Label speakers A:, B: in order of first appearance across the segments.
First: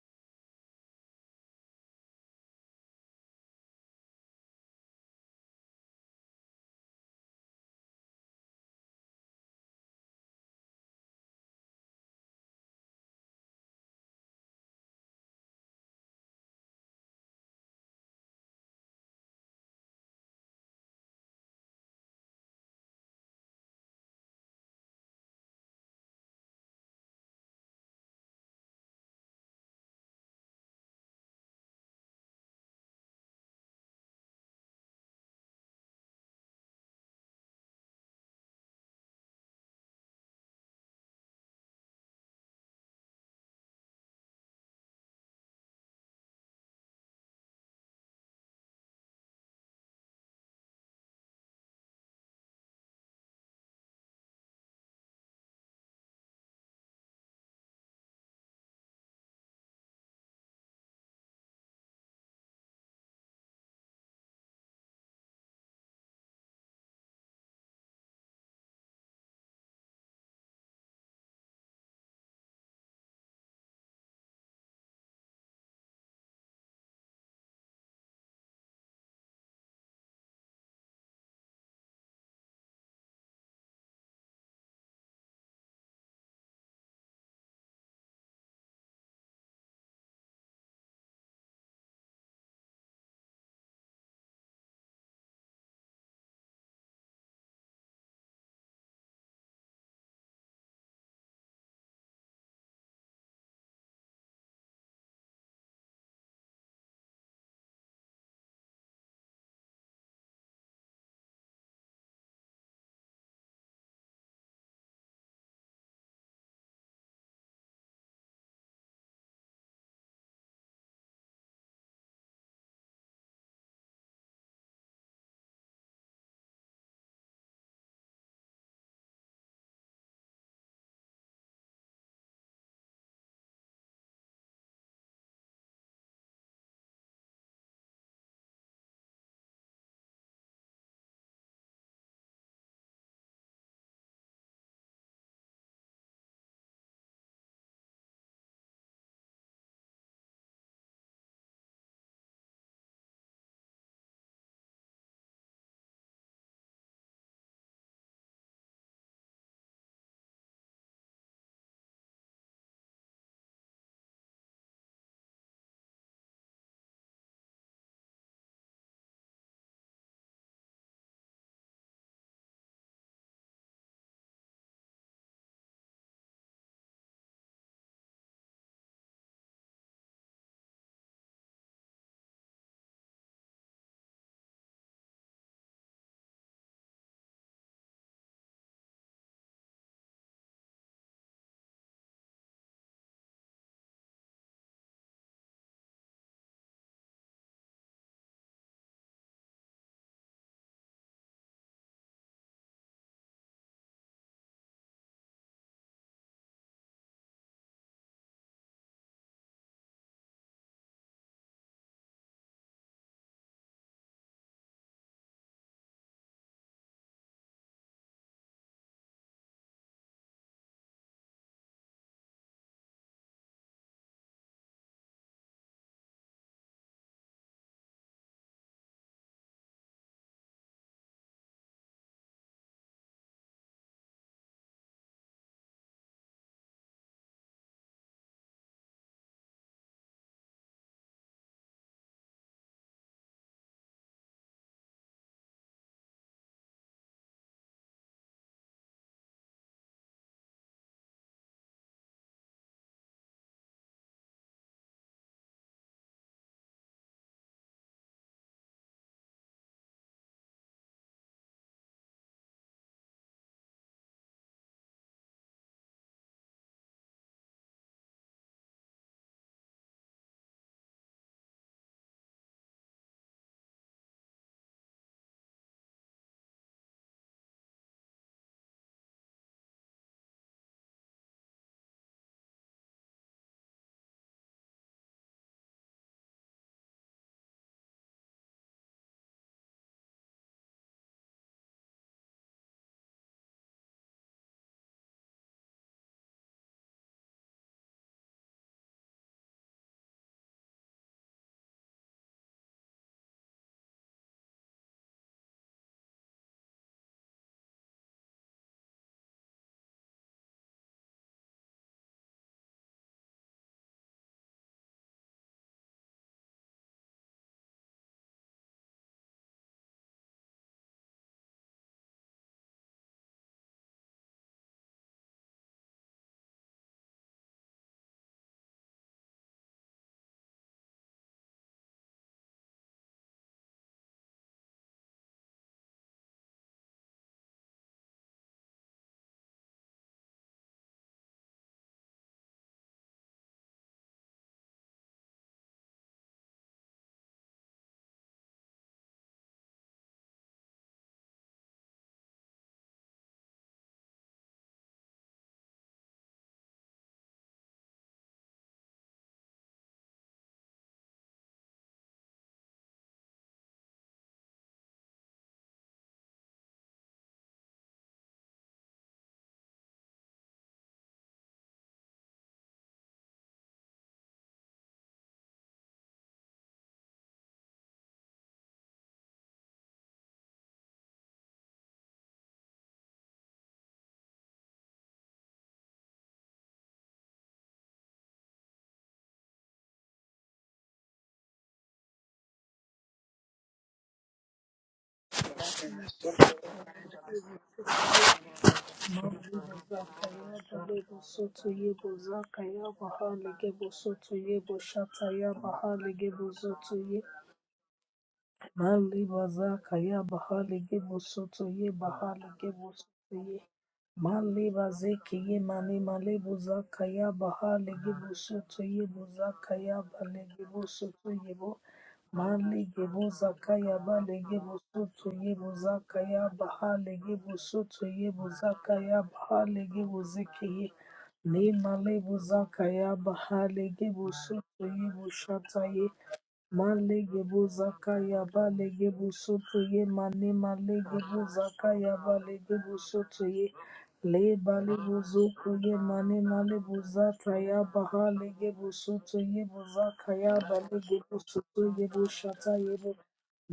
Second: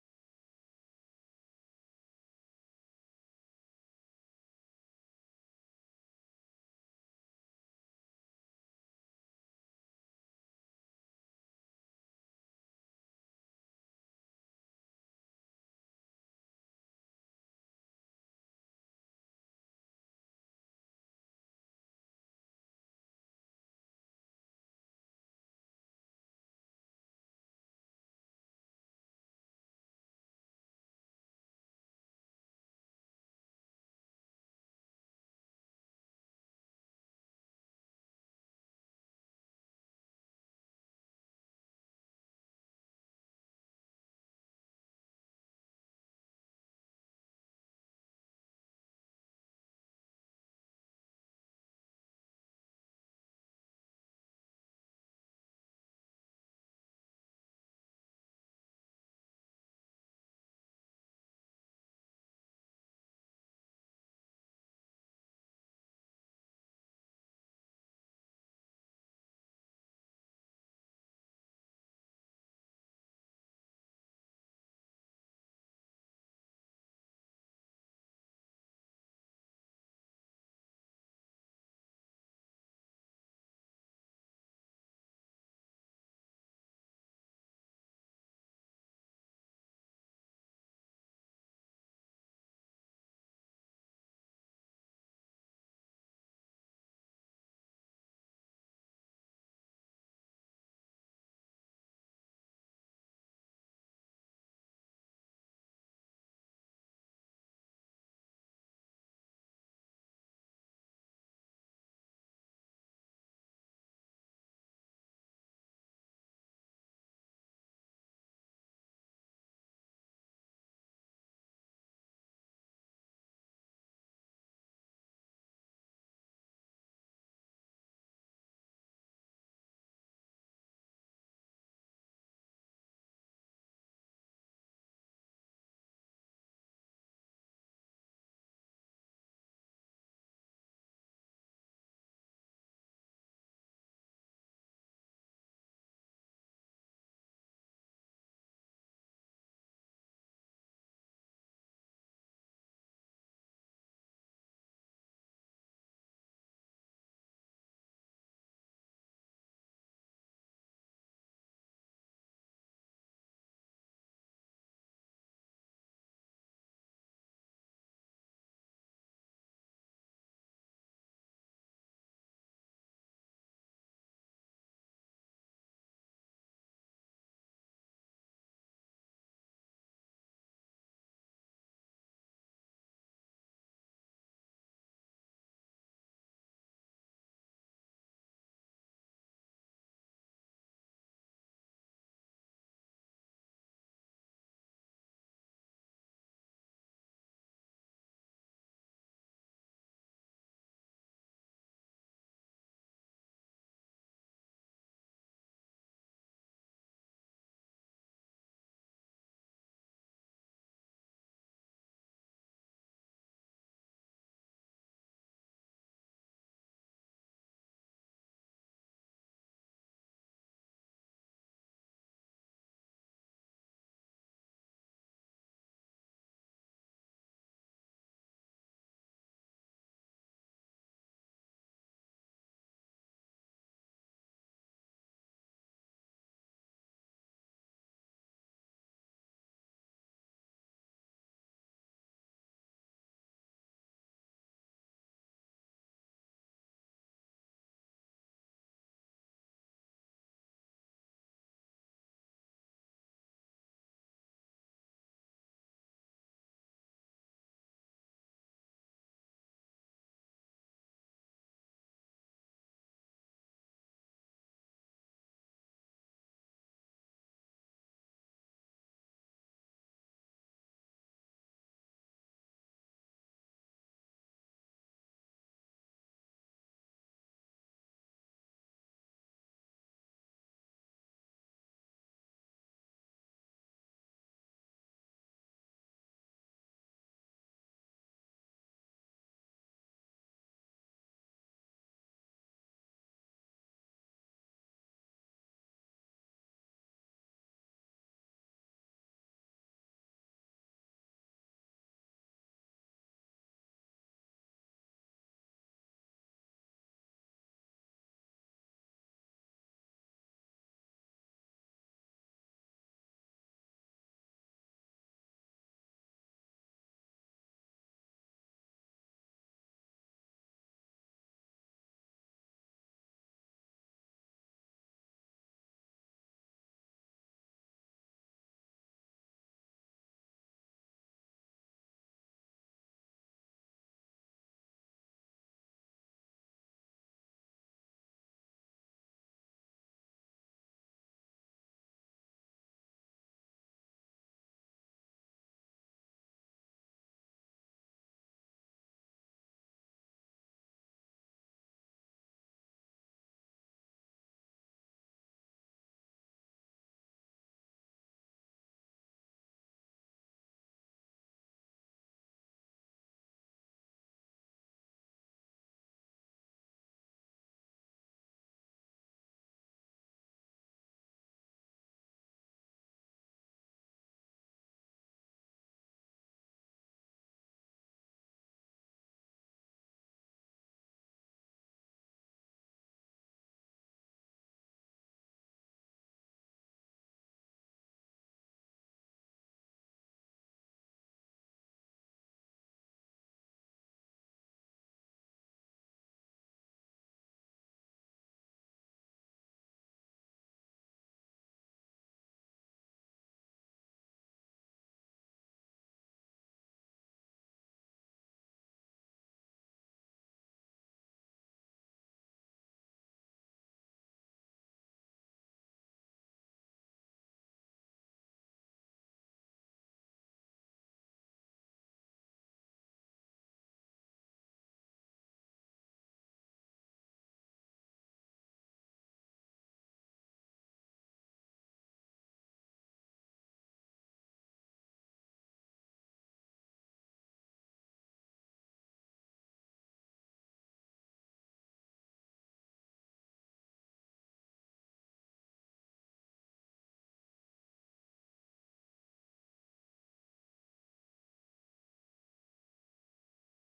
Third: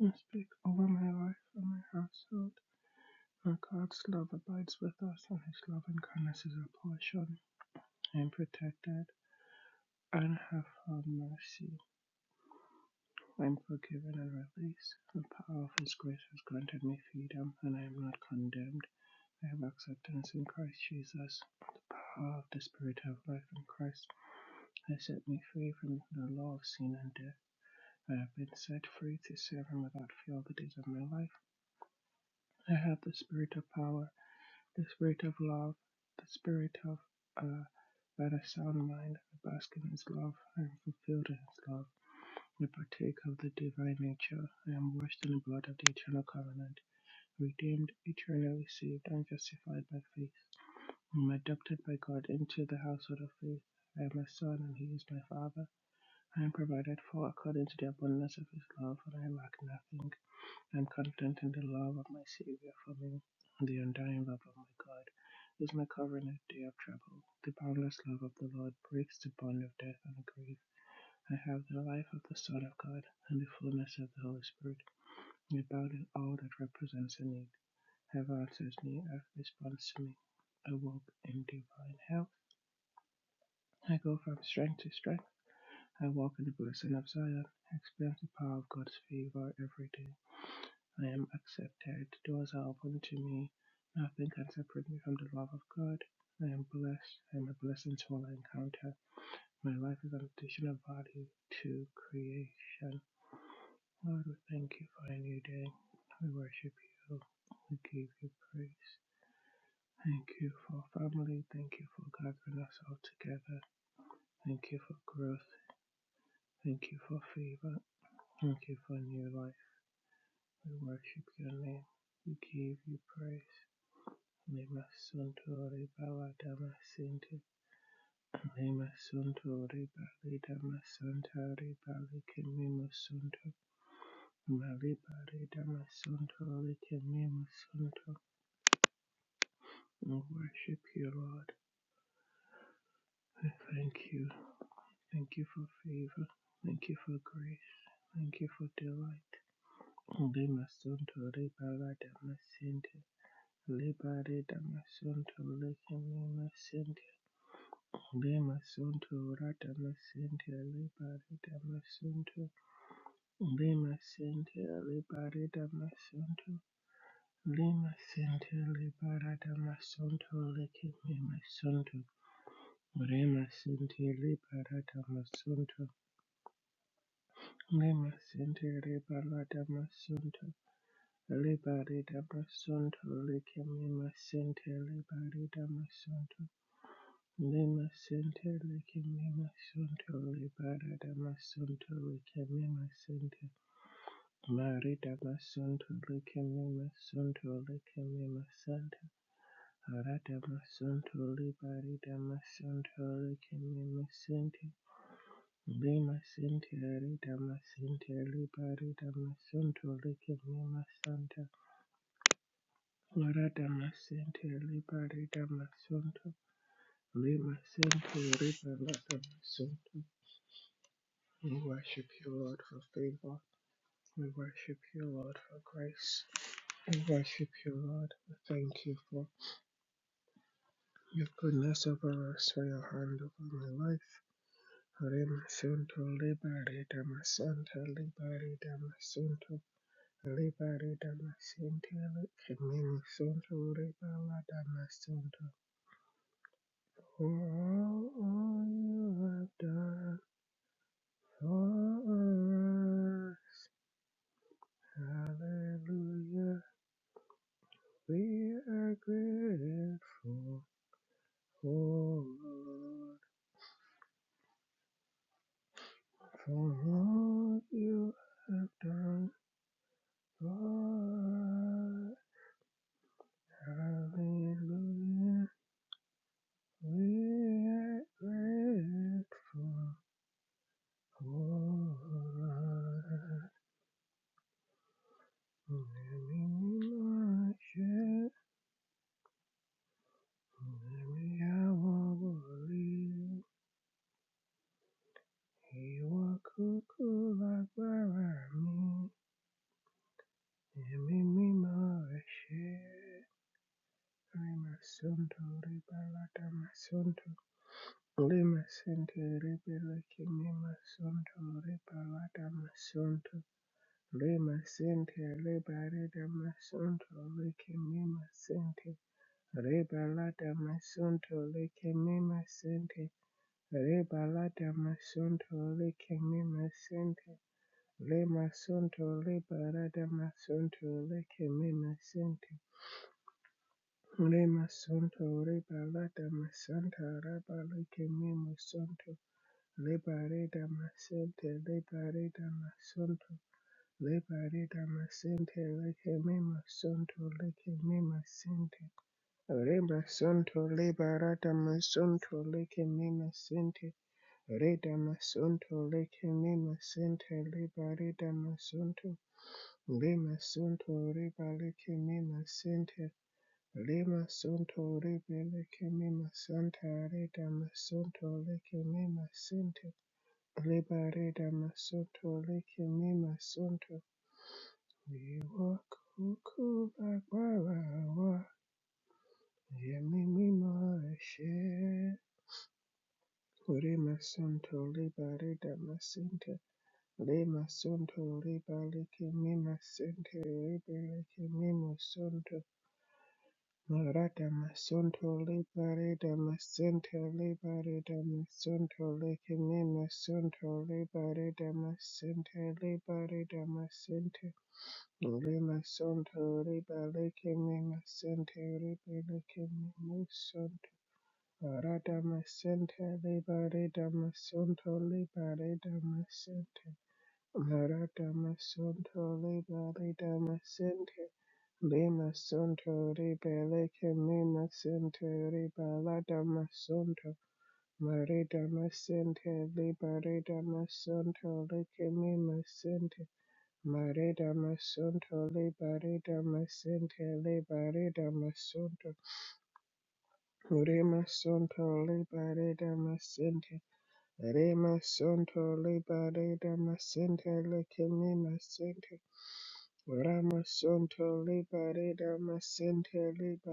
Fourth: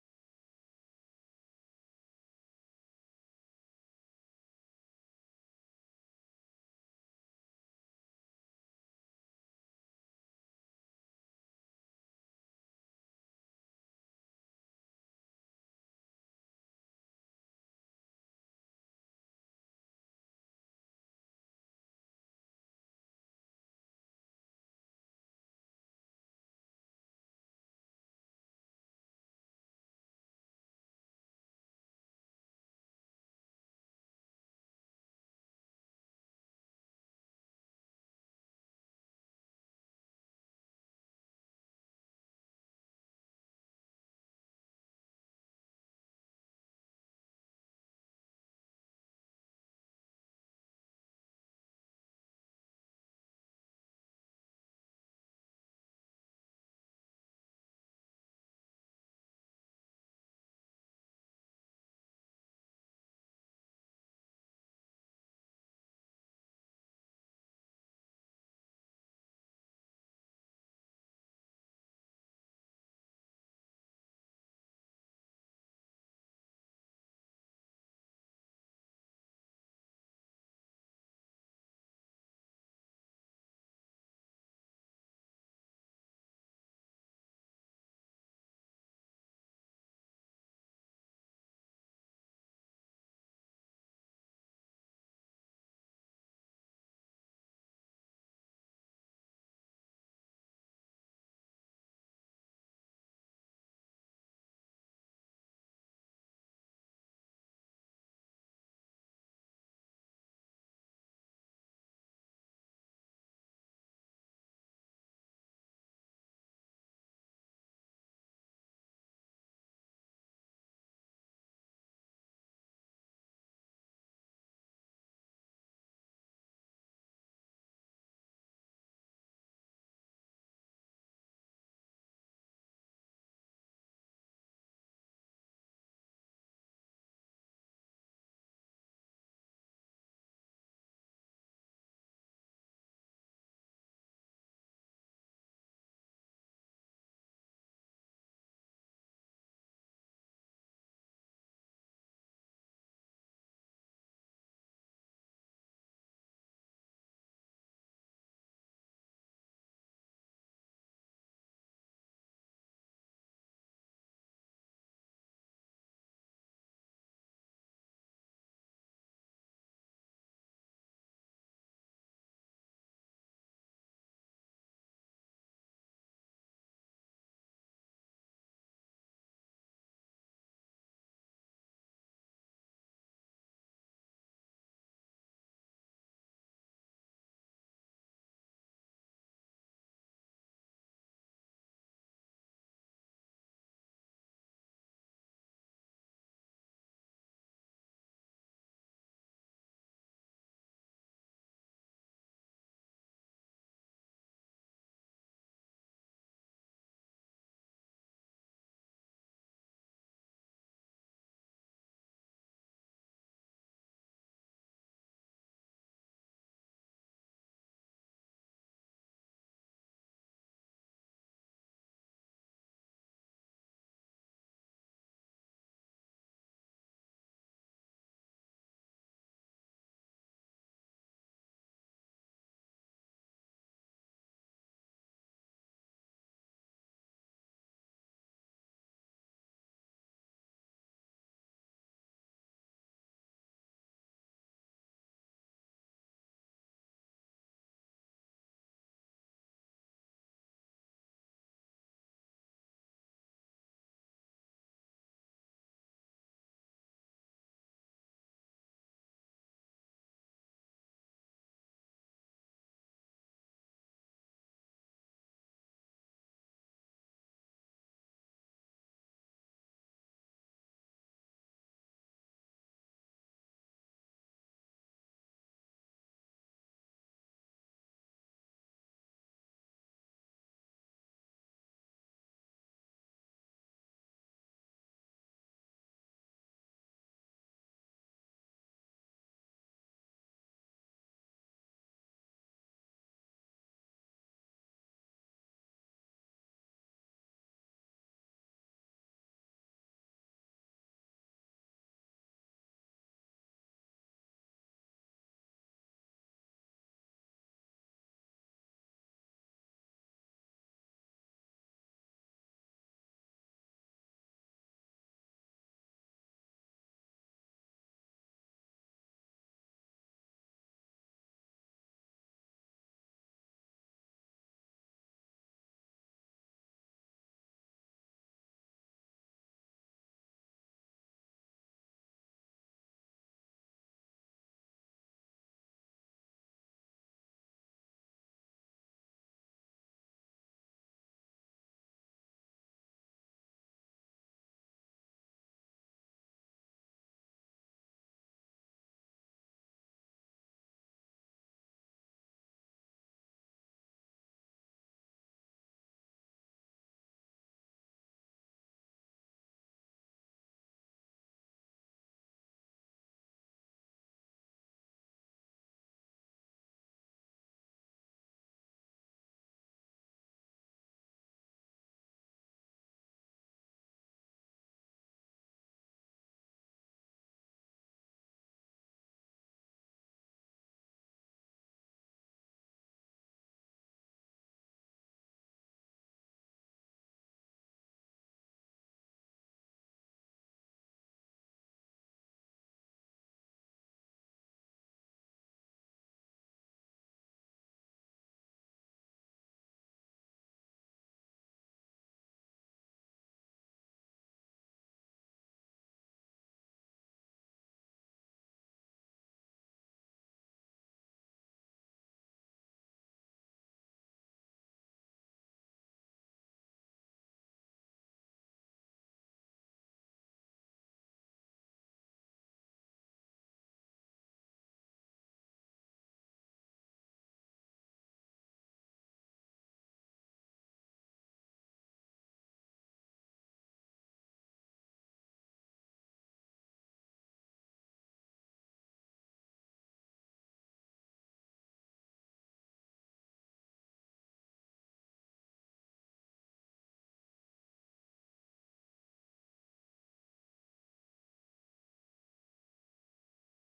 A: I speak over my life and my household. For God's love abides with us, and his love and kindness is our portion. I am protected and have found mercy. I am forgiven and released. The power of his grace has granted me freedom, and I am not condemned. I have acceptance in Christ Jesus. The power of the Spirit of life in Christ has set me free from the law of sin and death. I have been set free to serve Him without fear all the days of my life. I have the Spirit of power. The spirit of love, the spirit of uh, let a sound mind I bask in his love. I am fulfilled in his love. I partake of the divine nature. I am washed in the blood of the eternal covenant, redeemed, eternally saved, and justified by faith. I am adopted by God into the household of faith. I am a son, and he is my father. I am provided for according to the abundance of his love, and I lack nothing. I am content in the love of my Savior for me, the undying love of my God is my covenant day of trouble. The boundless love of the Lord breaks the bond of death and grief. I have the life of the Son of God and the fullness of the Holy Spirit, abounding all that represents a need. Heaven answers me, earth responds to me. I walk in divine health. I go from strength to strength. I walk in the blessing of Zion. I experience the power of God's favor every day. I am accepted. Doors are open to me. Nothing can separate me from the love of God. I am blessed. I am a blessing to all I encounter. My life is an additional value to creation. Lord, we thank you for a new day. We worship you. We give you praise. Thank you for family. Thank you for gathering us all together. Thank you for growth. Thank you for favor. Thank you for new life. We worship your name. We give you praise. Nemasuntori Baladamasinti Nemasuntori Balidamasantori Balikimimusunto Malibaridamasontori Kimimusunto We worship you, Lord. We thank you. Thank you for favor. Thank you for grace. Thank you for delight. Limasuntori Baladamasinti Libaridamasontori Kimimusunto Bemasunto radamasente lebaredamasunto lemasente lebaredamasunto lemasente lebaradamasunto lekememasunto remasente lebaradamasunto lemasente lebaradamasunto lebaredamasunto lekememasente lebaredamasunto Lima Center, Lake Lima Center, Libera Dama Center, Lake Lima Center, Marida Masunto, Lake Lima Center, Lake Lima Center, Arada Masunto, Liberida Masunto, Lake Lima Center, Lima Center, Arida Masunto, Liberida Masunto, Lake Lima Center, Marada Masunto, Liberida Masunto, Lima Center, Liberida Masunto, We worship you, Lord, for favor. We worship you, Lord, for grace. We worship you, Lord. We thank you for your goodness over us, for your hand over my life. Remasento libere damasanta libere damasento libere damasente kemimasento libera damasento. For all you have done for us, hallelujah. We are grateful for for what you have done for us. Hallelujah. We are grateful for Nehemiah, Nehemiah Wabuli, Iwakuku Lagbarami, Nehemiah share. Lima Sunto Ribalata Masunto Lima Sente Ribeleke Mima Sunto Ribalata Masunto Lima Sente Ribalata Masunto Leke Mima Sente Ribalata Masunto Leke Mima Sente Ribalata Masunto Leke Mima Sente Lima Sunto Ribalata Masunto Leke Mima Sente Ore masonto, ore balada masanta, re balike me masonto, lebareda masente, lebareda masonto, lebareda masente, leke me masonto, leke me masente. Ore masonto, lebarada masonto, leke me masente, reda masonto, leke me masente, lebareda masonto, le masonto, re balike me masente. Lima Sunto Libe Leke Mima Santa Reda Masunto Leke Mima Sinte Liba Reda Masunto Leke Mima Sunto We walk Uku Bagwara Yemi Mima She Lima Sunto Liba Reda Masinte Lima Sunto Liba Leke Mima Sinte Libe Leke Mima Sunto Narada Masunto Liberata Masunto Liberata Masunto
B: Mabuza
A: Lekeme
B: zaka
A: Masunto
B: yaba lebo soto
A: Liberata
B: yebo
A: Masunto
B: zaka yaba hale
A: Liberata
B: gebo soto
A: Masunto
B: yebo shata yaba
A: Lima
B: hale
A: Sunto
B: gebo
A: Riba Lekeme Masunto Riba
B: Mali
A: Lekeme
B: bazaka ya bahali
A: Masunto
B: gebu soto ye
A: Narada
B: bahali gebu
A: Masunto
B: soto ye.
A: Liberata
B: Mali
A: Masunto
B: bazeki ye
A: Liberata
B: mani mali
A: Masunto
B: buzaka ya bahali gebu soto ye
A: Maradamasonto
B: buzaka ya bale gebu
A: Libalidamasente
B: soto ye bo. Mali
A: Limasonto
B: gebu zaka ya
A: Libeleke
B: bale gebu soto
A: Mimasente
B: ye buzaka ya bahali
A: Libaladamasonto
B: gebu soto ye buzaka ya
A: Maridamasente
B: bahali gebu zeki ye.
A: Libaridamasonto
B: Ni
A: Leke
B: mali buzaka ya
A: Mimasente
B: bahali gebu soto ye
A: Maridamasonto
B: bushata ye.
A: Libaridamasente
B: Malege zakaya balege
A: Libaridamasonto
B: busoto ye mane malege
A: Rimasonto
B: zakaya balege busoto ye
A: Libaridamasente
B: le
A: Rema
B: balege zoko
A: sonto
B: ye mane
A: libare
B: male
A: dama sente
B: buzataya baha
A: lekemi
B: lege busoto ye buzakaya balege
A: Ramasonto
B: busoto ye
A: libare
B: bushata ye bu
A: damascente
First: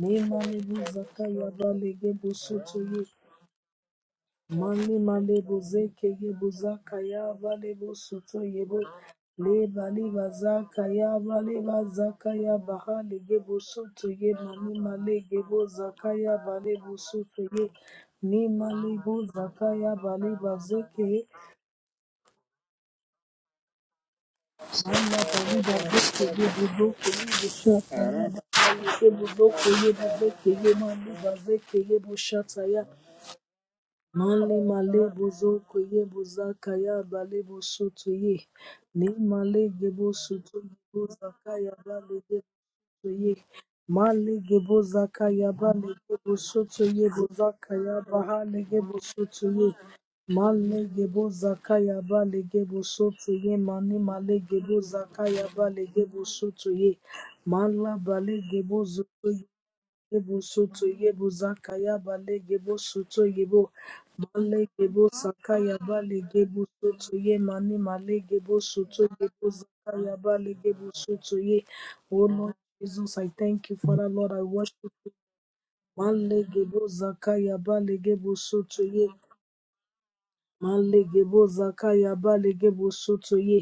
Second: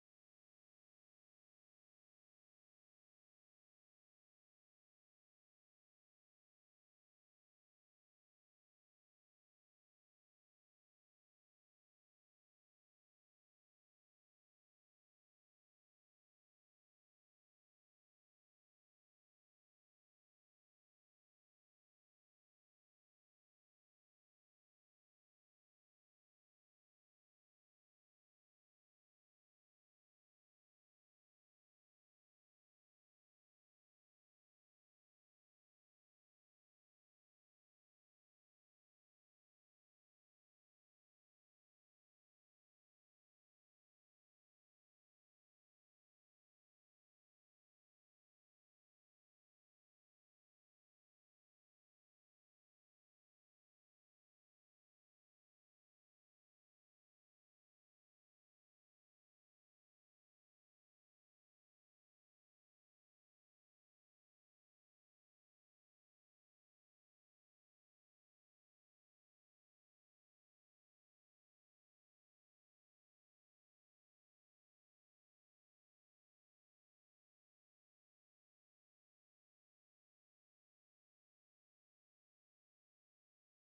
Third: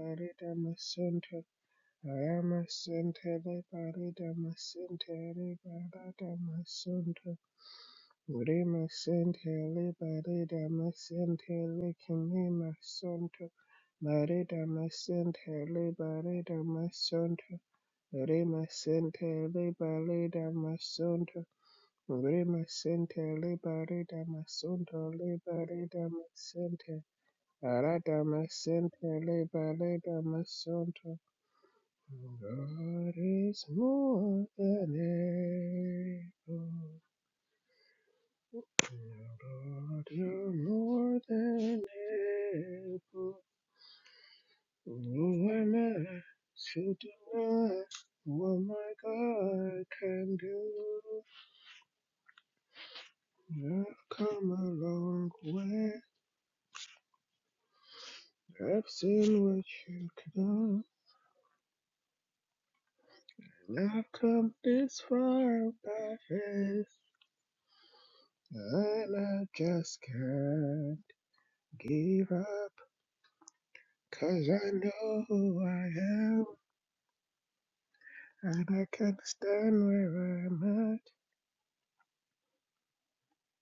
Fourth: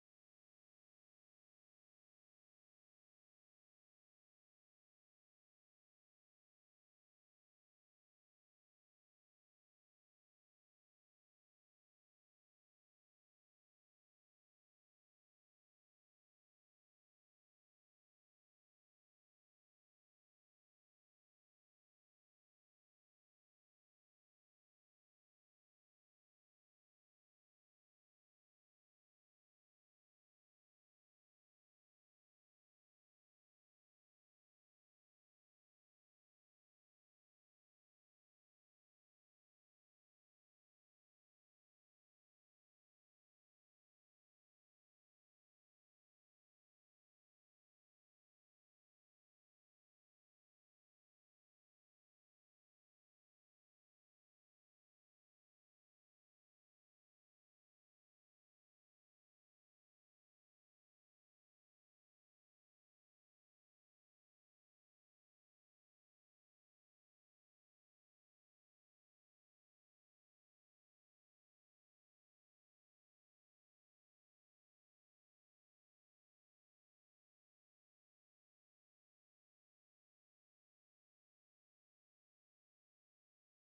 B: ne male
A: damasonto
B: buzakaya balege busoto ye
A: Ramascente libare
B: Mani
A: damascente
B: male bozeke
A: libare
B: ye bozaka ya
A: damasonto
B: vale bosoto yebo
A: Rimascente
B: le bali
A: libare
B: bazaka ya
A: damascente
B: vale bazaka ya
A: licinema
B: bahale ge
A: sonto
B: bosoto ye
A: Mare
B: mani male ge
A: damascente
B: bozaka ya
A: libare
B: vale bosoto
A: damasonto
B: ye ni mali
A: Rimascente
B: bozaka ya
A: libare
B: vale bazeke ye
A: damasonto Rimascente libare damasonto
B: manda bali
A: libare
B: bazeke ye
A: damascente
B: bozoko ye boshata ya bahale
A: Aradamasente
B: ge bozoko ye bozeke ye
A: lebaladamasonto.
B: Mani bazeke ye boshata ya
A: God is more
B: Mali
A: than
B: malebo zoko yebo
A: able.
B: zakaya balebo soto ye. Ne male gebo
A: God, you're
B: soto yebo
A: more
B: zakaya
A: than
B: bale gebo soto ye.
A: able.
B: Male gebo zakaya
A: Who am
B: bale
A: I
B: gebo soto
A: to
B: yebo
A: deny
B: zakaya bahale
A: what my
B: gebo soto ye.
A: God can
B: Male
A: do?
B: gebo zakaya bale gebo soto ye. Mani
A: I've
B: male
A: come a
B: gebo
A: long
B: zakaya bale
A: way.
B: gebo soto ye. Mala bale gebo
A: I've
B: zoto
A: seen what you can
B: Yebo soto
A: do.
B: yebo zakaya bale yebo soto yebo
A: And I've come
B: male
A: this
B: yebo
A: far
B: sakaya
A: by
B: bale yebo
A: faith.
B: soto ye mani male yebo soto
A: And
B: yebo
A: I just
B: zakaya bale yebo
A: can't
B: soto ye oh
A: give
B: Lord
A: up
B: Jesus I thank you Father Lord I
A: 'cause I
B: worship you
A: know who I
B: male
A: am,
B: yebo zakaya bale yebo
A: and
B: soto
A: I
B: ye
A: can't stand where I'm at.
B: Malegebo zakaya balegebo soto ye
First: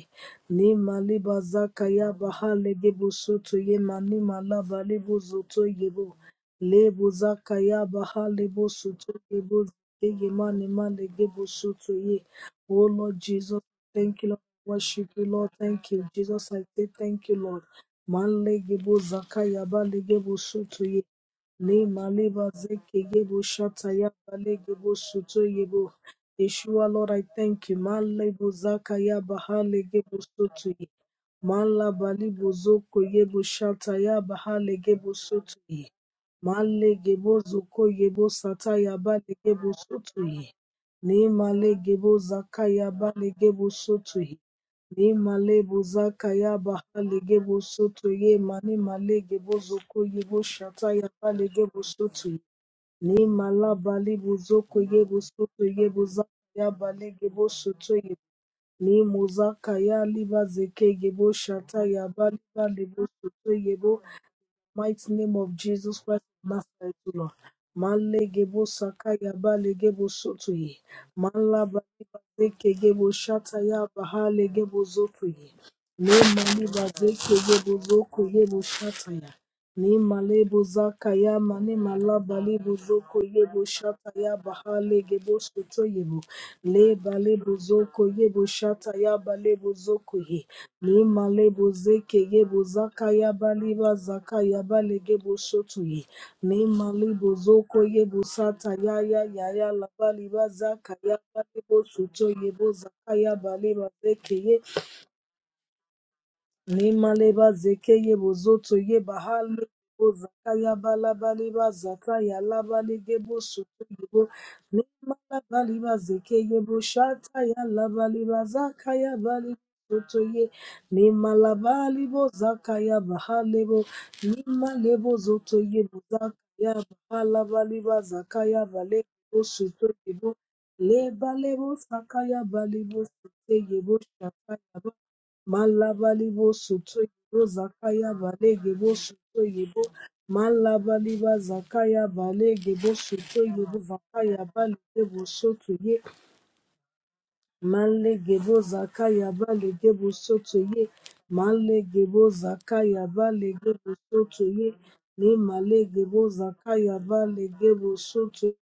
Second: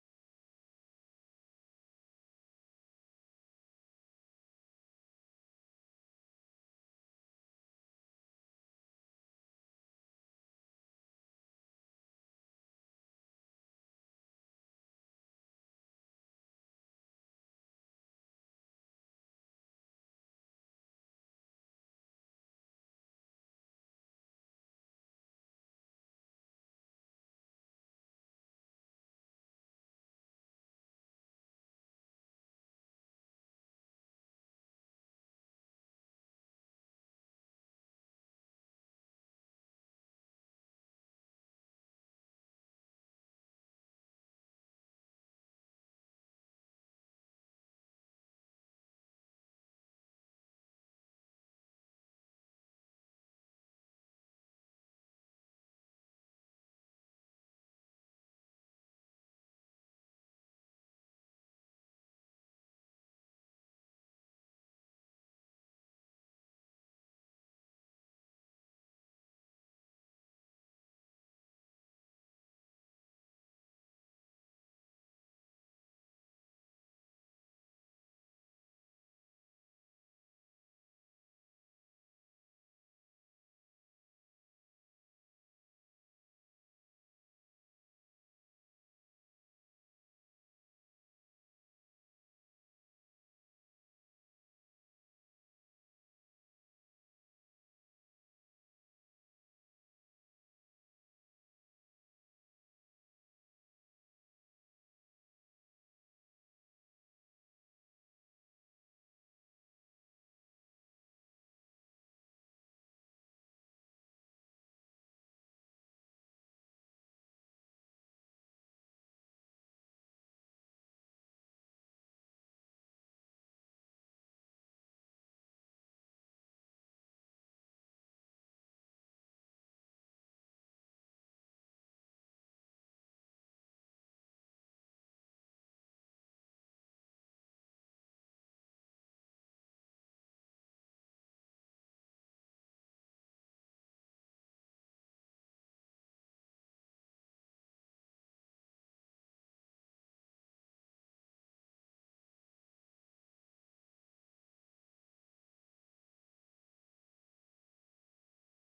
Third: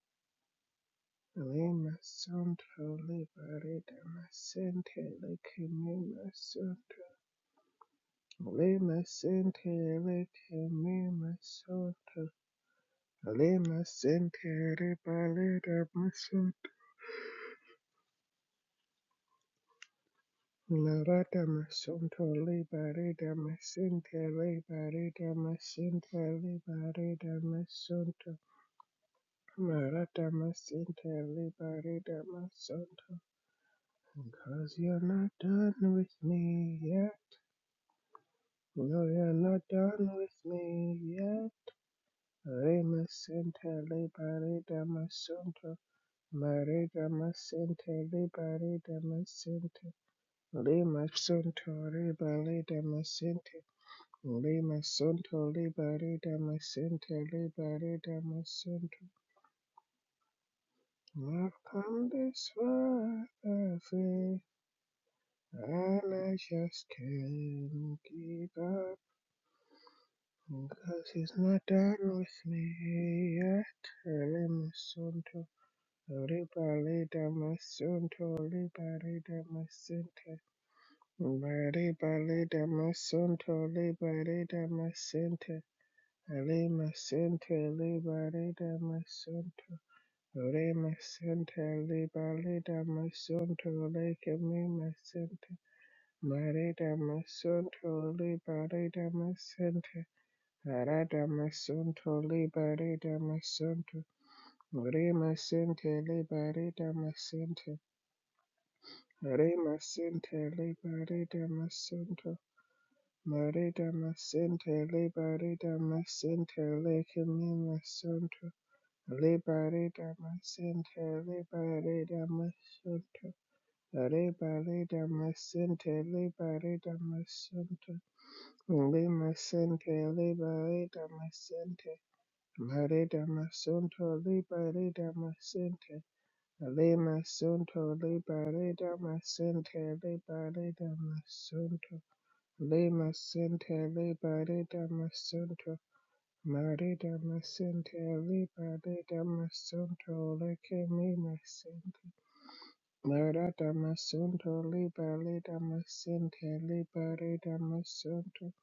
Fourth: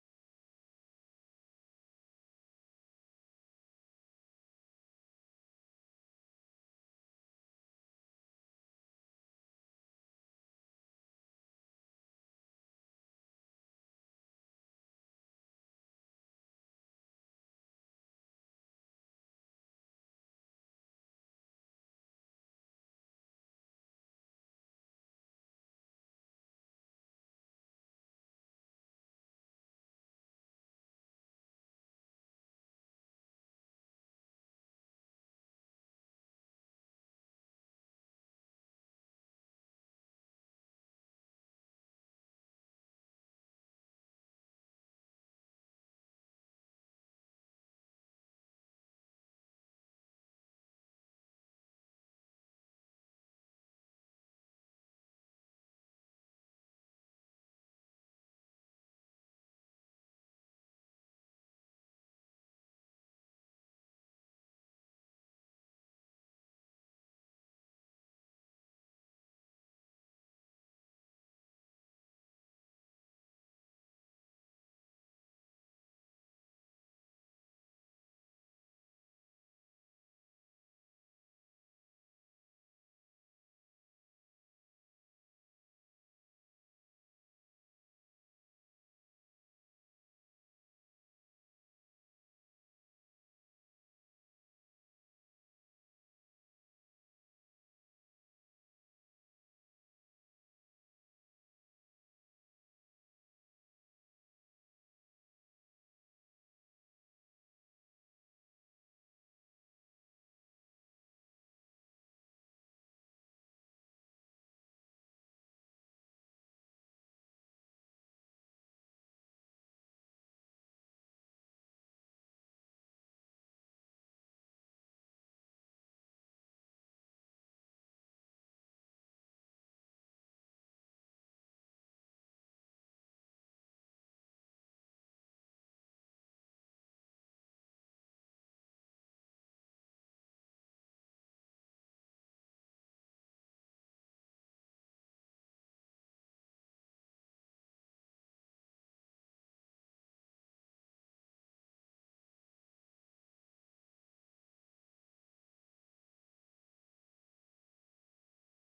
B: ne maleba
A: Lay my
B: zakaya baha
A: son to
B: legebo soto ye
A: liberate
B: mani
A: my
B: malaba
A: sin to
B: lebo
A: lick
B: zoto yebo
A: me, my son
B: lebo zakaya baha
A: to
B: lebo
A: lay my
B: soto
A: sin
B: yebo
A: to
B: zeye
A: lick
B: mani
A: me, my
B: malegebo soto
A: son
B: ye
A: to
B: oh Lord
A: lay
B: Jesus
A: my
B: thank you
A: sin
B: Lord
A: to
B: worship you Lord thank
A: liberate
B: you
A: my son
B: Jesus I say thank you Lord malegebo zakaya balegebo soto ye
A: Narada
B: Le
A: Masunto
B: maleva zeke
A: Liberida
B: yebo shata ya
A: Masinte
B: bale gebo
A: Liberida
B: soto yebo.
A: Masinte
B: Yeshua, Lord, I
A: Liberida
B: thank you.
A: Masunto
B: Malebo zaka ya bahale gebo
A: Narada
B: soto ye.
A: Masinte
B: Mala
A: Liberida
B: balibo zoko
A: Masunto
B: yebo shata ya
A: Cause
B: bahale
A: you're
B: gebo
A: not
B: soto
A: done
B: ye.
A: with me
B: Male
A: yet
B: gebo zoko yebo sata ya
A: No you're
B: bale
A: not
B: gebo
A: done
B: soto
A: with
B: ye.
A: me
B: Le
A: yet
B: male gebo zaka ya
A: Rema
B: bale gebo
A: Sinte
B: soto ye.
A: Liberida
B: Ni male
A: Masunto
B: bozaka ya baha
A: Marida
B: lege bosoto
A: Masinte
B: ye mani
A: Liberida
B: malege
A: Masinte
B: bozoko ye boshata
A: Lima
B: ya ba lege
A: Sunto
B: bosoto ye
A: Ribalida
B: ni
A: Masinte
B: mala bali bozoko
A: Lima
B: ye
A: Santo
B: bosoto ye bozaka
A: Liberida
B: ya ba
A: Masente
B: lege bosoto ye
A: Liberida Masente.
B: ni mozaka ya liba zeke ye
A: I've
B: boshata ya
A: come
B: ba
A: this
B: liba le
A: far,
B: bosoto ye
A: I
B: bo
A: feel,
B: mighty name of Jesus
A: and
B: Christ
A: I
B: of
A: just
B: Nazareth, O Lord.
A: can't give
B: Malegebo
A: up,
B: sakaya balegebo
A: 'cause
B: sotoye.
A: Cause he's not
B: Malaba
A: done with
B: zekegebo
A: me
B: shataya
A: yet. Lima
B: bahalegebo zotoye.
A: Santo
B: Ne maliba
A: Liberida
B: zekegebo
A: Masente
B: zokoyebo shataya.
A: Liberida
B: Ni
A: Masente.
B: malebo zaka ya mani malaba
A: Liberida
B: lebo zoko
A: Masente
B: yebo shata ya
A: Liberida
B: bahale gebo
A: Masente.
B: soto yebo
A: Ale
B: le
A: masente
B: balebo
A: le
B: zoko yebo
A: bareda
B: shata ya
A: masonto.
B: balebo zoko ye
A: Ale
B: ni
A: masente
B: malebo
A: le
B: zeke yebo
A: bareda
B: zaka ya
A: masonto.
B: baliba
A: Ale
B: zaka ya
A: kemi
B: bale gebo
A: masente.
B: soto ye ni
A: Mareda
B: malebo zoko
A: masonto
B: yebo
A: le
B: sata ya
A: bareda
B: ya ya ya la
A: masente.
B: baliba zaka ya
A: Arada
B: balebo
A: masonto
B: soto
A: le
B: yebo
A: bareda
B: zaka ya baleba
A: masonto.
B: zeke ye
A: Re masente le bareda
B: Nimaleba
A: masente.
B: zeke yebo zoto yeba
A: Re
B: hale bo
A: masente
B: zakaya
A: le
B: yaba laba
A: bareda
B: leba zaka ya
A: masonto.
B: laba legebo soto
A: Mareda
B: yebo
A: masente le
B: nimalaba
A: bareda
B: leba ye
A: masente.
B: bo
A: Le
B: shata
A: kemi
B: ya laba
A: masonto.
B: zakaya zaka ya bali
A: Liberator
B: soto ye
A: Masente,
B: nimalaba lebo
A: Liberator
B: zaka ya
A: Masente,
B: bahale bo
A: Liberator
B: nimalebo zoto yebo bo
A: Masente,
B: zakaya
A: Liberator
B: bahala leba
A: Masente,
B: zaka ya bale
A: Lima
B: bo soto
A: Sente,
B: yebo
A: Liberator
B: leba lebo
A: Masente,
B: bali bo
A: Marita
B: soto yebo
A: Masunto,
B: shata ya
A: Liberator Masente,
B: Malabalibo
A: Lima
B: sotoyebo
A: Sunto,
B: zakaya balegebo
A: Liberator
B: sotoyebo
A: Masente, Liberator
B: malabaliba
A: Masunto,
B: zakaya balegebo
A: Lima
B: sotoyebo
A: Sente,
B: zakaya
A: Liberator
B: balegebo
A: Masunto,
B: sotoye
A: Marida masente
B: malegebo
A: liberida
B: zakaya balegebo
A: masunto leke
B: sotoye
A: me masente.
B: malegebo zakaya
A: Marada
B: balegebo
A: masunto
B: sotoye ni
A: liberida
B: malegebo
A: masente
B: zakaya
A: liberida
B: balegebo
A: masunto.
B: sotoye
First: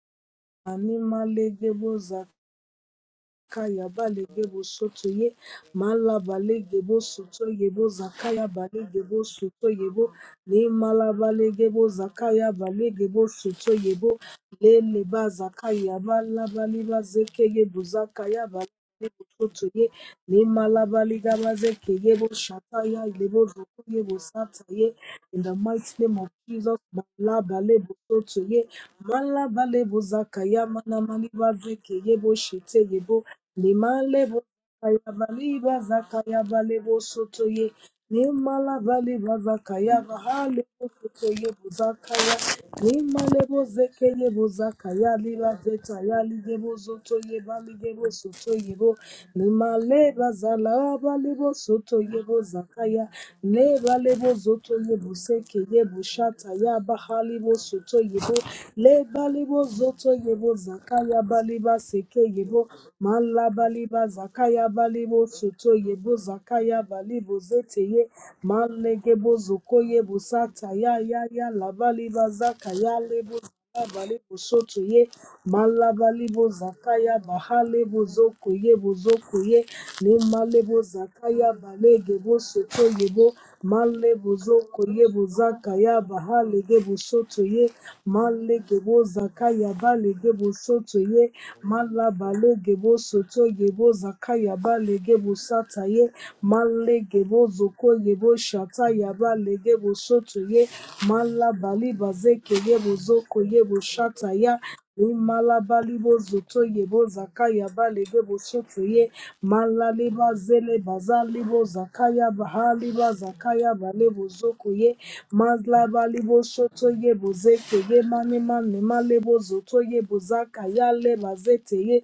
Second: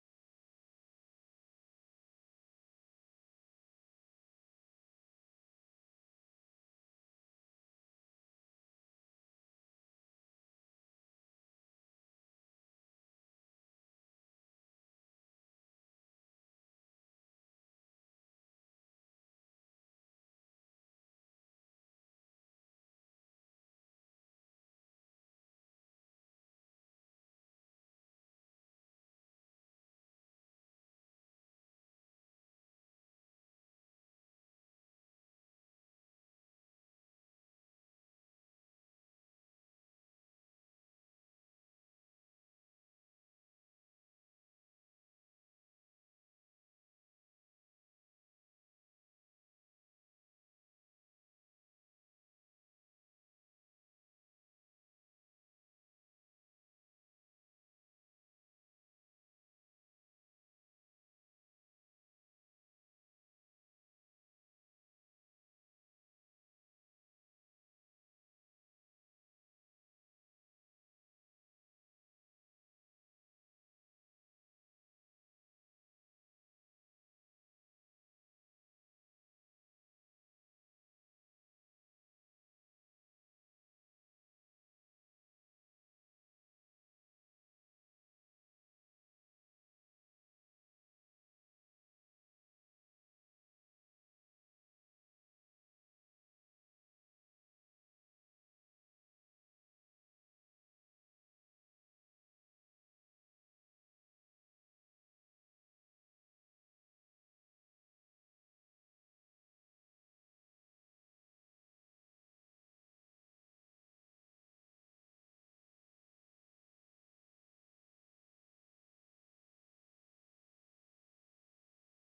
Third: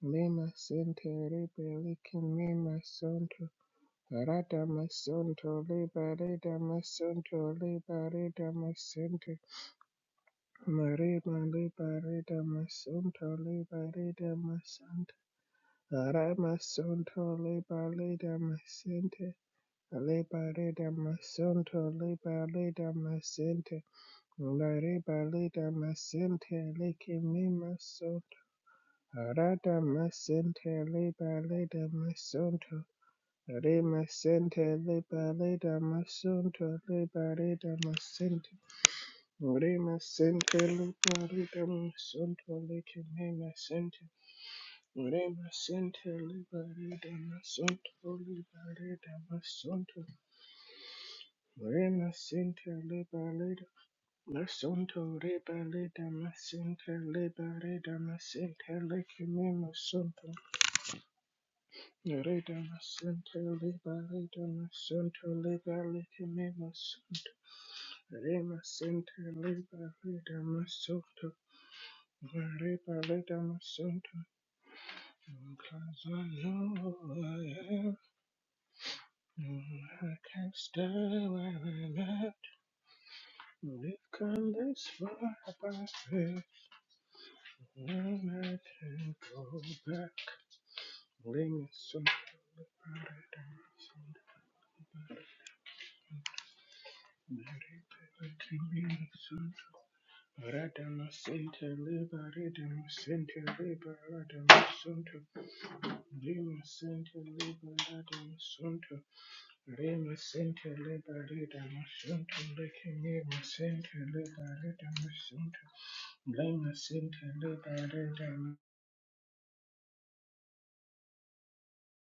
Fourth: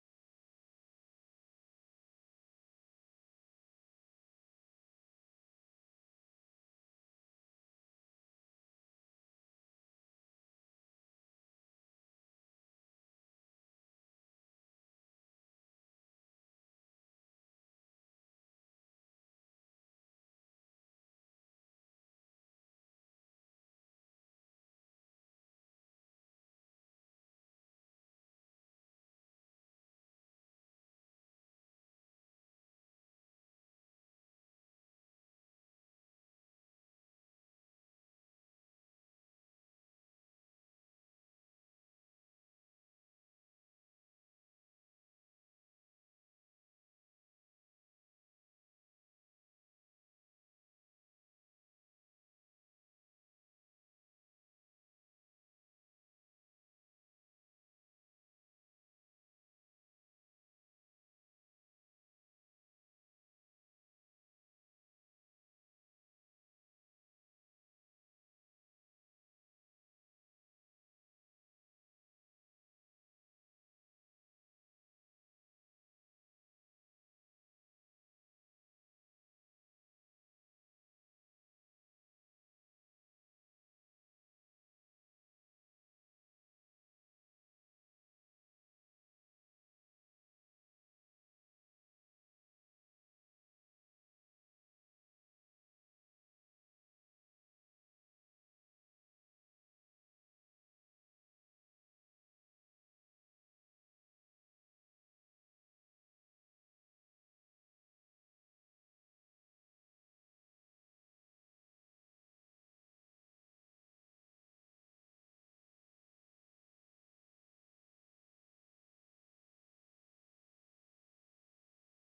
A: Me
B: ani
A: masente
B: malegebo
A: liberike
B: zakaya.
A: me masunto.
B: Kaya balege bo
A: Marada
B: soto ye
A: masunto
B: mala
A: liberida
B: balege bo soto
A: masunto
B: ye bo zakaya
A: liberida
B: balege bo
A: masente.
B: soto ye bo le mala
A: Marima
B: balege bo
A: liberida
B: zakaya balege bo
A: masunto
B: soto ye bo
A: liberida
B: le le
A: masante.
B: ba zakaya bala
A: Rama
B: bali ba
A: Santo
B: zeke ye bo
A: Liba Lida
B: zakaya balege bo
A: Masente
B: soto ye le
A: Labor
B: mala
A: leader
B: baliga ba
A: Masunto,
B: zeke ye bo
A: labor leader
B: shataya le bo zoko
A: Masente,
B: ye bo sata ye
A: labor
B: in the
A: leader
B: mighty name of
A: Masente,
B: Jesus
A: lake
B: mala
A: me
B: bale bo
A: masonto.
B: soto ye mala
A: Arada
B: bale bo zakaya
A: Masente,
B: mana mali
A: labor
B: ba
A: leader
B: zeke ye bo shete
A: masonto,
B: ye bo
A: Re
B: Liman
A: Masente, labor
B: Kayabaliba
A: leader Masunto,
B: zakayabalebo
A: labor
B: sotoye
A: leader Masente,
B: nimalabaleba
A: Re
B: zakayaba
A: Masente,
B: halebo
A: labor
B: sotoye
A: leader
B: buzakaya
A: masonto, lake me
B: nimalebo
A: Masente,
B: zekelebo zakaya
A: Re
B: liba
A: Masente,
B: zetaya
A: labor
B: ligebo
A: leader
B: zotoye
A: Masunto,
B: baligebo
A: labor
B: sotoye bo
A: leader masonto.
B: nimaleba zalabalebo sotoye bo
A: Remasinte
B: zakaya
A: liberida,
B: lebalebo zotoye
A: lesunto
B: busekeye
A: liberida,
B: bushataya
A: masinte
B: bahalebo
A: liberida,
B: sotoye bo
A: masinte
B: lebalebo
A: lecimimo sunto,
B: zotoye bo zakaya baliba sekeye
A: rida
B: bo
A: masinte
B: malabali liba
A: liberida,
B: zakaya balibo
A: masunto
B: soto yebo
A: libericimimo
B: zakaya
A: sunto,
B: balibo zeteye malege
A: remasinte
B: zokoye yebo
A: liberida,
B: sata ya ya
A: masunto,
B: ya labaliba zakaya lebo
A: liberida, masunto,
B: balibo soto ye
A: because I
B: malabalibo
A: know
B: zakaya
A: I am.
B: bahalebo zoko yebo zoko
A: no,
B: ye ne
A: I can't
B: malebo
A: stay where
B: zakaya
A: I'm
B: balege
A: at.
B: bosoto yebo
A: We've
B: malebo
A: come
B: zoko
A: this
B: yebo
A: far by
B: zakaya
A: faith.
B: bahalege soto ye
A: Never
B: malege
A: to go
B: bozakaya
A: back.
B: balege soto ye
A: Ling sun,
B: malabalege gebo soto
A: paradise,
B: yebo zaka yaba lege bosata ye malege
A: Mary
B: bozoko yebo shata
A: Pelagian
B: yaba
A: sun,
B: lege bosoto ye
A: Radama Santa
B: malabali
A: Liba,
B: bazeke ye
A: Radama
B: bozoko
A: Santa
B: ye
A: Liba,
B: boshata ya
A: Radama Santa,
B: imalabali
A: Lima
B: bozoto yebo
A: Santa
B: zaka
A: Liba,
B: yaba lege
A: Radama Santa,
B: ye malali
A: Lima Santa
B: bazele
A: Liba,
B: bazali
A: Radama
B: bozaka
A: Santa,
B: yaba hali
A: Lakimima
B: bazaka yaba
A: Santa
B: le
A: Liba,
B: ye
A: Radama Santa,
B: malabali
A: Lima
B: bosoto ye
A: Santa
B: bozeke
A: Liba,
B: ye mane
A: Radama
B: mane male bozoto ye bozaka yale bazete ye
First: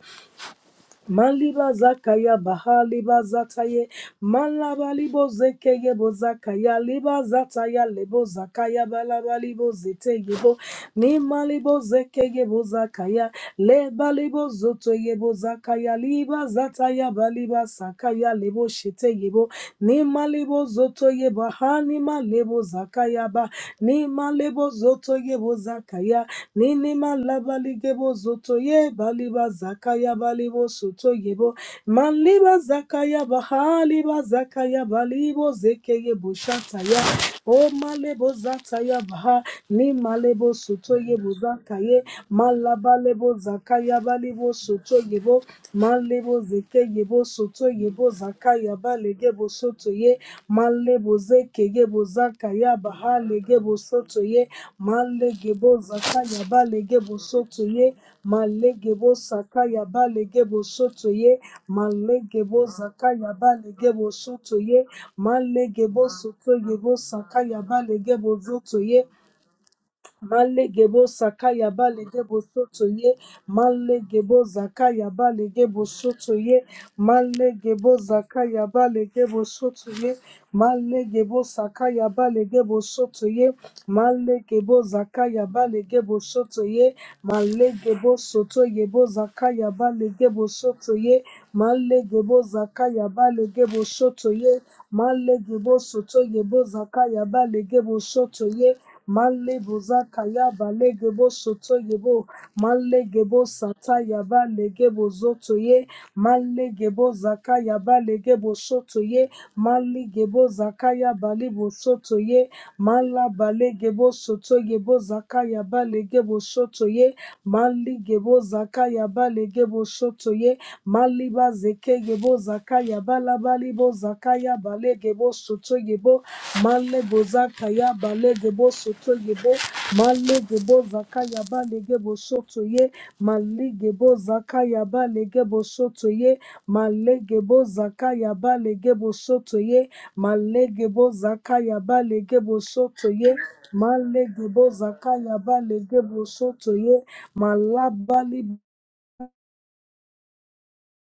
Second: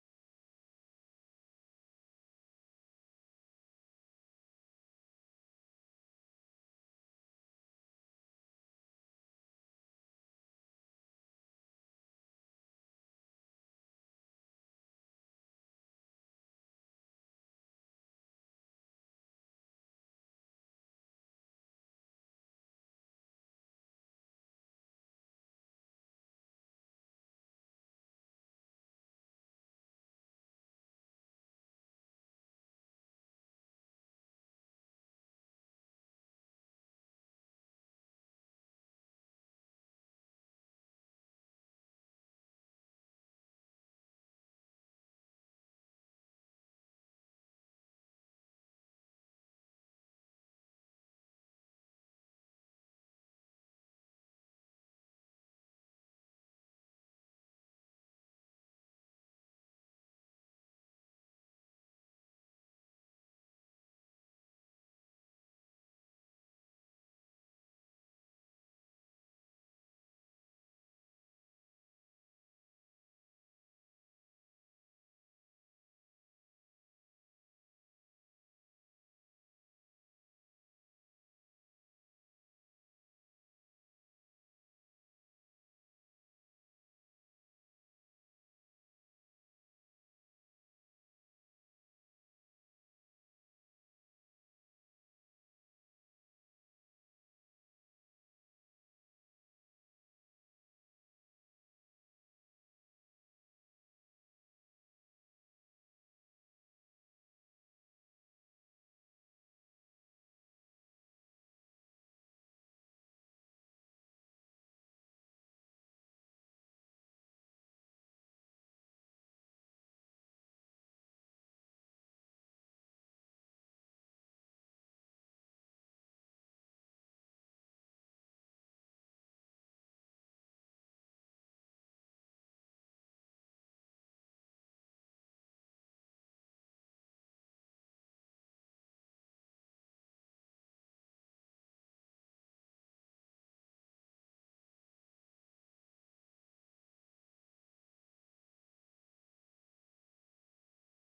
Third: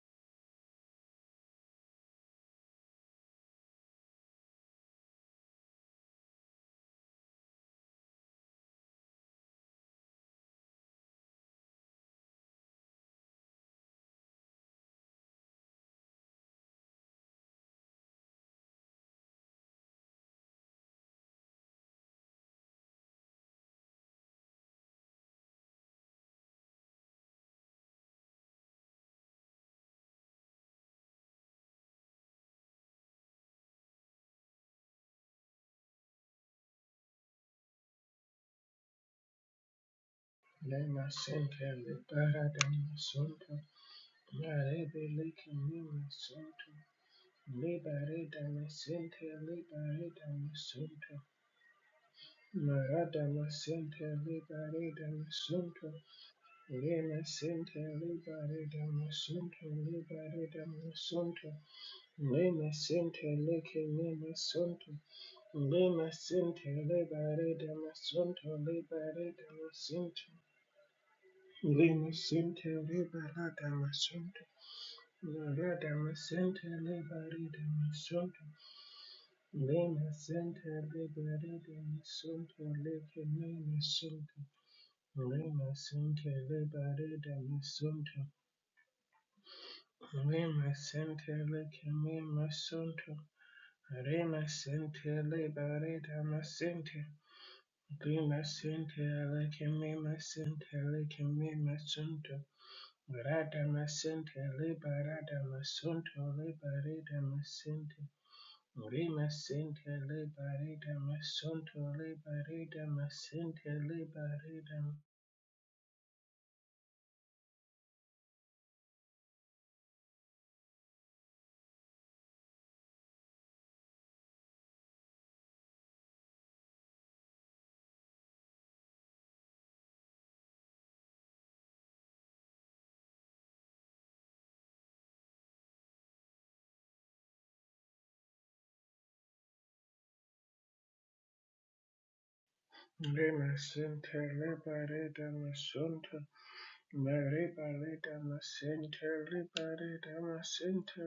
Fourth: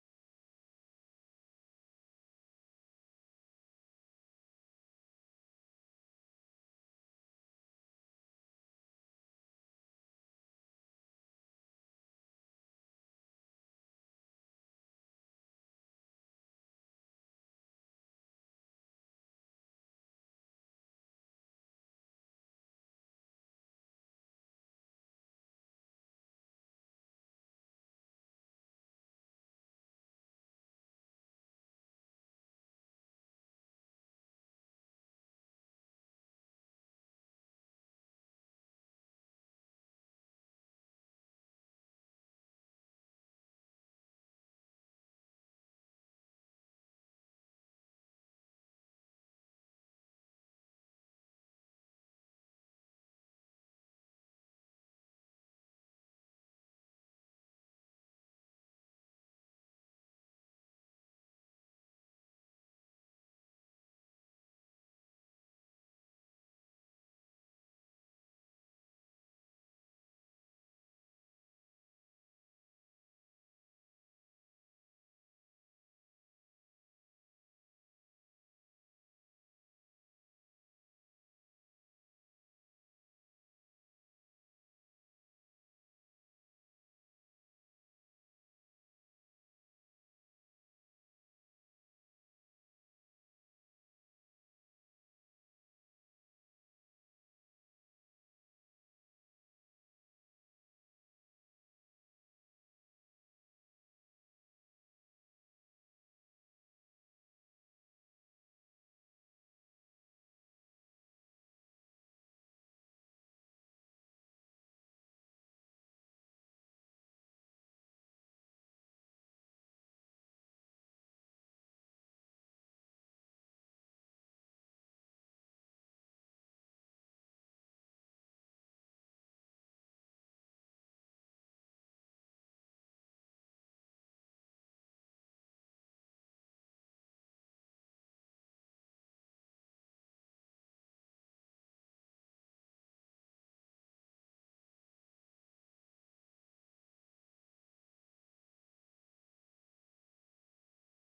B: Maliba zakaya bahali libo malabali bo zakaya liba zataya lebo zakaya balaba balabali bozeteye bo ni malibo zekeye bozakaya lebali bo zakaya liba zataya baliba sakaya lebo sheteye bo ni malibo zotoye bahani malebo zakaya ba Ni lebo zoto yebo zakaya. ni labali gebo zoto ye baliba zakaya balibo soto yebo. Maliba zakaya bahaliba zakaya balibo zeke yebo shataya. O malebo zataya baha. ni lebo soto
A: Lema
B: yebo
A: Center
B: zakaye.
A: Libera Dama
B: Malaba lebo
A: Center
B: zakaya balibo soto
A: Larebe
B: yebo.
A: Lake Lima
B: malebo
A: Center
B: bozeke ye bosoto ye
A: Libera
B: bozaka
A: Dama
B: yaba
A: Center
B: lege bosoto
A: Libera
B: ye
A: Dama
B: male
A: Center
B: bozeke ye bozaka yaba ha
A: Maradama
B: lege
A: Center
B: bosoto ye
A: Libera Dama
B: malege
A: Center
B: bozaka yaba lege
A: Lema
B: bosoto
A: Center
B: ye
A: Libera
B: malege
A: Dama
B: bosaka
A: Center
B: yaba lege
A: Libera Dama
B: bosoto ye
A: Center
B: malege
A: Lema
B: zaka
A: Center
B: yaba
A: Lake
B: lege
A: Lima
B: bosoto ye
A: Center
B: malege
A: Lema
B: bosoto
A: Center
B: ye bosaka
A: Libera
B: yaba
A: Dama
B: lege
A: Center
B: bozoto ye
A: Libera Dama Center
B: Male gebo sakaya bale
A: Lima
B: gebo
A: Center
B: soto ye.
A: Liberata
B: Male gebo
A: Masonto,
B: zakaya bale gebo
A: Liberata
B: soto ye.
A: Masonto,
B: Male
A: Liberata
B: gebo
A: Masonto,
B: zakaya bale gebo soto
A: Lima
B: ye.
A: Center
B: Male gebo
A: Liberata
B: sakaya bale
A: Masonto,
B: gebo
A: Lake
B: soto ye.
A: Lima
B: Male
A: Center,
B: gebo zakaya
A: Lima
B: bale gebo
A: Center
B: soto ye.
A: Liberata
B: Male gebo
A: Masonto,
B: soto yebo zakaya bale gebo
A: Lima
B: soto ye.
A: Center Lake
B: Male gebo
A: Lima
B: zakaya
A: Center,
B: bale gebo soto
A: Lima
B: ye.
A: Center
B: Male gebo
A: Liberata
B: soto yebo
A: Masonto,
B: zakaya bale gebo
A: Lima
B: soto ye.
A: Center
B: Male
A: Lake Lima
B: bozaka ya
A: Center, Lake
B: balegebo
A: Lima
B: soto yebo.
A: Center,
B: Malegebo sata ya
A: Radamasente
B: balegebo zoto ye.
A: liberadamasonto
B: Malegebo zaka ya
A: liberadamasente
B: balegebo soto ye.
A: rimasente
B: Maligebo zaka ya balibo
A: liberadamasonto
B: soto ye. Mala
A: liberadamasente
B: balegebo soto
A: liberadam
B: yebo zaka ya balegebo soto ye. Maligebo zaka ya balegebo soto ye. Maliba zeke yebo zaka yaba ya balabalibo zaka ya balegebo soto yebo. Malé malego zakaya balegebo sotoyebo gebo zakaya bale gebo soto ye. Malé malegebo zakaya balegebo sotoye gebo zakaya bale gebo soto ye. Malé malegebo zakaya balegebo sotoye
A: rimasente
B: gebo zakaya
A: liberadamasonto
B: balegebo sotoye malabali
A: liberadamasente liberadamasente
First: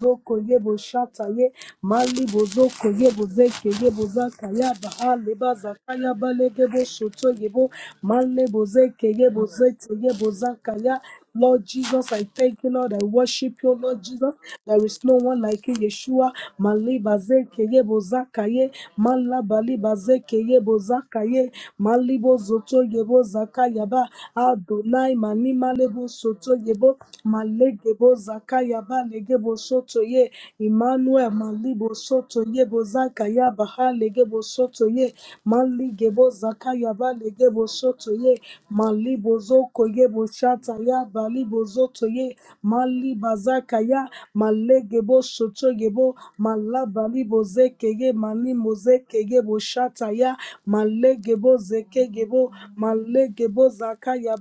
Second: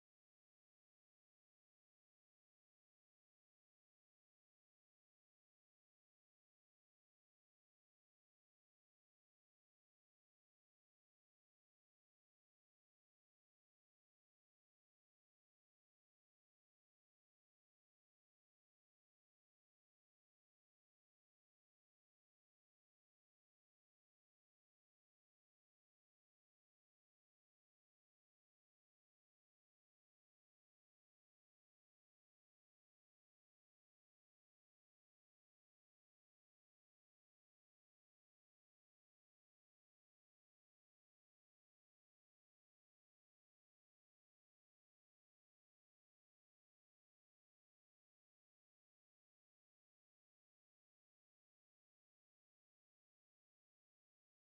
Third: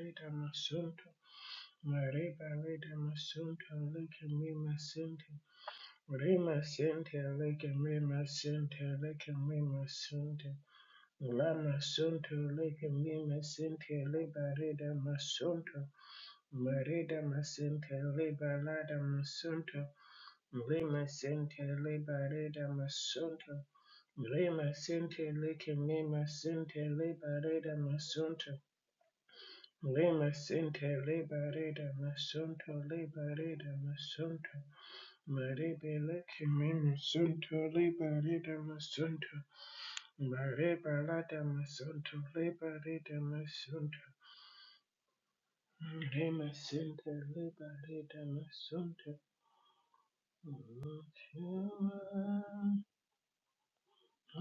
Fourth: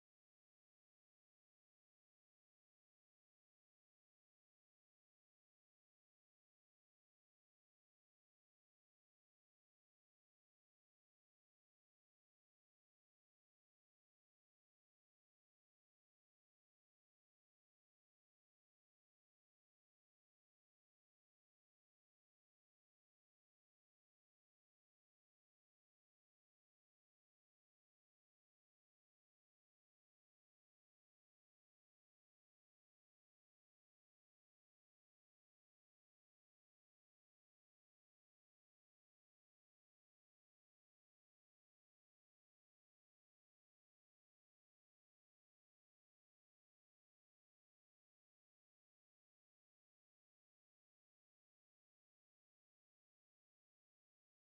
B: Zoko yebo shata ye mali bozoko yebo zeke
A: liberadamasonto
B: yebo zaka yaba
A: likimimasente
B: ale bazaka yaba
A: Rima
B: lege
A: sente
B: shoto
A: leke
B: yebo
A: mima
B: male
A: sente
B: bozeke
A: leke
B: yebo
A: mima
B: zete yebo
A: sente
B: zaka ya Lord
A: Lama
B: Jesus, I
A: sunto
B: thank you,
A: leke
B: Lord. I
A: mima
B: worship you, Lord
A: sente
B: Jesus.
A: leba
B: There
A: reda
B: is no one like you,
A: masunto
B: Yeshua. Mali
A: Mareda
B: bazeke
A: masente
B: yebo zaka
A: leba
B: ye
A: lada
B: mala bali
A: masunto
B: bazeke yebo
A: Lima
B: zaka ye
A: sente
B: mali
A: leba reda
B: bozoto yebo
A: masunto
B: zaka yaba
A: Lima
B: Adonai
A: sente
B: mani
A: leke
B: male
A: mima
B: bozoto
A: sente
B: yebo
A: leba reda
B: malege
A: masunto
B: bozaka yabalege bosoto ye
A: Lima sente
B: Emmanuel
A: leba reda
B: malibo soto ye
A: masunto leba
B: bozaka ya bahalege
A: masunto
B: bosoto ye
A: Bari
B: malige
A: bala
B: bozaka
A: kimi
B: ya balege
A: masunto le
B: ye
A: bari da
B: malibo zoko ye boshata
A: Bari
B: ya
A: bala da
B: balibo zoto
A: masunto
B: ye
A: bari da
B: malibazaka
A: masunto.
B: ya malege bosoto ye bo
A: Le
B: malabali
A: bari
B: ye
A: da
B: malimo zeke ye boshata ya malege bozeke ye bo malege bozaka ya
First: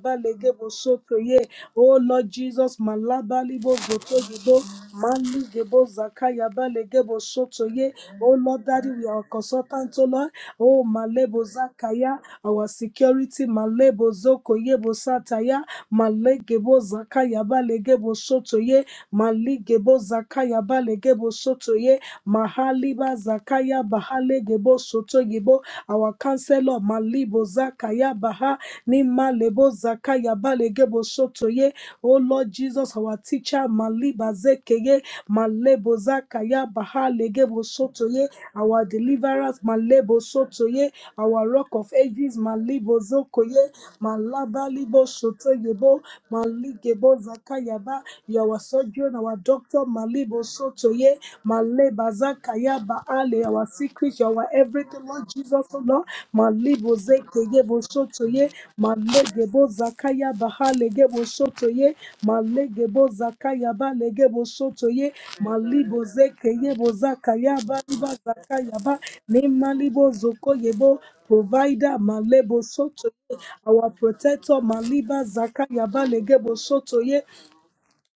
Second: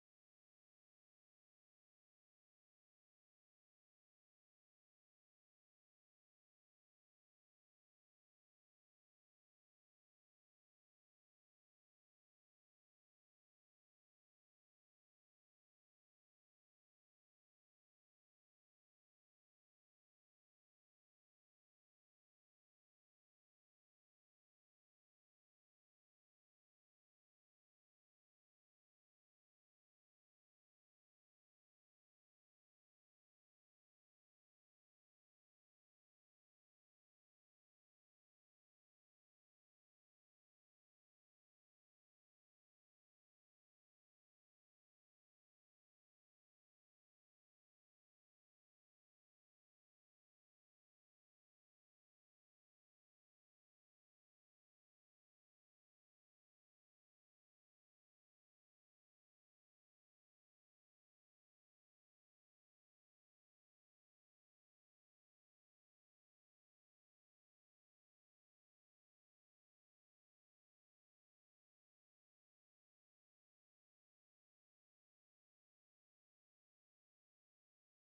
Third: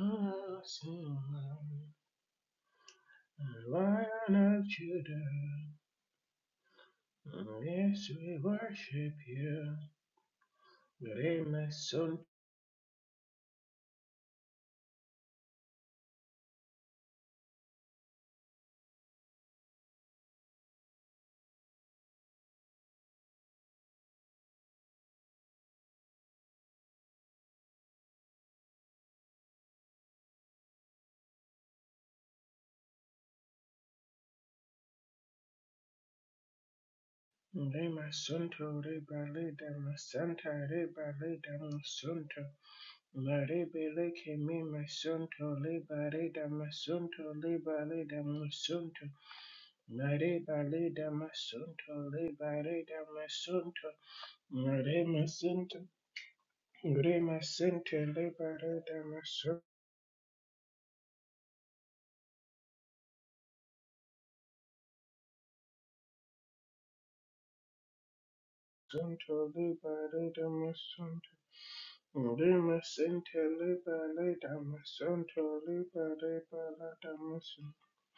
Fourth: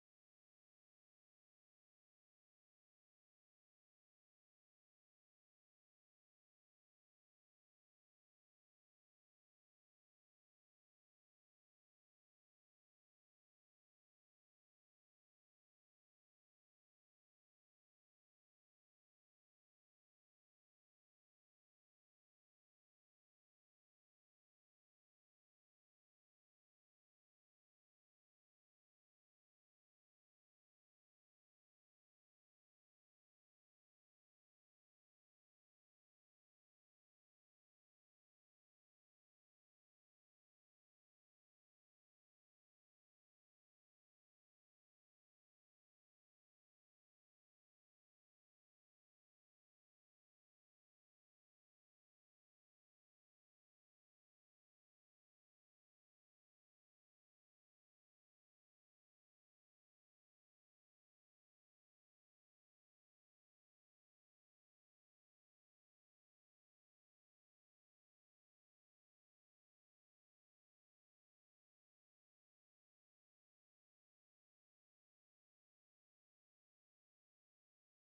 B: ye Oh Lord Jesus, Malabo labalibo
A: Lion
B: gotogibo
A: of
B: mali
A: Judah,
B: gebo zakaya balegebo shotoye
A: yes,
B: oh
A: we
B: lord daddy we
A: worship
B: are
A: you.
B: consultant oh lord oh malebo
A: Le
B: zakaya
A: masunto.
B: our security malebo zoko yebo sataya malegebo zakaya balegebo shotoye Mali gebo zakaya balegebo shotoye mahaliba zakaya bahale bahalegebo shotoyebo our counselor malibo zakaya baha ni malebo zakaya balegebo shotoye Oh Lord Jesus, our teacher, Maliba Zekeye, Malebo Zakaya, Baha Legebo
A: Le
B: Sotoye,
A: masunto
B: our
A: bari
B: deliverers,
A: da
B: Malebo
A: masunto
B: Sotoye,
A: bari
B: our
A: da
B: rock of ages, Malibo
A: Lari
B: Zokoye,
A: bele kemi
B: Malaba Libo
A: masunto le
B: Sotoyebo,
A: bari da
B: Maligebo
A: masunto le
B: Zakayaba.
A: bari da
B: You are our
A: masunto
B: surgeon, our doctor,
A: Lari
B: Malibo
A: bari da
B: Sotoye, Maleba
A: masunto le bari da
B: Zakayaba Ale, our
A: masunto
B: secret, you are our
A: Lari
B: everything, Lord Jesus, oh
A: masunto
B: Lord. Malibo
A: Lari
B: Zekebo
A: masunto le
B: Sotoye,
A: bari da masunto
B: Malegebo Zakayaba Halegebo Sotoye, Malegebo Zakayaba Legebo Sotoye, Malibo Zekebo Zakayaba, Liba Zakayaba,
A: le
B: Nimalibo
A: bari da
B: Zokoyebo
A: masunto
B: provider,
A: Lari
B: Malebo Sotoye,
A: masunto le
B: our
A: bari da
B: protector, Maliba
A: masunto le
B: Zakaya
A: bari
B: Balegebo
A: da
B: Sotoye,
A: masunto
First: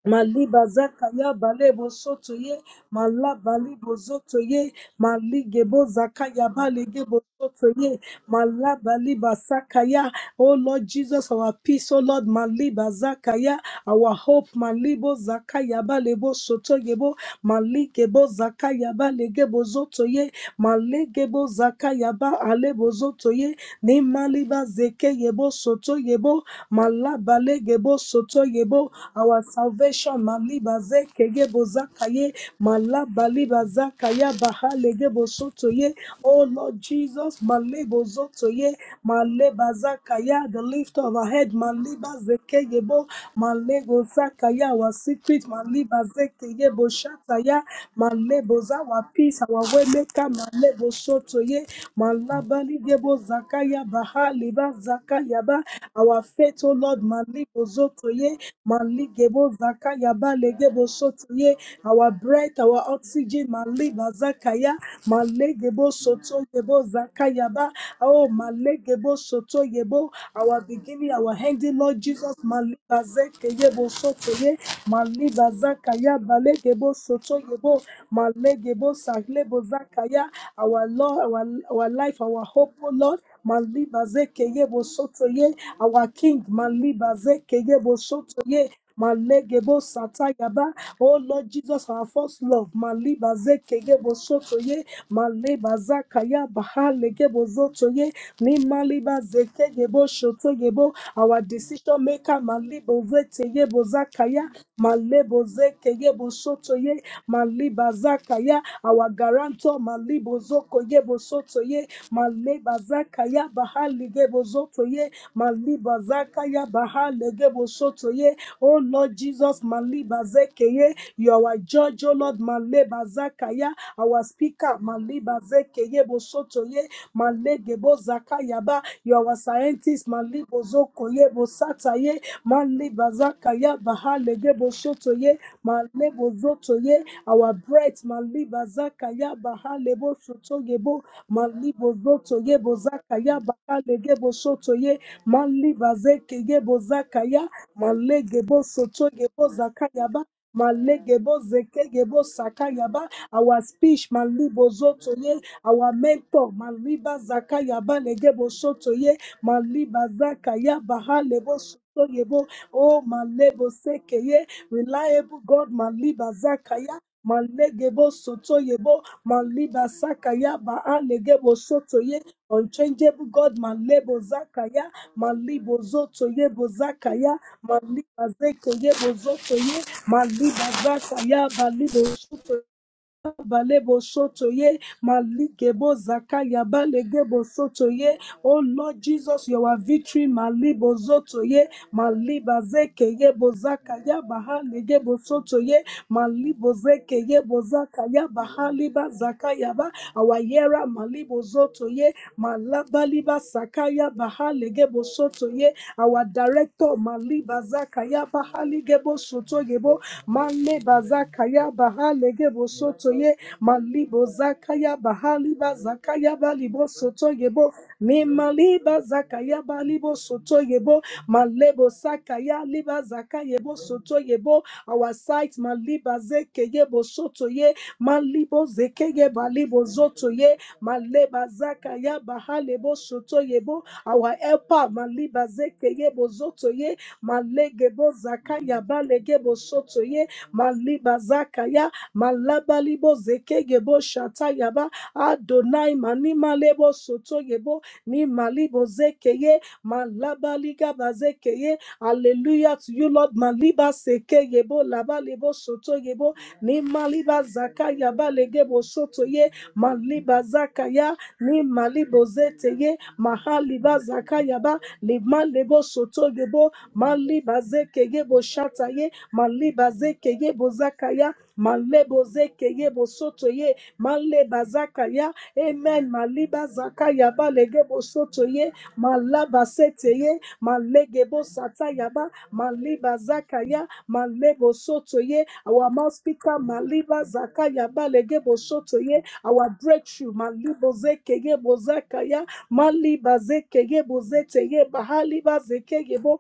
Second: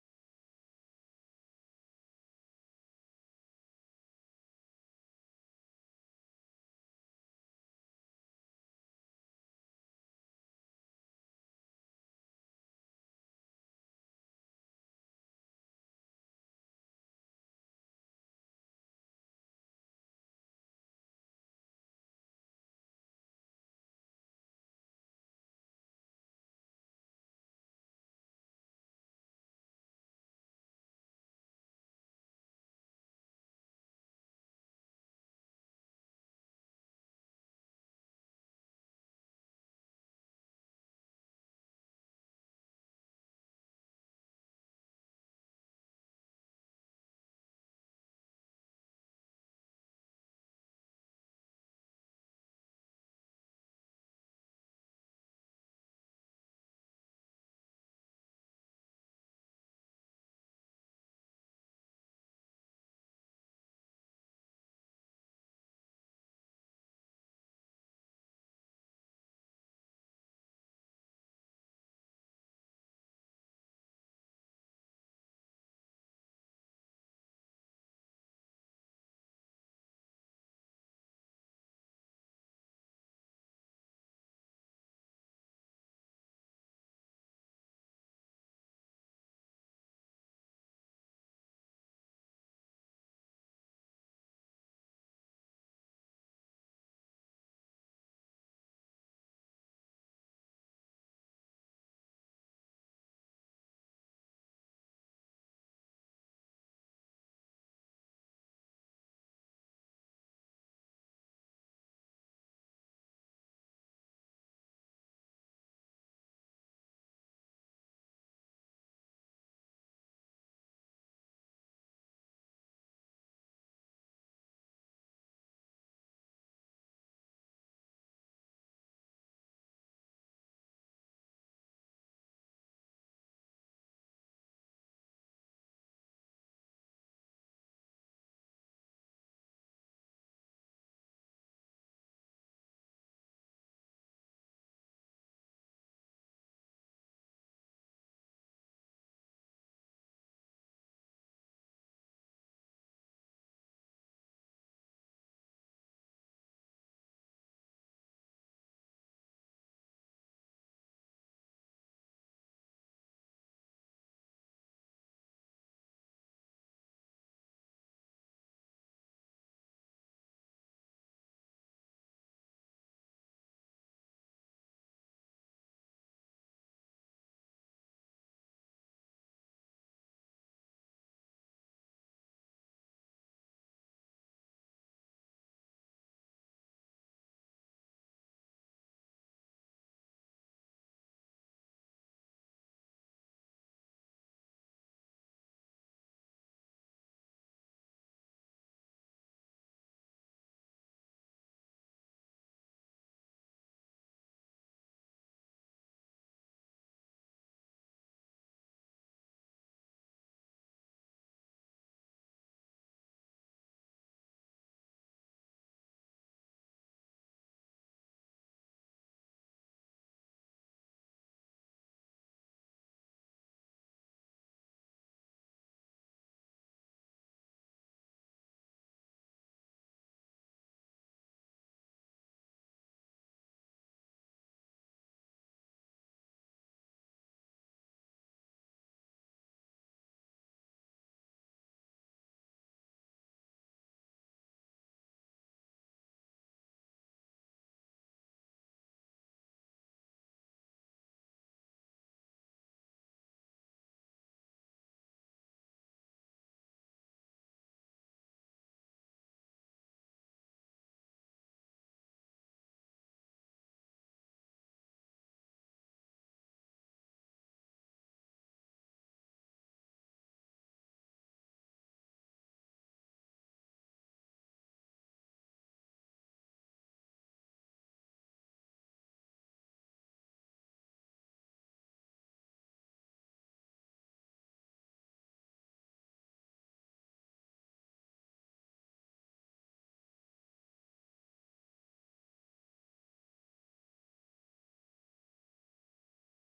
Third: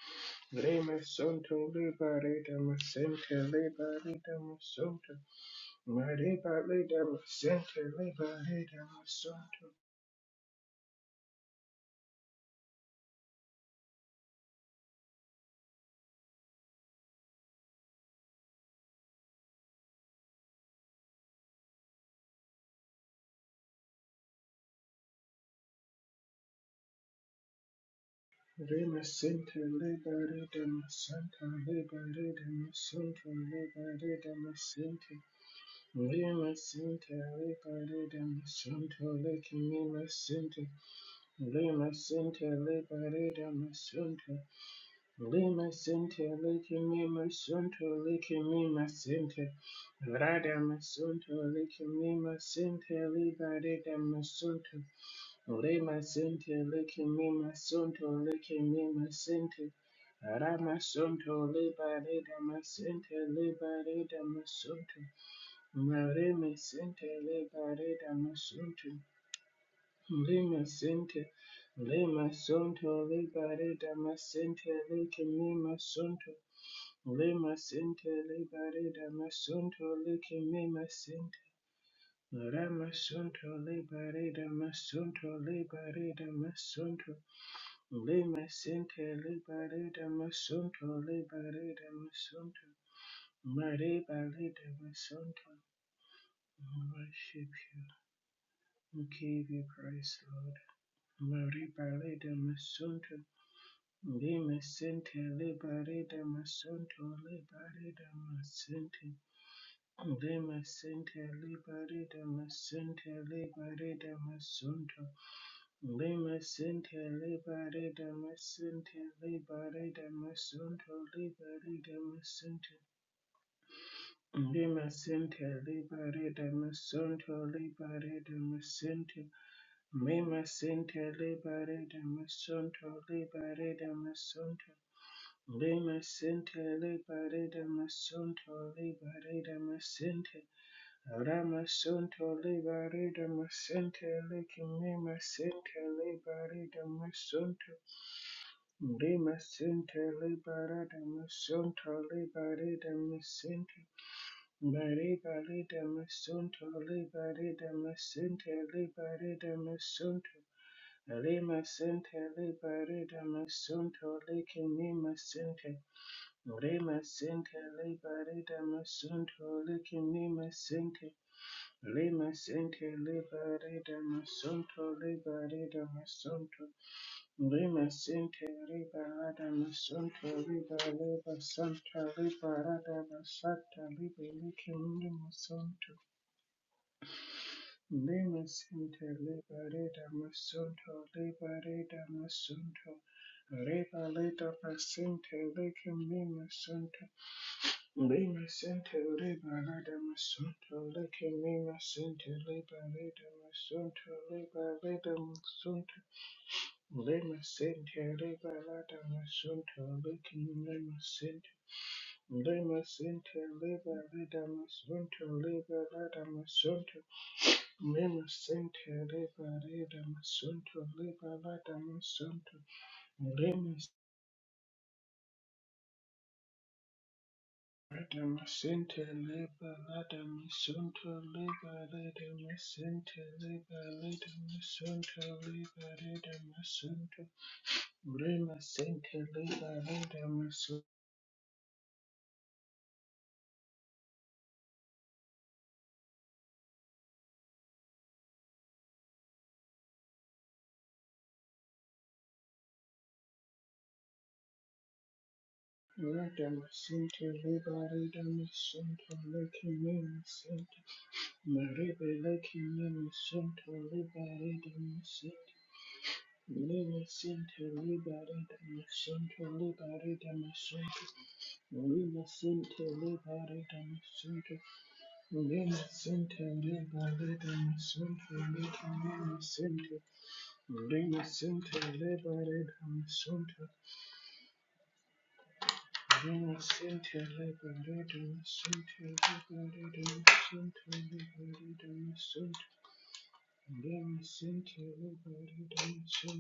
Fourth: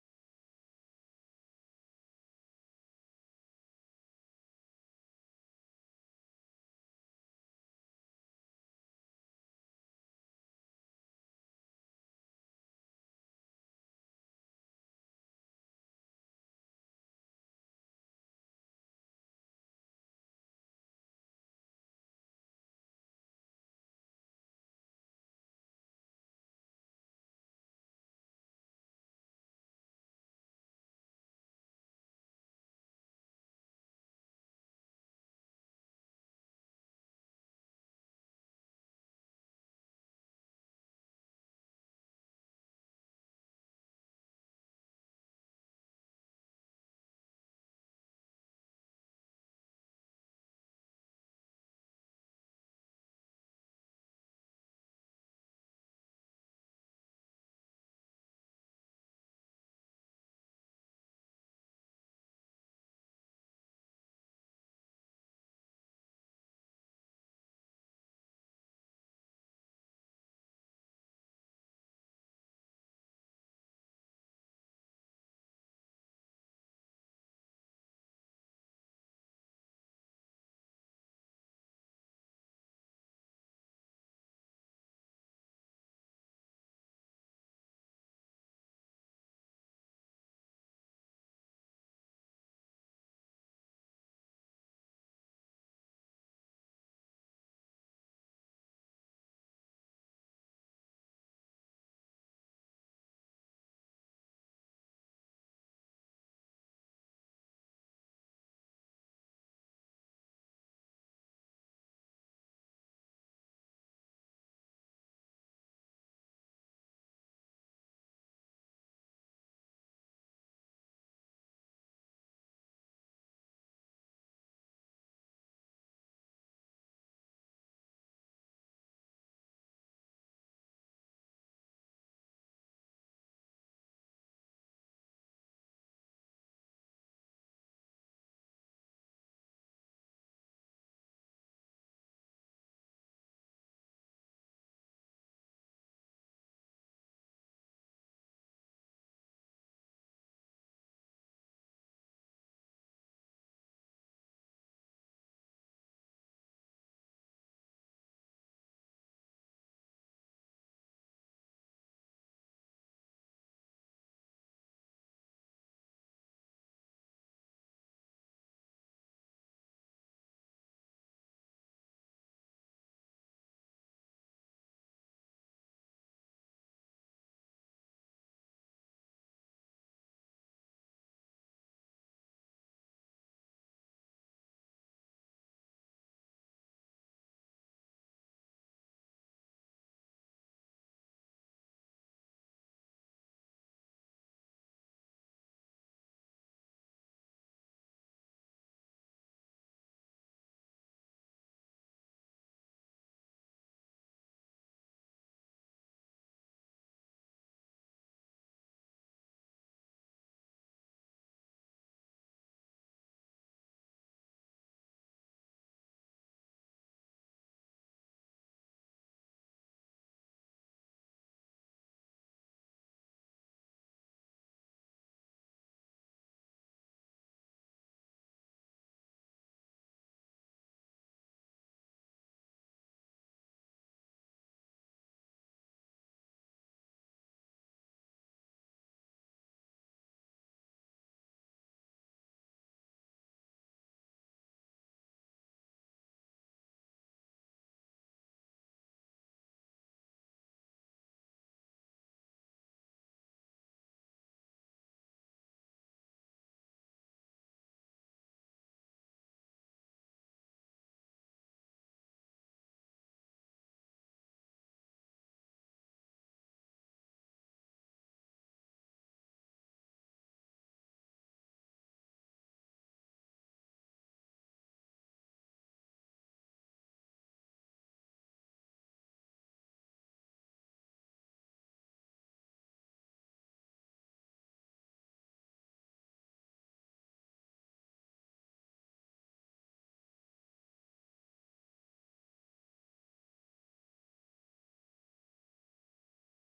B: Maliba
A: Lari
B: Zakaya
A: masunto
B: Balebo
A: le bari da
B: Sotoye,
A: masunto
B: Malaba
A: le
B: Libo
A: bari da
B: Zotoye,
A: masunto
B: Maligebo Zakaya
A: Mariba leda
B: Balegebo
A: masente
B: Sotoye,
A: leba leda
B: Malaba Liba
A: masanto.
B: Sakaya, O Lord Jesus, our peace, O Lord, Maliba Zakaya, our hope, Malibo Zakaya Balebo Sotoyebo, Maligebo Zakaya Balegebo Zotoye, Malegebo Zakaya Ba Alebo Zotoye, Nemaliba zeke yebo soto yebo. Malabale gebo soto yebo.
A: Rima
B: Our
A: sente leba
B: salvation
A: leda
B: maliba zeke
A: masanta
B: yebo
A: leba
B: zakaye.
A: leda masanto
B: Malabaliba
A: leba leda
B: zakaya bahale
A: masente.
B: gebo soto ye. Oh
A: Rima
B: Lord
A: sente
B: Jesus,
A: leba
B: malebo
A: leda
B: zoto ye.
A: masanto leki
B: Maleba
A: mima
B: zakaya, the
A: sente.
B: lift of our head.
A: Rima
B: Maliba
A: sente
B: zeke
A: leba
B: yebo.
A: leda
B: Malego
A: masanto.
B: zakaya, our secret.
A: Rima
B: Maliba
A: sente
B: zeke
A: leki
B: yebo
A: mima
B: shataya.
A: santo leki
B: Malebo
A: mima
B: zawa peace,
A: sente.
B: our way maker,
A: Rada
B: Malebo
A: masanto
B: Sotoye,
A: leki mima
B: Malabali
A: sente
B: Gebo
A: leba
B: Zakaya
A: leda
B: Baha Liba
A: masanto.
B: Zakaya Ba, our
A: Remasente
B: faith, O
A: leke
B: Lord,
A: me
B: Malibo
A: masonto
B: Zotoye,
A: leke me
B: Maligebo
A: masente.
B: Zakaya Ba Legebo
A: Ramasonto
B: Sotoye,
A: leba
B: our
A: reda
B: breath, our
A: masente
B: oxygen,
A: leba
B: Maliba
A: reda
B: Zakaya,
A: masonto.
B: Malegebo Soto
A: Mareme
B: Yebo
A: sente
B: Zakaya Ba,
A: leba reda
B: oh
A: masonto.
B: Malegebo Soto Yebo, our
A: le
B: beginning,
A: sente
B: our ending, Lord
A: le
B: Jesus, Maliba
A: sonto leba reda
B: Zekebo ye
A: masente leke
B: maliba
A: me
B: zaka ya
A: masonto.
B: balegebo soto
A: Lema
B: yebo
A: sente leba
B: malegebo
A: reda
B: sahlebo
A: masonto
B: zaka
A: leke me
B: our Lord
A: masente.
B: our, our life our hope oh Lord
A: Ramasonto
B: maliba
A: leba
B: zeke
A: reda
B: yebo soto
A: masonto
B: ye
A: leba
B: our
A: reda
B: King maliba
A: masonto.
B: zeke yebo soto ye
A: Limasinte
B: Malegebo
A: liberida
B: satayaba.
A: masunto
B: Oh Lord
A: liberida
B: Jesus, our first
A: masunto
B: love. Maliba zekegebo
A: Mariba lida
B: sotoye.
A: masunto
B: Maleba zakaya baha legebo
A: worship you
B: zotoye. Ni
A: we
B: maliba
A: give you
B: zeke zegebo
A: praise Lord
B: shotogebo, our
A: Mariba
B: decision
A: lida
B: maker, Malibo
A: masunto
B: Zeteyebo Zakaya,
A: Limasinte
B: Malebo
A: liberida
B: Zekeyebo Sotoye,
A: masunto
B: Maliba
A: liberida
B: Zakaya,
A: masinte
B: our guarantor, Malibo Zokoyebo
A: Limasinte
B: Sotoye,
A: liberida
B: Maleba
A: masinte
B: Zakaya,
A: liberida
B: Bahaligebo
A: masunto
B: Zotoye, Maliba
A: Lima
B: Zakaya,
A: Center,
B: Bahaligebo
A: Liberata,
B: Sotoye, Oh
A: Masenta,
B: Lord Jesus,
A: Liberata,
B: Maliba Zekeye,
A: Masonto,
B: you are our
A: Liberata,
B: judge, oh Lord,
A: Masenta.
B: Maleba Zakaya, our speaker,
A: Lima
B: maliba
A: Center,
B: zeke yebo
A: Liberata,
B: soto ye
A: Masonto,
B: malege bo
A: Liberata,
B: ba you
A: Masenta.
B: are our scientist
A: Lima
B: malibo zoko
A: Center,
B: yebo sata
A: Liberata,
B: ye
A: Masonto,
B: maliba zakaya
A: Liberata,
B: ba
A: Masonto.
B: soto ye
A: Lima
B: malebo
A: Center,
B: zoto ye our
A: Liberata,
B: breath maliba
A: Masonto,
B: zakaya ba
A: Liberata,
B: halebo
A: Masenta.
B: soto yebo
A: Rama
B: malibo
A: Santo
B: zoto yebo
A: Liberata
B: zakaya ba
A: Masente
B: bo
A: Lake
B: soto ye
A: Mima Santa
B: maliba zeke yebo
A: Liberata
B: zakaya
A: Masunto
B: malege bo soto yebo
A: Rimasente
B: zakaya ba
A: liberata
B: Malegebo
A: misunto
B: zekegebo
A: liberata
B: sakayaba, our
A: misente
B: speech, malibo zotoye,
A: Barita lita
B: our mentor,
A: misunto
B: maliba
A: liberata
B: zakayaba legebo
A: misente
B: sotoye,
A: liberata
B: maliba
A: misunto
B: zakayaba halebo
A: Rimasente
B: sotoyebo, oh
A: liberata
B: malebo
A: misunto
B: sekeye,
A: liki
B: reliable God,
A: mimasente
B: maliba zakaya.
A: Rimasente
B: Malegebo
A: liberata
B: sotoyebo,
A: misunto
B: maliba
A: liki
B: sakaya ba
A: mimasente
B: alegebo sotoye,
A: Rimasente
B: unchangeable God,
A: liberata
B: malebo zakaya,
A: misunto
B: malibo
A: liberata misunto
B: zotoyebo zakaya,
A: Lima
B: maliba
A: Sinti Riba
B: zekeyebo
A: Adama
B: zotoye,
A: Santa
B: Maliba
A: Riba
B: Vasa
A: Leba
B: Yaba Libo
A: Santa Riba
B: Super
A: Adama Santa
B: Balebo
A: Riba
B: soto ye,
A: Likinima
B: maligebo
A: Santa
B: zakaya balegebo soto ye.
A: Lima
B: Oh Lord
A: Sinti
B: Jesus,
A: Riba
B: you are victory,
A: Redama Santa
B: malibo zoto
A: Riba
B: ye,
A: Redama
B: maliba
A: Santa
B: zeke ye bozaka
A: Riba
B: ya
A: Ledama
B: bahalegebo
A: Sinti
B: soto ye,
A: Likinima
B: malibo
A: Santa
B: zeke ye bozaka ya
A: Lima Sinti
B: bahaliba
A: Riba
B: zakaya ba
A: Adama Santa
B: awayera malibo
A: Likinima
B: zoto ye,
A: Sinti Riba
B: malabaliba
A: Redama
B: sakaya
A: Santa Riba
B: bahalegebo
A: Redama
B: soto ye.
A: Santa
B: Our director
A: Lima
B: maliba
A: Center,
B: zakaya
A: Lima Lada
B: bahaligebo soto
A: Masunto,
B: yebo,
A: Licking Lima Center,
B: bazakaya bahalege
A: Lima
B: bosoto ye
A: Center, Lima
B: malibo
A: Lada
B: zakaya
A: Masunto,
B: bahali
A: Lima Lada
B: bazakaya balibo
A: Masunto,
B: soto yebo
A: Lima
B: mimali
A: Center, Lima
B: bazakaya
A: Lada
B: balibo soto
A: Masunto,
B: yebo
A: Lima Lada
B: malebo
A: Masunto,
B: sakaya liba zakayebo
A: Lima
B: soto yebo our sight maliba zekeye bosoto ye
A: Lada
B: malibo
A: Masunto,
B: zekeye
A: Lima
B: balibo
A: Lada
B: zoto ye
A: Masunto, Lima Lada Masunto,
B: maleba
A: Lima Lada
B: zakaya bahalebo
A: Masunto,
B: soto yebo our helper maliba
A: Lima
B: zekeye
A: Lada
B: bozoto ye
A: Masunto,
B: malegebo
A: Lima
B: zakaya
A: Center,
B: balegebo
A: Lima
B: soto ye
A: Lada Masunto.
B: malibazakaya malabalibo zekegebo shatayaba adonai manimalebo sotoyebo ni malibo zekeye malabaligaba zekeye hallelujah to you lord maliba sekeyebo labalebo sotoyebo ni
A: Radamasinte
B: maliba zakayaba legebo
A: Libaridamasinte
B: sotoye maliba
A: Lekinimisinte
B: zakaya ni
A: Maribe
B: malibo zeteye
A: Lekinimisinte
B: mahaliba zakayaba
A: Libaridamasinte
B: limalebo sotoyebo maliba
A: Limisinte
B: zekegebo shataye
A: Libaridamasinte
B: maleba zeke ye
A: Libaridamasinte
B: bozaka ya malebo zeke
A: Limisinte
B: ye bosoto ye
A: Libaridamasinte
B: maleba zaka ya amen
A: Limisinte
B: maliba zaka ya balege
A: Libaridamasinte
B: bosoto ye malaba
A: Lekinimisinte
B: sete ye malege
A: Limisinte
B: bosata ya ba maliba
A: Libaridamasinte
B: zaka ya malebo soto ye our mouth
A: Liberate my
B: speaker maliba
A: center,
B: zaka ya
A: liberate
B: balege
A: my
B: bosoto
A: center,
B: ye our breakthrough malibo zeke ye bozaka ya maliba zeke ye bozete ye bahaliba zeke ye bo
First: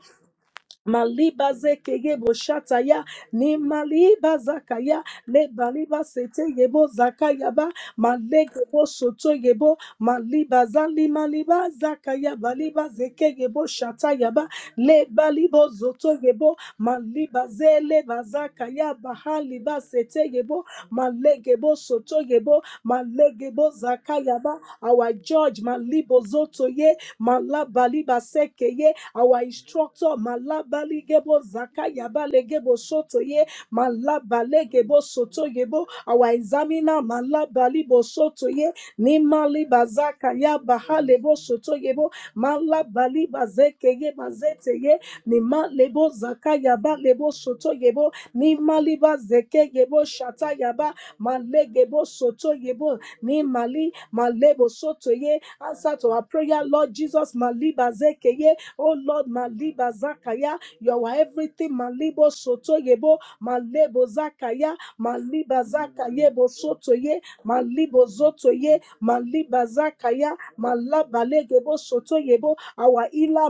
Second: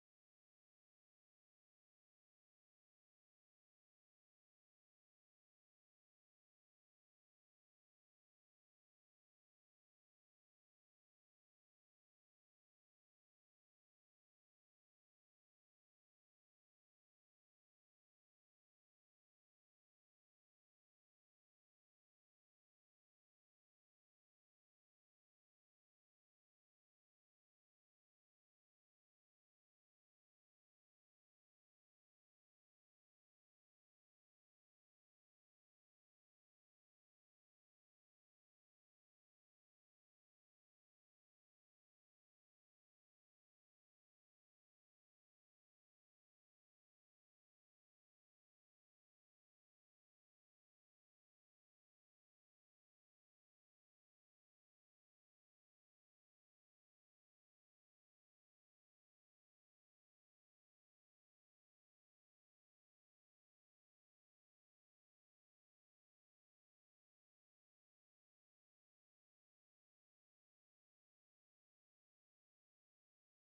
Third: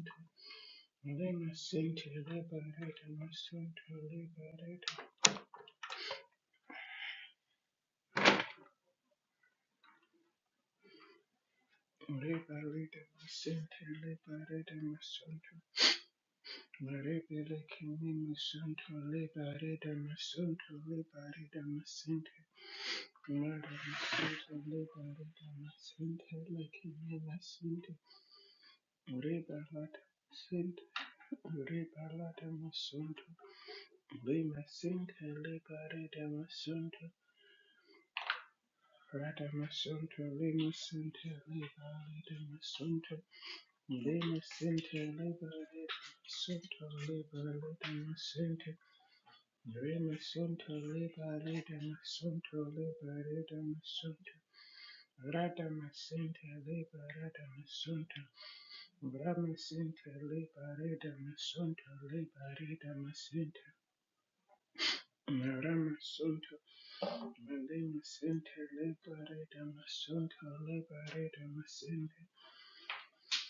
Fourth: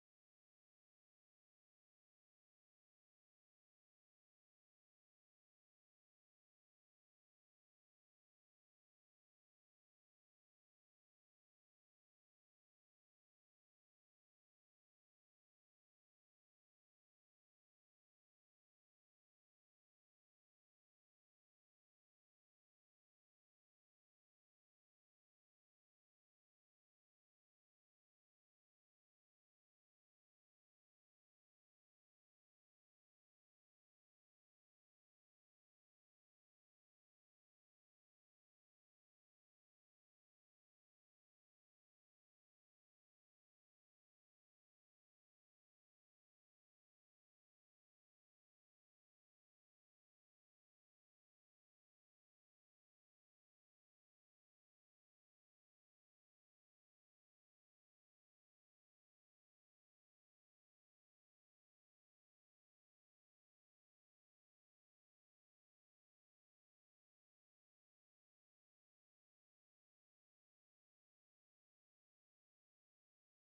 B: Maliba zeke yebo shataya, ni maliba zakaya, le baliba sete yebo zakaya ba, malege bo soto yebo, maliba zali maliba zakaya, baliba zeke yebo shataya ba, le balibo zoto yebo, maliba zele bazakaya, bahaliba sete yebo, malege bo soto yebo, malege bo zakaya ba, our judge, malibo zoto
A: like him
B: ye,
A: in my
B: malaba
A: center.
B: liba seke ye, our
A: Rebalat
B: instructor,
A: sent
B: Malabali Gebo
A: Rebalat
B: Zakayabale Gebo
A: Masunto
B: Sotoye,
A: Lima
B: Malabale Gebo
A: Sinta
B: Sotoyebo,
A: Libarita
B: our examiner,
A: Masunto
B: Malabali Bosotoye,
A: Rata
B: Nimali
A: Masunto
B: Bazakaya
A: Lima Sinta
B: Bahalebo Sotoyebo,
A: Libarita Masunto
B: Malabali Bazekeye
A: Lima
B: Bazeteye,
A: Sinta Libarita
B: Nimalebo
A: Masunto
B: Zakayaba Lebo
A: Libarita
B: Sotoyebo,
A: Masunto
B: Nimali Bazekeyebo
A: Lima Sinta
B: Shatayaba,
A: Libarita
B: Malegebo
A: Masunto
B: Sotoyebo,
A: Libarita
B: Nimali
A: Masunto
B: Malebo Sotoye,
A: Rata
B: answer to our
A: Masinta
B: prayer, Lord Jesus,
A: Libarita
B: Maliba
A: Masunto
B: Zekeye. Oh Lord, Maliba
A: Brahmasinte
B: Zakaya, you
A: liberate
B: are everything.
A: masunto
B: Malibo Soto
A: liberate
B: Yebo,
A: masinte
B: Malebo Zakaya, Maliba Zakayebo
A: Ramasunto
B: Soto Ye,
A: Malima
B: Malibo Zoto
A: Sinte
B: Ye,
A: liberate
B: Maliba Zakaya,
A: masunto liberate
B: Malabalegebo Soto
A: masinte
B: Yebo, our Ila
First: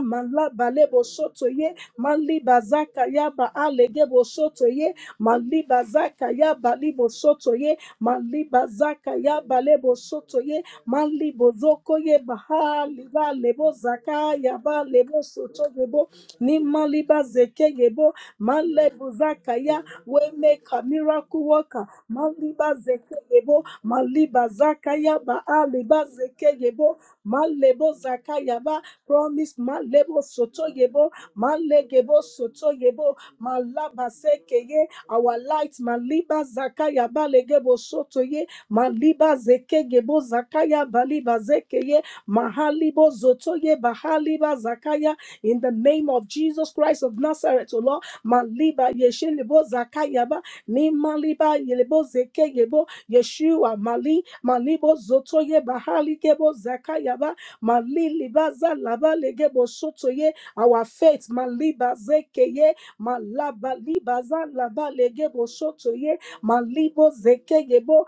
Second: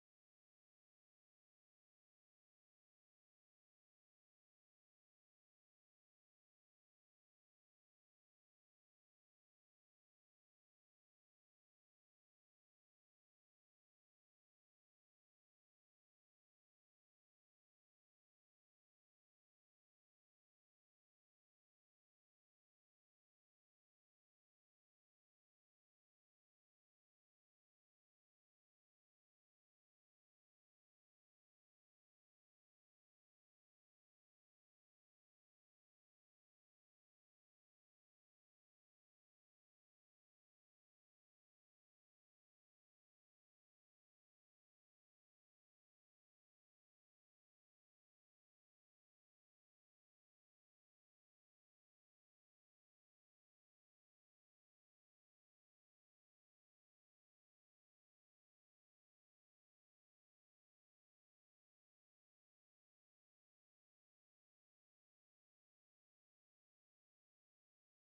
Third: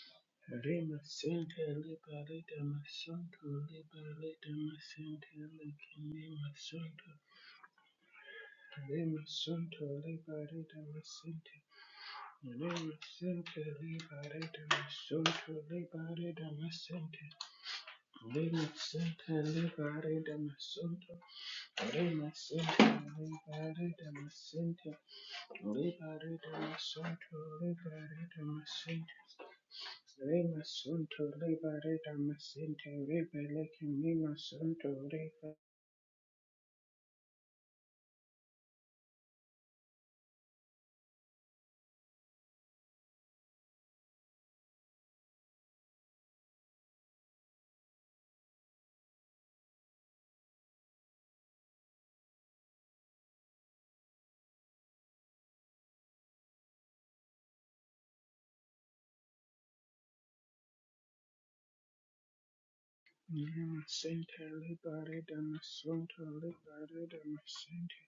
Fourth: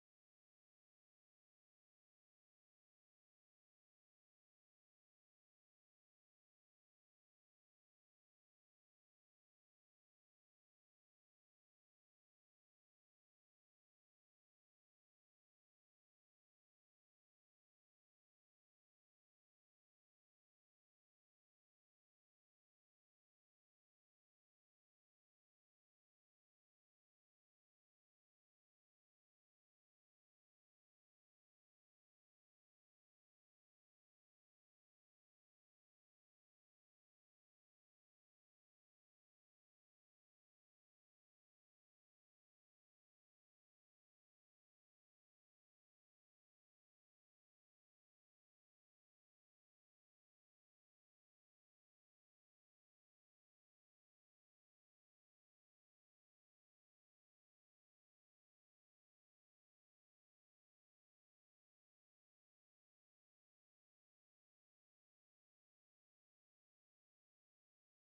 A: Rima
B: Malabalebo Soto
A: Sinte
B: Ye,
A: liberate
B: Maliba Zakaya Ba
A: masunto
B: Alegebo
A: liberate
B: Soto Ye,
A: masinte
B: Maliba
A: Lakini
B: Zakaya Balibo
A: masunto
B: Soto Ye, Maliba
A: Rima
B: Zakaya
A: Sunto
B: Balebo Soto Ye,
A: liberate
B: Mali
A: masinte
B: bozoko ye baha
A: Rima
B: liba
A: Sinte
B: lebo zaka
A: liberate
B: yaba lebo
A: masunto
B: soto yebo
A: liberate
B: ni mali
A: masinte
B: bazeke yebo male
A: Limasanta
B: bozaka ya
A: libare
B: we make a
A: damasunto,
B: miracle worker mali
A: limasanta
B: bazeke yebo
A: libare
B: mali
A: damasente,
B: bazaka ya ba ali
A: libare
B: bazeke yebo
A: damasunto,
B: male
A: libare
B: bozaka yaba
A: damasente,
B: promise male bo soto yebo
A: limasunto
B: male
A: libare
B: gebo soto
A: damasente,
B: yebo
A: rebeleke
B: malaba seke ye
A: mimasunto
B: our
A: libare.
B: light maliba zaka yaba legebo soto ye maliba zeke gebo zakaya baliba zeke ye mahalibo zoto ye bahaliba zakaya in the name of Jesus Christ of Nazareth, O Lord, maliba yeshe lebo zakaya ba ni maliba yelebo zeke gebo Yeshua mali malibo zoto ye bahali gebo zakaya ba maliliba zalaba legebo soto ye our faith maliba zeke ye malaba
A: Rema
B: liba
A: Center
B: zalaba
A: Liberata
B: legebo soto ye
A: Masunto
B: malibo
A: Liberata
B: zeke gebo
A: Masente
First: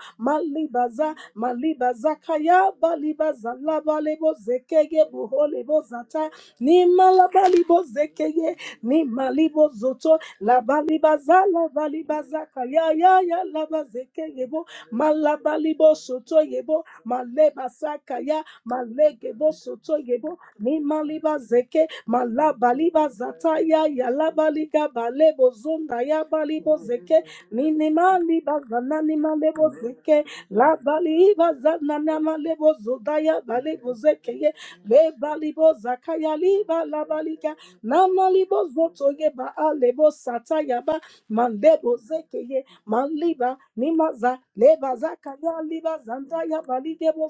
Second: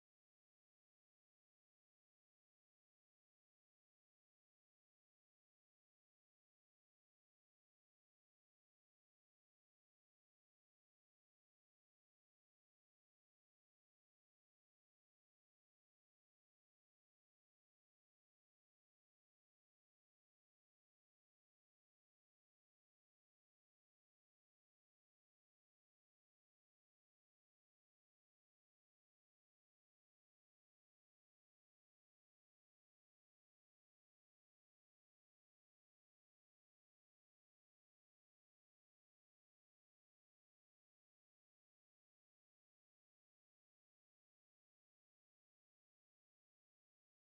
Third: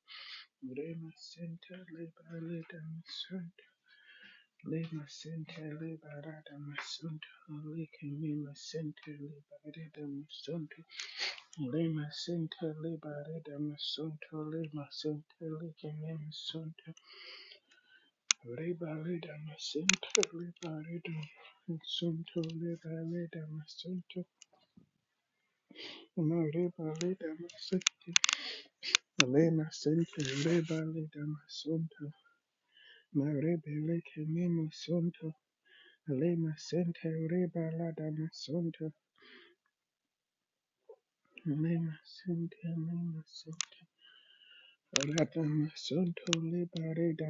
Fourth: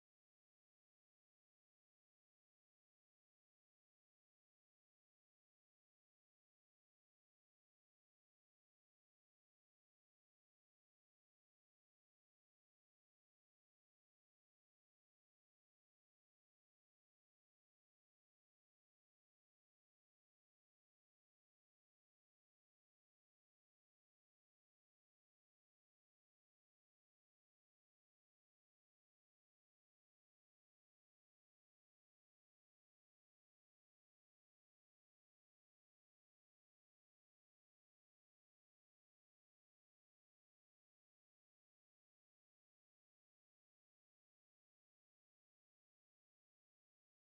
A: Rema
B: malibaza
A: Center
B: malibaza kaya
A: Liberata
B: balibaza labalebo zekege
A: Lima Center
B: buholebo zata
A: Liberata
B: ni
A: Masunto
B: malabalibo
A: Lake Lima
B: zekege ni
A: Center
B: malibo
A: Liberata
B: zoto
A: Masunto
B: labalibaza
A: Lima
B: labalibaza
A: Center
B: kaya ya ya
A: Liberata
B: laba
A: Masunto
B: zekegebo
A: Lima Center Lake
B: malabalibo
A: Lima
B: soto yebo
A: Sunto
B: malebasa kaya
A: Liberata
B: malegebo soto
A: Masunto
B: yebo ni
A: Liberata
B: maliba zeke
A: Masunto
B: malabaliba
A: Liberata
B: zata ya ya
A: Masunto
B: labaliga balebo zonda ya
A: No
B: balibo zeke
A: Liberata Masunto
B: minimali bazanani
A: Lima
B: malebo zeke
A: Center
B: la
A: Liberata
B: bali
A: Masunto
B: bazanana malebo
A: No
B: zodaya
A: Liberata
B: balebo zekeye le
A: Masunto
B: balibo zakaya
A: Lima
B: liba la
A: Center
B: balika na
A: Liberata
B: malibo
A: Masunto
B: zotoye ba alebo sataya ba malebo
A: Lemasente,
B: zekeye maliba
A: lemasente.
B: nimaza leba zakaya liba
A: Radamasonto,
B: zandaya
A: libare,
B: baligebo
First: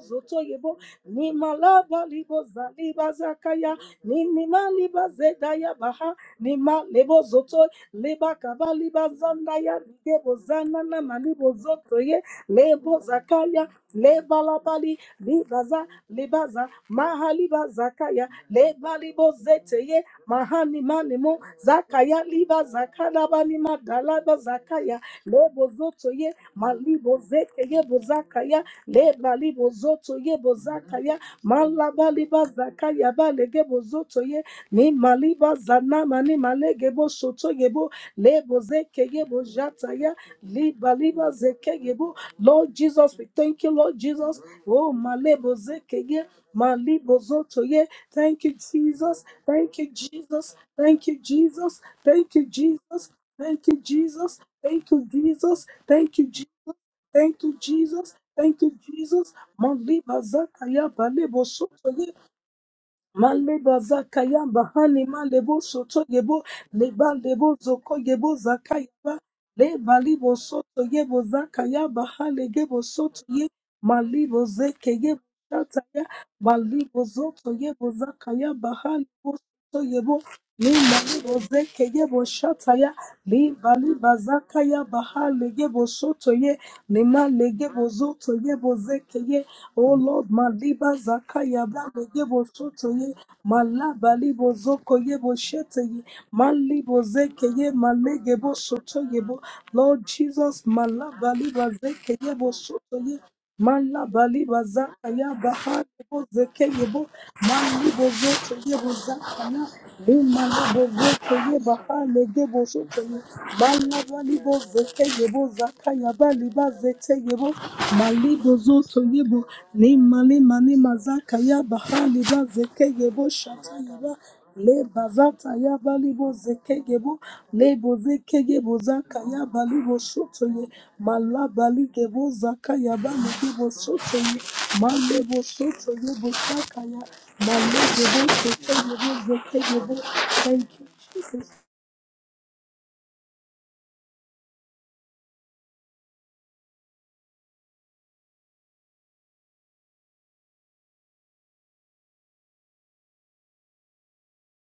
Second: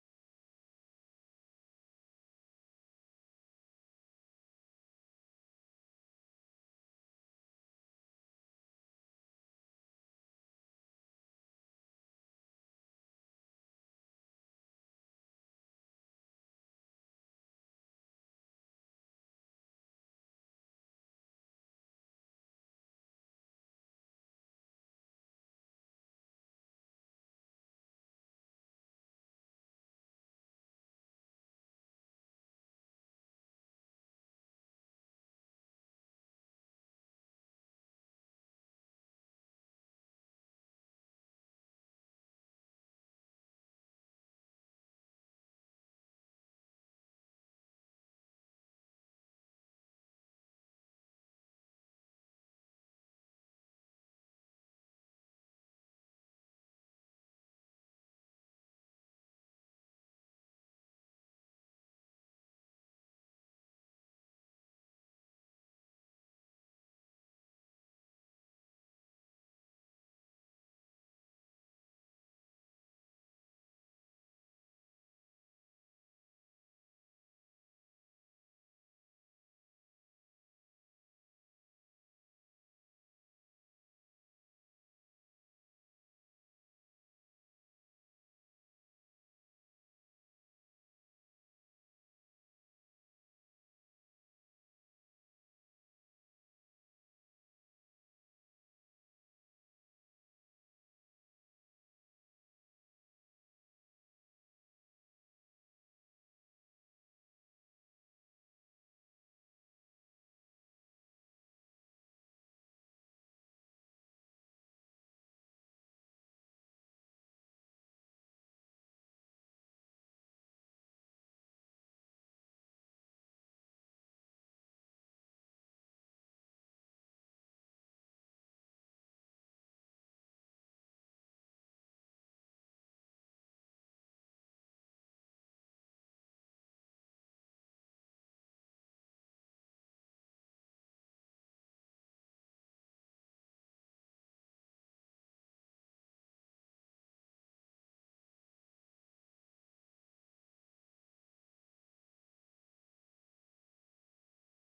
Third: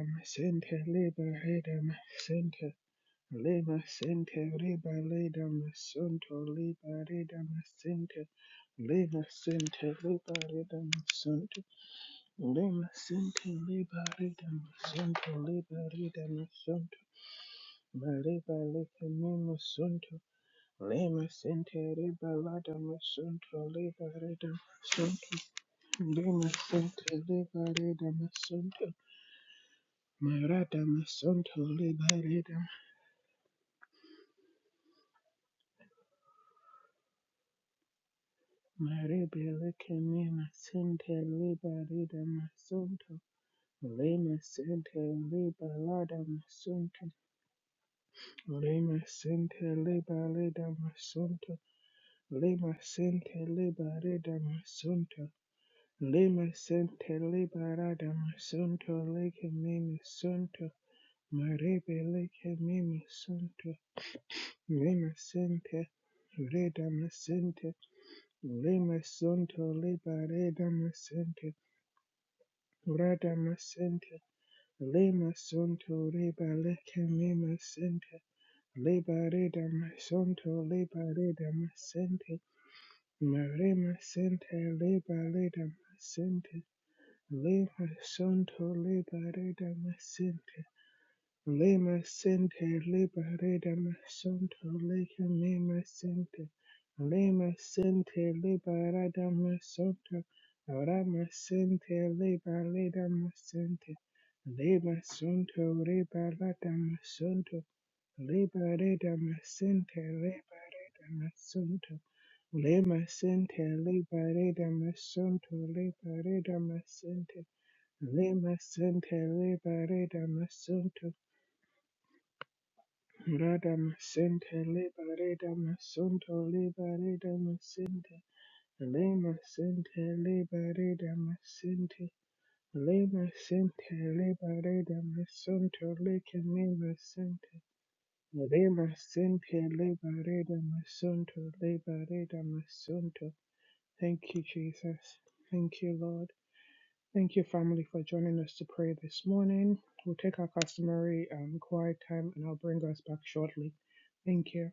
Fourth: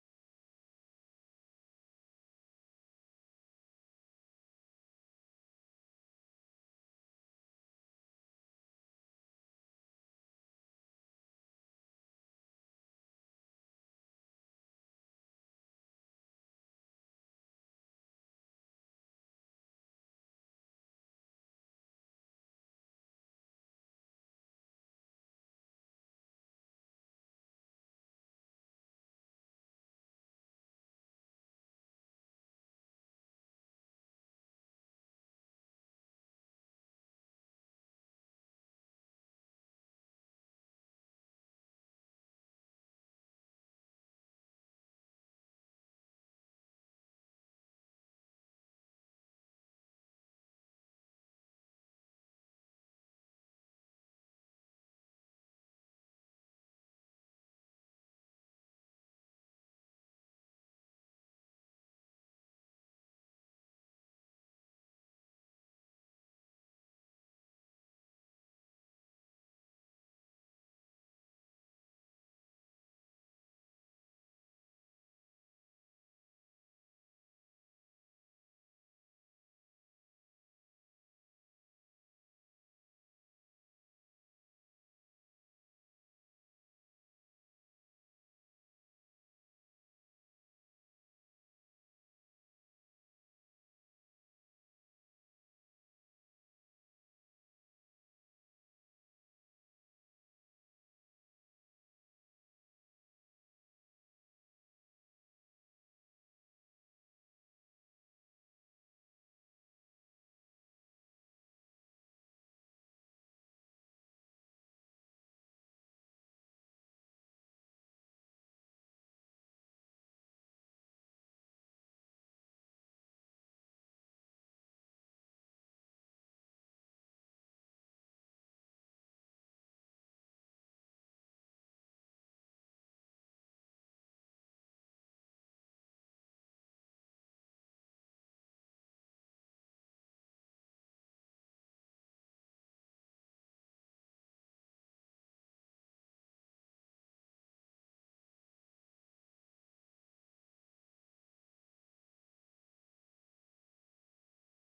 B: bo
A: libare,
B: nimala balibo
A: damasente.
B: zaliba zakaya
A: Lemasente,
B: nimimaliba
A: libare,
B: zedaya baha
A: damasonto,
B: nimalebo
A: libare, damasente.
B: leba kaba liba zanda ya
A: Lemasente,
B: debo
A: libare,
B: zana na malibo
A: damasonto.
B: zoto ye lebo
A: Lemasente,
B: zakaya
A: libare,
B: leba labali
A: damasonto,
B: libaza
A: libare,
B: libaza
A: damasonto.
B: mahaliba zakaya
A: Malibale,
B: leba libo zete ye
A: kemimasonto.
B: mahani manimo
A: Lemasente,
B: zakaya
A: libare,
B: liba zakalaba ni
A: damasonto, libare,
B: madalaba zakaya
A: damasonto.
B: lebo zoto
A: De
B: ye
A: masonto
B: malibo zete ye
A: libare de
B: bozakaya
A: masonto,
B: leba libo zoto ye
A: marada
B: bozakaya
A: masonto
B: malaba
A: libare
B: liba
A: de
B: zakaya ba lege bozoto ye Ni maliba zana mani malegebo soto yebo lebo zeke yebo
A: maribele
B: jataya
A: kene
B: liba
A: masente
B: liba zeke
A: libare
B: yebo.
A: de
B: Lord
A: masonto,
B: Jesus, we thank you, Lord
A: le
B: Jesus. Oh,
A: masente
B: malebo zeke ye
A: libalada masonto,
B: malibo zoto ye. Thank you,
A: le
B: Jesus.
A: masente
B: Thank you,
A: libare
B: Jesus.
A: de
B: Thank you,
A: masonto,
B: Jesus. Thank you,
A: le
B: Jesus.
A: masente
B: Thank you,
A: libare de
B: Jesus. Thank you,
A: masonto,
B: Jesus. Thank you,
A: le
B: Jesus.
A: masente
B: Thank you,
A: libara de
B: Jesus. Thank you, Jesus. Maliba zakaya balebo soto ye.
A: maribele kene masonto.
B: Maleba zaka yamba hani
A: Lima
B: malebo
A: sente,
B: soto yebo leba lebo
A: Lemasente,
B: zoko yebo
A: Redamasente,
B: zaka yaba
A: Lemasonto,
B: leba
A: Leba
B: libo soto yebo
A: Redamasente,
B: zaka yamba hale gebo soto ye
A: Radamasente,
B: malibo zeke yebo shata
A: Lemasonto, Reba
B: malibo zoto yebo
A: Lecanemasente,
B: zaka hale
A: Leba
B: bo soto yebo
A: sente,
B: ni
A: Leba
B: malibo zeke yebo
A: Redamasente,
B: shataya. Liba liba
A: Maremasente,
B: zaka ya
A: Leba
B: baha lege bosoto ye
A: Redamasente,
B: lema lege bozoto ye
A: Lemasonto,
B: bozeke
A: Leba
B: ye. Oh Lord, ma
A: Redamasente,
B: liba zaka ya ba
A: Lima
B: lege
A: Center
B: bosoto ye ma
A: Liberata
B: laba libo
A: Masunto
B: zoko ye
A: Lake
B: boshete
A: Lima
B: ye
A: Center
B: ma libo zeke
A: Lima
B: ye ma
A: Center
B: lege bosoto ye
A: Liberata
B: bo. Lord
A: Masunto
B: Jesus, ma
A: Rama
B: laba liba
A: Center
B: zeke ye bosoto
A: Liberata
B: ye.
A: Masunto
B: Mala bali baza
A: Lima
B: ya
A: Sunto
B: bahari boze
A: Liberata
B: keyebo
A: Masunto
B: mali bozo teye boza
A: Liberata
B: kana
A: Masunto
B: le mala bozo
A: Liberata
B: teye
A: Masunto
B: bahari ge bozo
A: Lima
B: teye
A: Center
B: mala bali
A: Liberata
B: boze keyebo
A: Masunto
B: zaka ya bali
A: Liberata
B: baze
A: Masunto
B: teyebo mali
A: Lima
B: bozo
A: Center
B: teyebo le
A: Liberata
B: mali mani
A: Masunto
B: maza kaya bahari baze keyebo shata
A: Radam
B: ya ba
A: sente
B: le bazata
A: liberadam
B: ya balibo
A: sunto
B: zekegebo
A: liberadam
B: le
A: sente
B: bozekegebo zaka
A: lema
B: ya balibo
A: sente
B: sotoye
A: liberadam sente
B: malabaligebo zaka ya
A: lema
B: baligebo
A: sente
B: sotoye
A: liberadam
B: malebo
A: sunto
B: sotoye bosaka
A: lecanema
B: ya
A: sente
B: malebebo
A: lema
B: sotoyebo
A: sente
B: zekegebo thank
A: liberadam
B: you jesus
A: sunto liberadam sunto. Thank you, Jesus. Thank you, Lord. Thank you, family, for joining us to pray this morning. We'll take our customary um, quiet time and I'll bring us back shortly. Thank you.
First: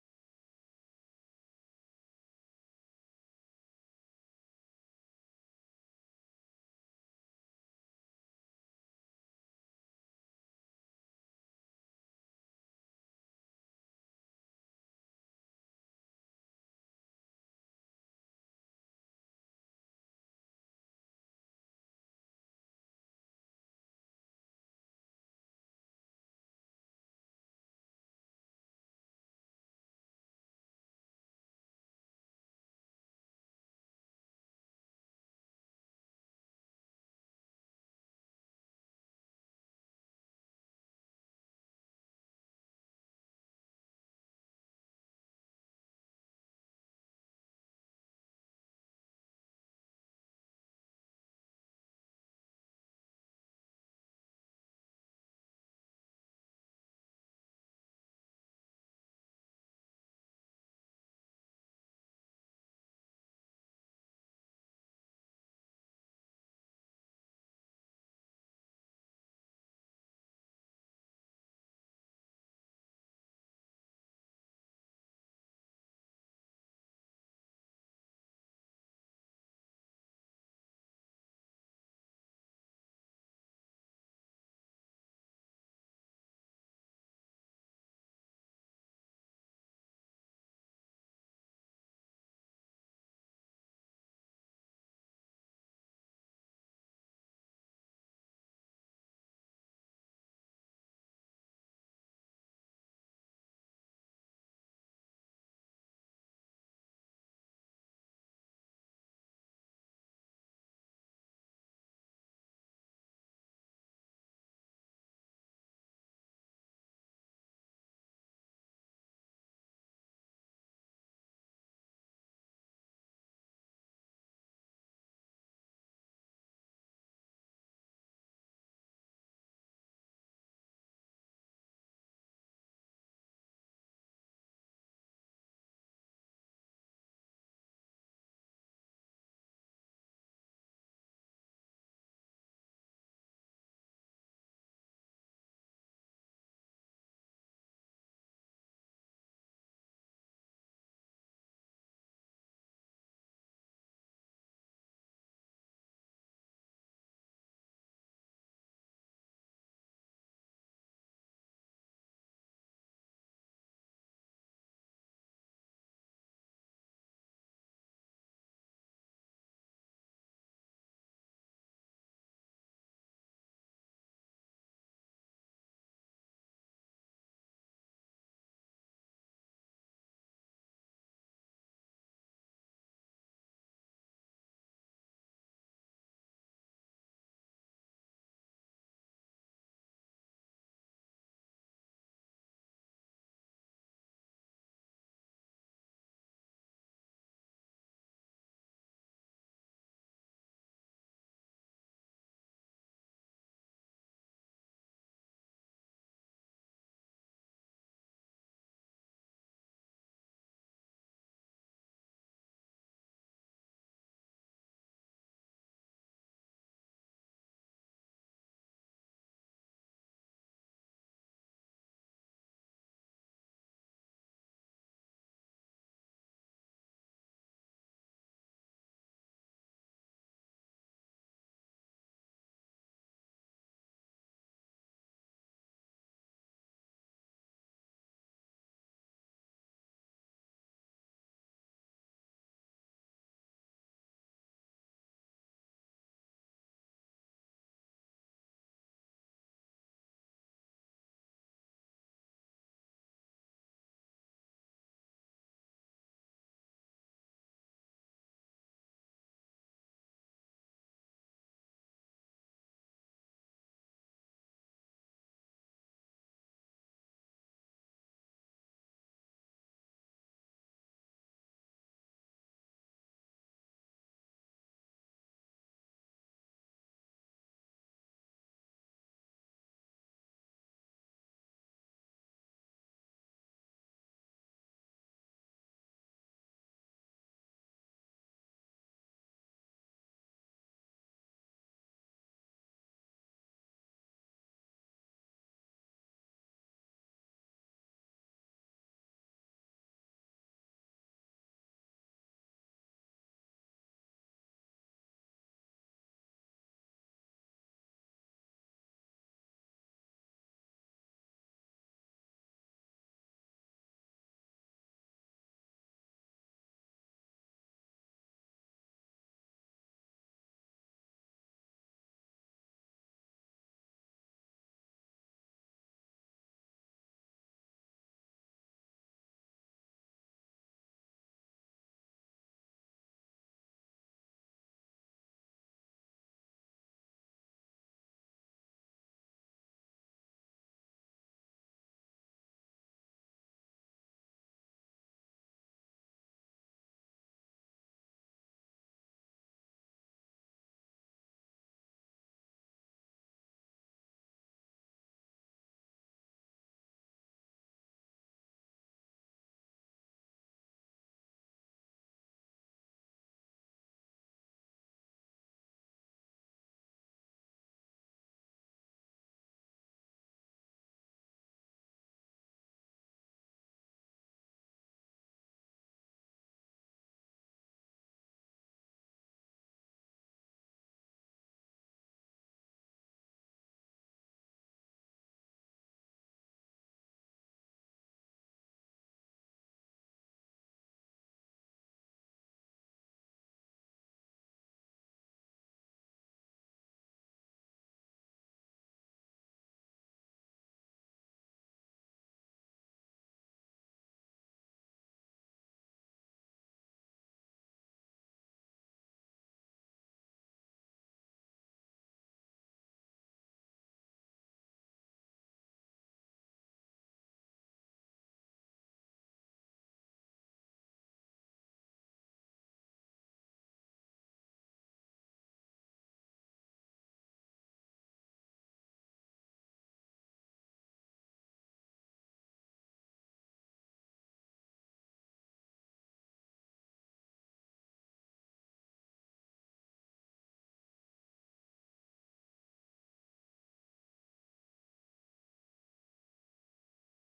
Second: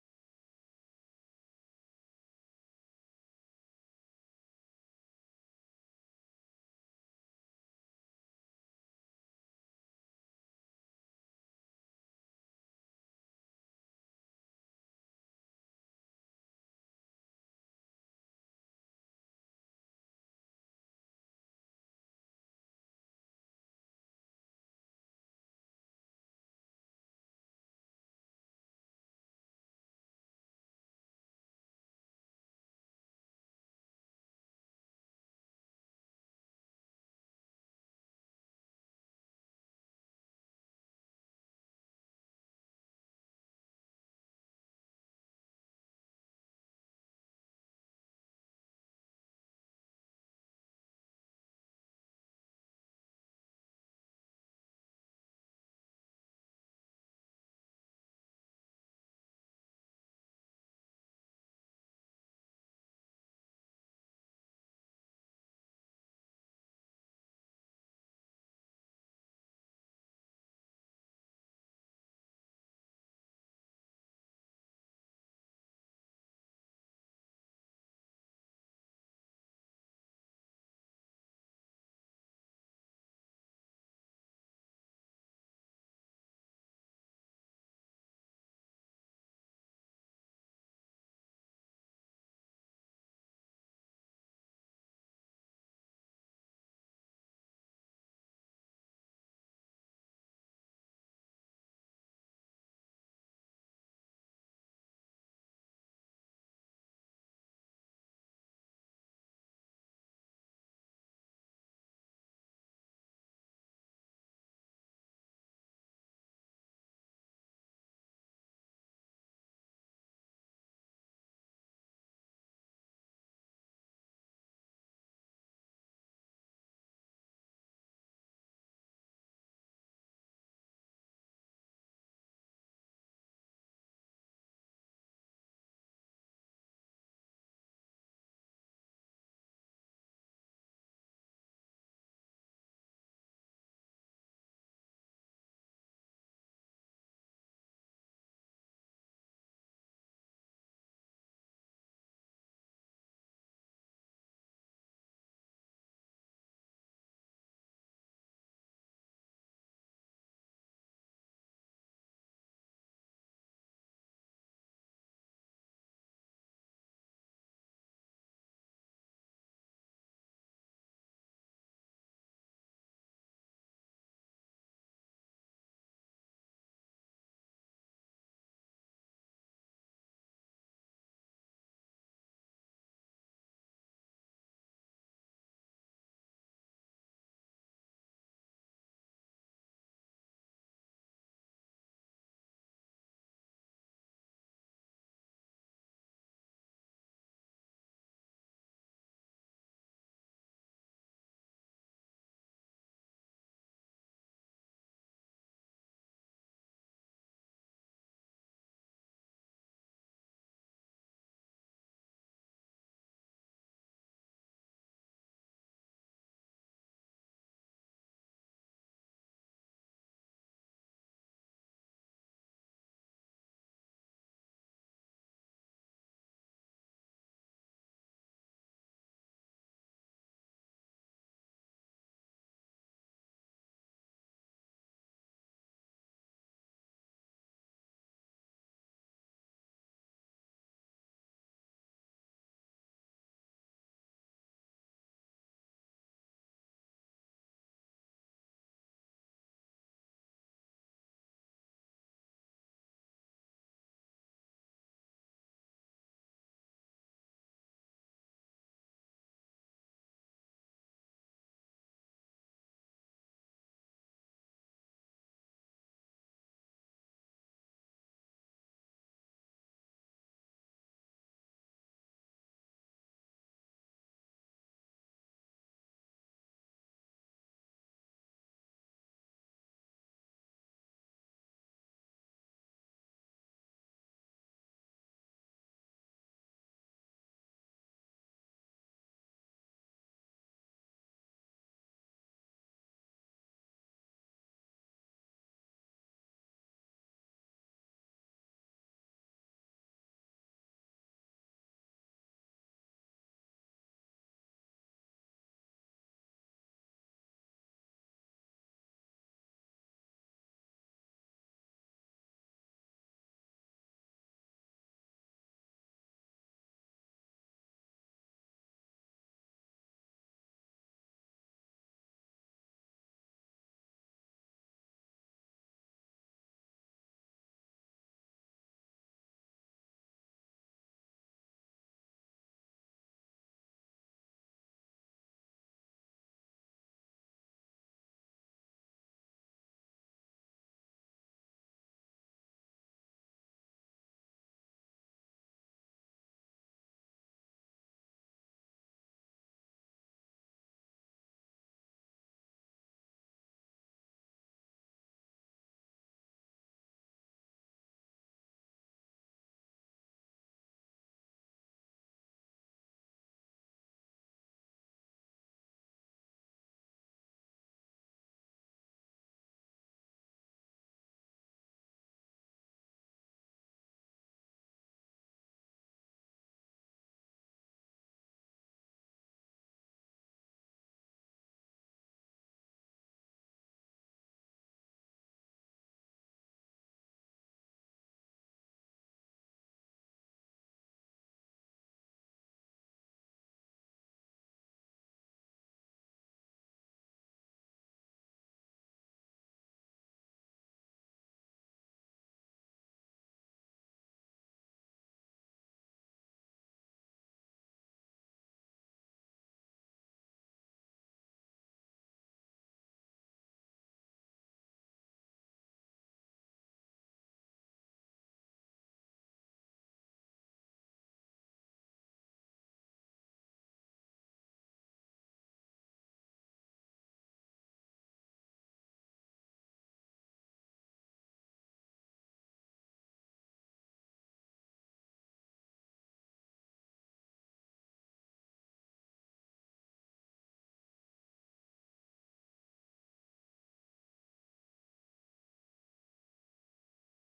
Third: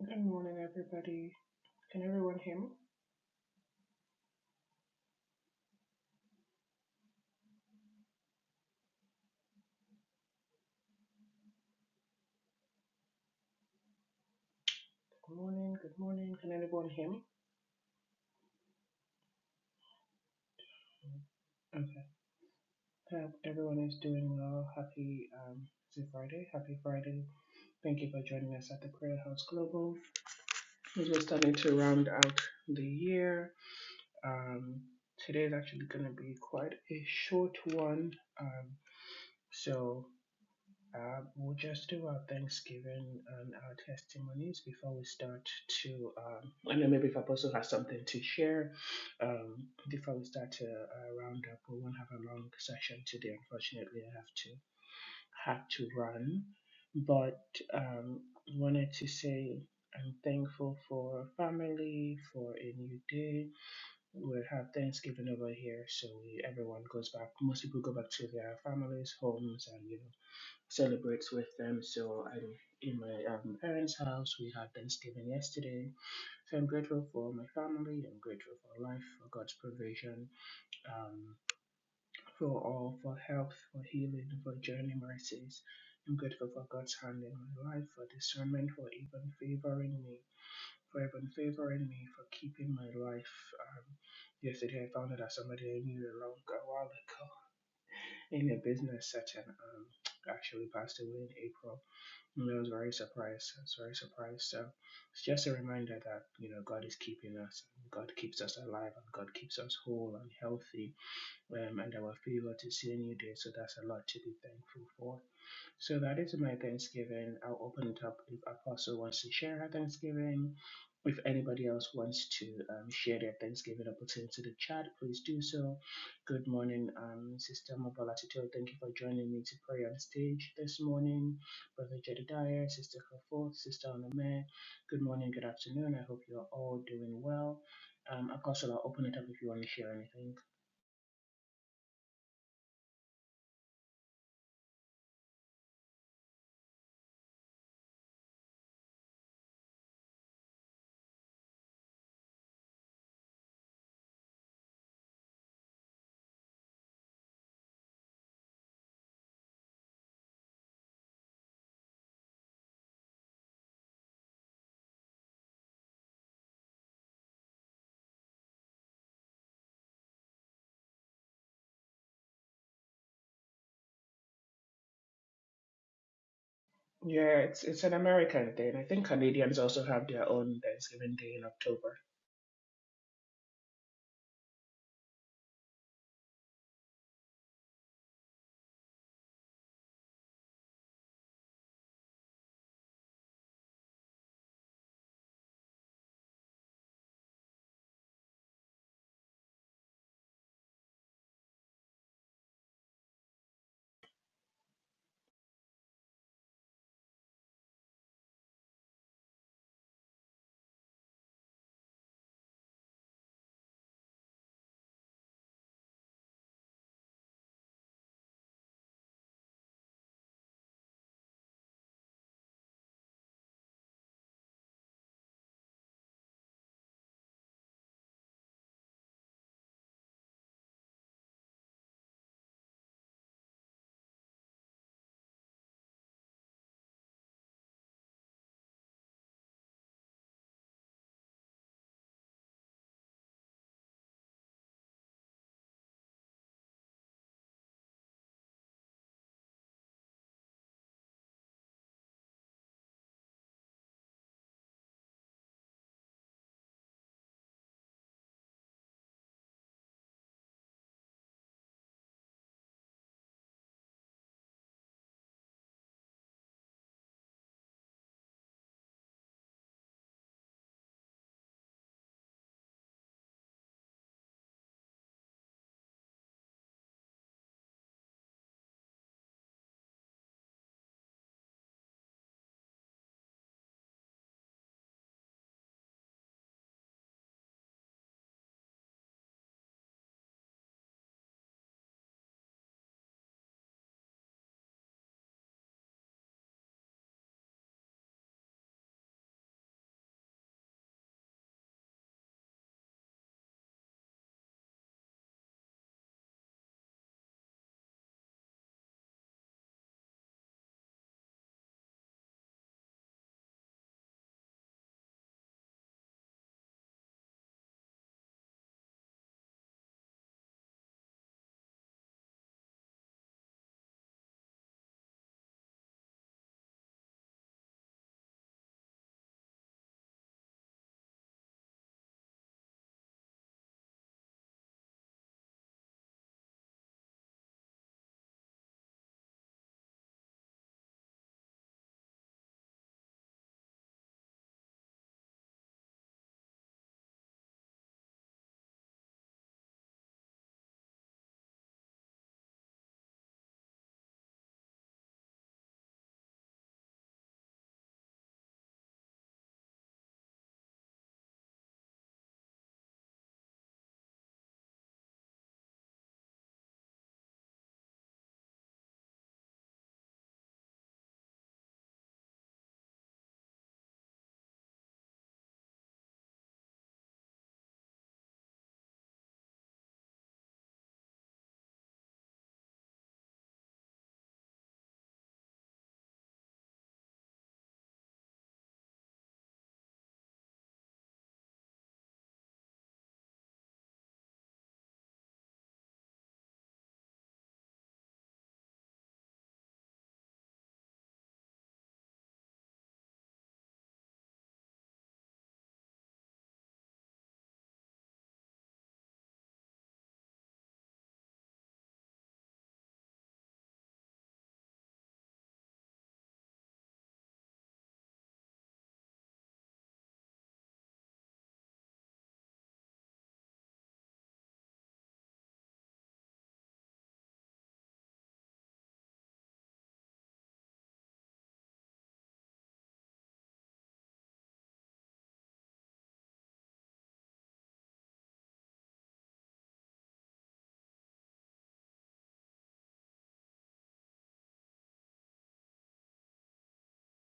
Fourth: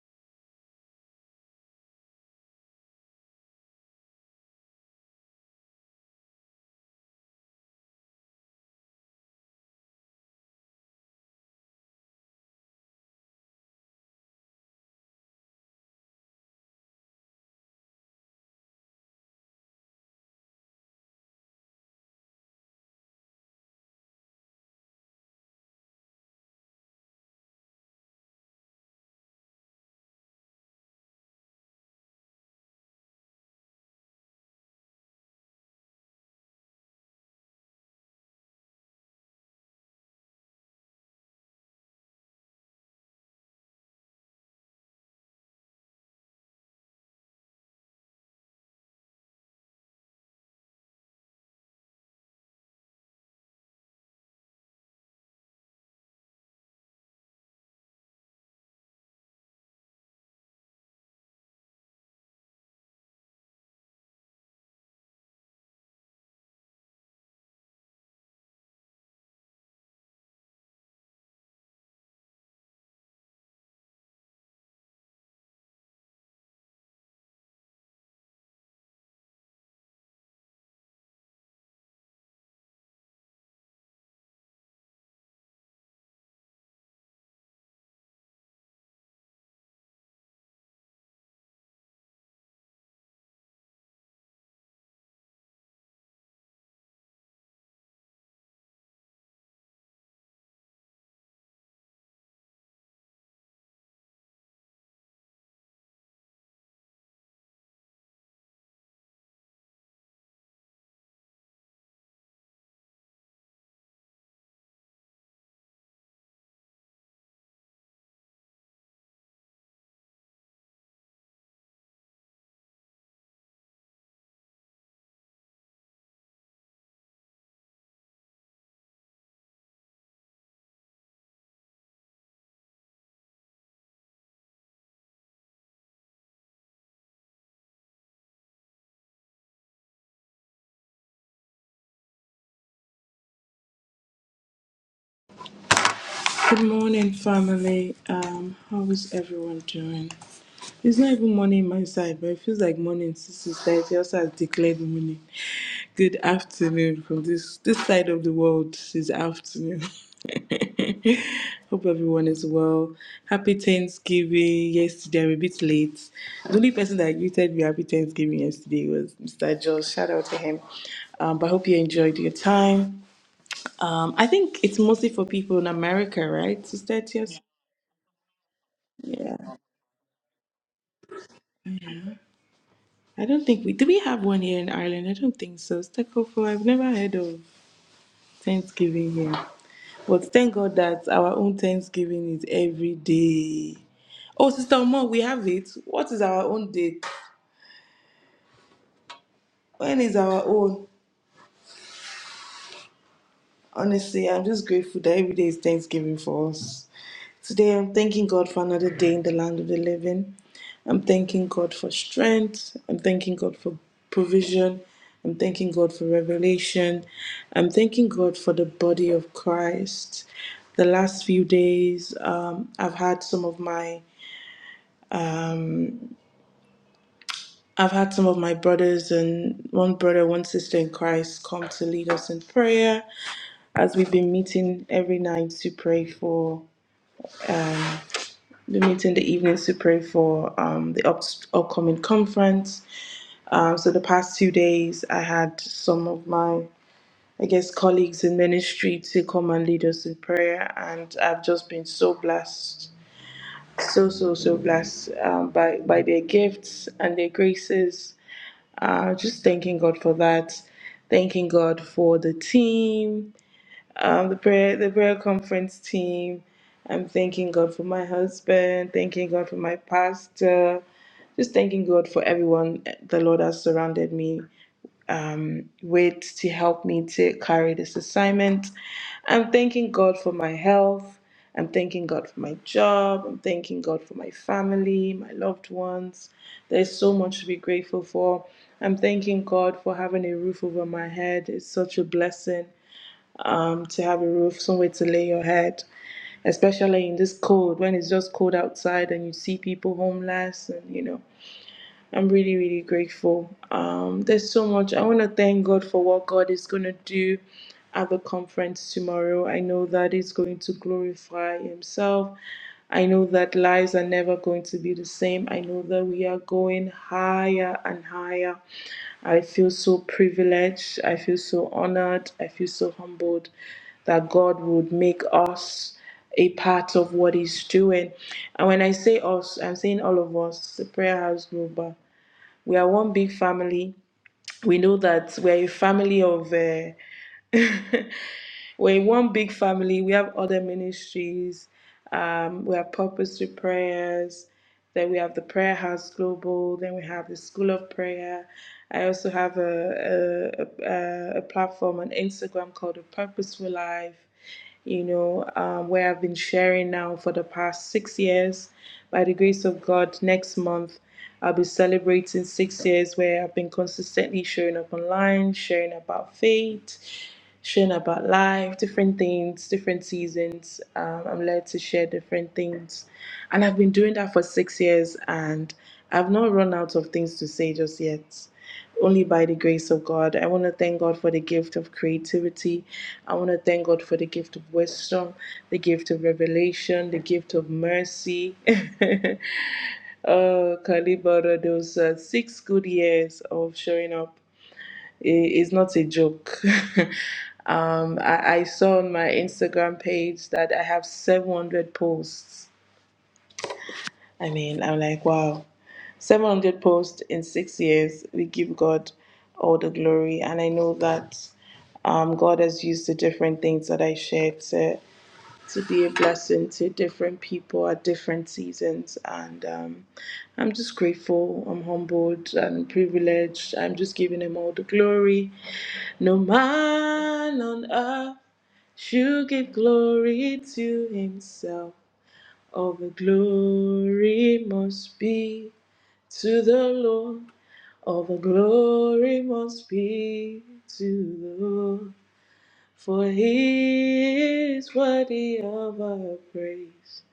A: Good morning, everybody. Can everyone hear me? Good morning, good morning. Can everyone hear me? Okay. Hope everyone is doing well. Happy um, is it Friday? Happy Friday. Thank you for joining us at the Prayer House Global. As we're starting to round out the year, um, today is actually going to be quite a short one. Um, so Um, we'll just do our Thanksgiving and our testimonies before we start to, um, and then maybe if Apostle has something to share, um, before we start to uh, round up, we won't have a long session today. Unfortunately, I have to have to run, but um, wanted to say I'm thankful for family, for a new day. We have Thanksgiving over here, so we, everyone goes back. Most people go back to their families, homes, and you know celebrates with them. So I'm in my um, parents' house. We had Thanksgiving yesterday. So I'm grateful for my family. I'm grateful for life, for God's provision, um, for all, for health, for healing, for journey mercies. I'm grateful for God's hand in my life, for discernment, for even favoring me, for even favoring me, for keeping my life. Um, yesterday, I found out that somebody I knew a long a while ago in a business setting. Um, actually passed away in April. And I was very surprised. I was very surprised. So it's just a reminder that you know God is keeping us. God keeps us alive, and God keeps us whole and healthy, um, and our favor to see a new day. So that's a lot to be thankful for. So that is my Thanksgiving. I'll open it up if Apostle wants to share her Thanksgiving. If anybody else wants to um, share their Thanksgiving or put it into the chat, please do so. Good morning, um, Sister Mabalatito. Thank you for joining me to pray on stage this morning. Brother Jedediah, Sister Kafoth, Sister Onome. Good morning, good afternoon. I hope you're all doing well. Um, Apostle, I'll open it up if you want to share anything.
C: Good morning, family. Um, how is everyone doing? It's not even morning my side, but it feels like morning since it's night. It also has declared morning. Good afternoon from this this side of the world is afternoon. Hope everyone is well. Happy Thanksgiving. Yesterday I'm a bit late. The only person that greeted me happy Thanksgiving yesterday was Mr. Joel. Shout out to him. Um, but I hope you enjoyed your time. Um, I think it's mostly for people in America, right? Sister Etios?
A: Yeah, it's it's an American thing. I think
C: Yeah.
A: Canadians also have their own Thanksgiving Day in October.
C: I don't think we do we have one here in Ireland? I don't think so. Stekofo, I've never heard of Thanksgiving here. But thank God that our own Thanksgiving is every day. Oh, Sister Omo, we have it. What is our own date? When is our own? Honestly, I'm just grateful that every day is Thanksgiving for us. Today, I'm thanking God for another day in the land of the living. I'm thanking God for strength. I'm thanking God for provision. I'm thanking God for revelation. I'm thanking God for the body of Christ. The last few days, um, I've had some of my um, I've had some of my brothers and one brother, one sister in Christ come to lead us in prayer as we've been meeting every night to pray for. The meeting the evenings to pray for um, the up- upcoming conference. Um, so the past two days, I had some of my, I guess, colleagues in ministry to come and lead us in prayer, and I've just been so blessed, so so so blessed um, by by their gifts and their graces. Uh, just thanking God for that. Thanking God for the team um, the prayer the prayer conference team. I'm thanking God for my husband, thanking God for my pastor, just thanking God for everyone the Lord has surrounded me with to help me to carry this assignment. I'm thanking God for my health. I'm thanking God for my job. I'm thanking God for my family, my loved ones. There's so much to be grateful for. I'm thanking God for having a roof over my head. It's such a blessing um, to have a roof, somewhere to lay your head, especially in this cold when it's just cold outside and you see people homeless. And you know, I'm really, really grateful. Um, there's so much. I want to thank God for what God is going to do at the conference tomorrow. I know that He's going to glorify Himself. I know that lives are never going to be the same. I know that we are going higher and higher. I feel so privileged. I feel so honored. I feel so humbled that God would make us a part of what He's doing. And when I say us, I'm saying all of us, the Prayer House Global. We are one big family. We know that we're a family of. uh, we're in one big family. We have other ministries. Um, we have purpose to prayers. Then we have the Prayer House Global. Then we have the School of Prayer. I also have a a, a, a platform on Instagram called the Purposeful Life you know, um, where I've been sharing now for the past six years. By the grace of God, next month I'll be celebrating six years where I've been consistently showing up online, sharing about faith, sharing about life, different things, different seasons. Um, I'm led to share different things. And I've been doing that for six years and I've not run out of things to say just yet only by the grace of God. I want to thank God for the gift of creativity. I want to thank God for the gift of wisdom, the gift of revelation, the gift of mercy. oh, Kalibara, those uh, six good years of showing up i- is not a joke. um, I, I saw on my Instagram page that I have 700 posts. I mean, I'm like, wow. 700 posts in six years. We give God all the glory. And I know that um, God has used the different things that I shared to, to be a blessing to different people at different seasons. And um, I'm just grateful. I'm humbled and privileged. I'm just giving Him all the glory. No man on earth should give glory to Himself. All the glory must be to the Lord. All the glory must be to the Lord, for he is worthy of our praise.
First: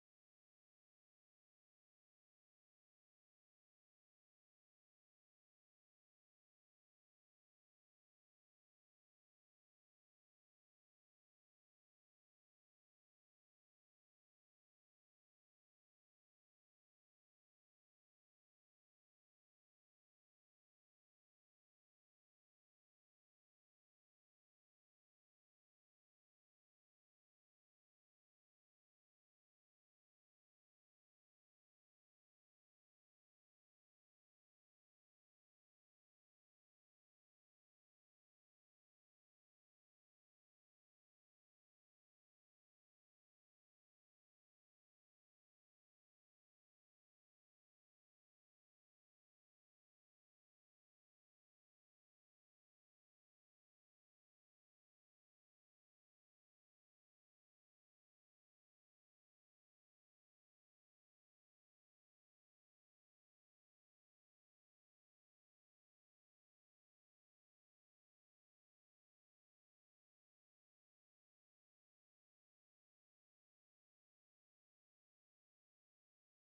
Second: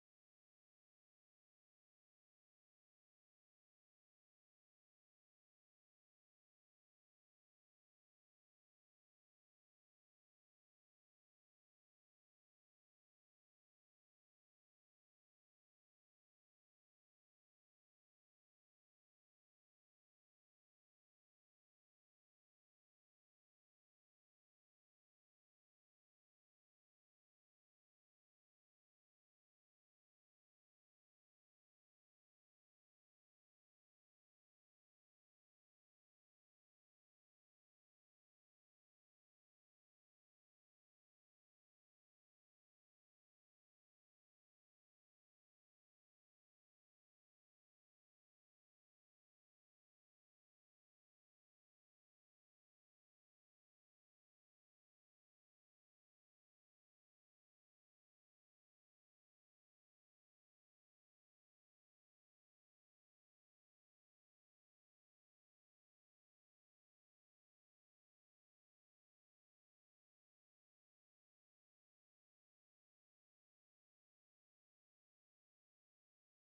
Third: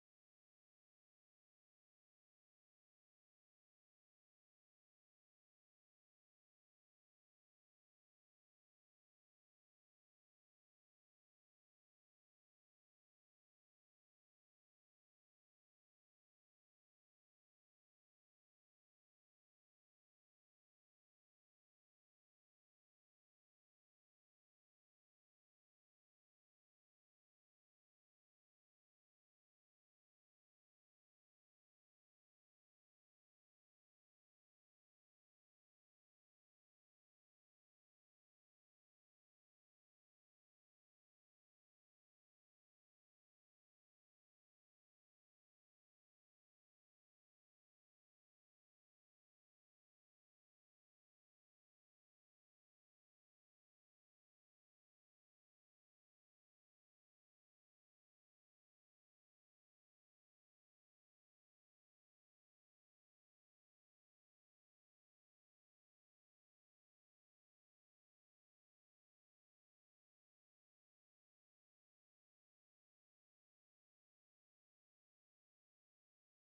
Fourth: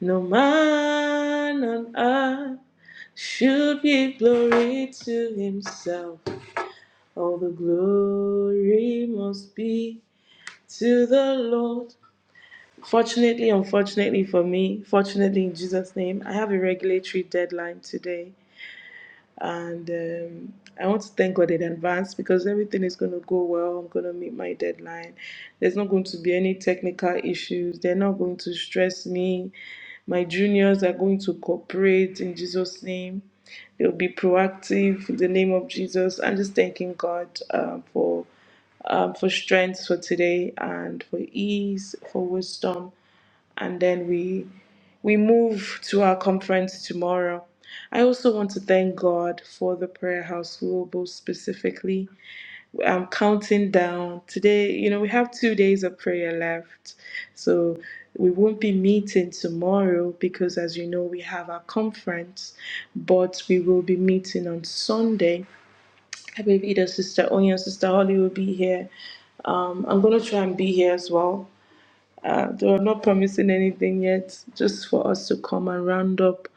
C: No man on earth should give glory to himself. All the glory must be to the Lord. Fortunately, unfortunately for me, fortunately in Jesus' name, I have a regulatory deadline today. And um, I want to thank God in advance because everything is going to go well. I'm going to meet my deadline. There's not going to be any technical issues. They're not going to stress me. My juniors are going to cooperate in Jesus' name. They'll be proactive in the name of Jesus. I'm just thanking God um, for um, for strength for today and for ease, for wisdom and then we we move to our conference tomorrow. I also want to thank God for the Prayer House Global specifically. I'm counting down. Today, you know, we have two days of prayer left. So we won't be meeting tomorrow because, as you know, we have our conference, but we will be meeting on Sunday. I believe either Sister Onya, Sister Holly will be here. Um, I'm going to try and be here as well uh, they were not promising anything yet, just for us to come and round up.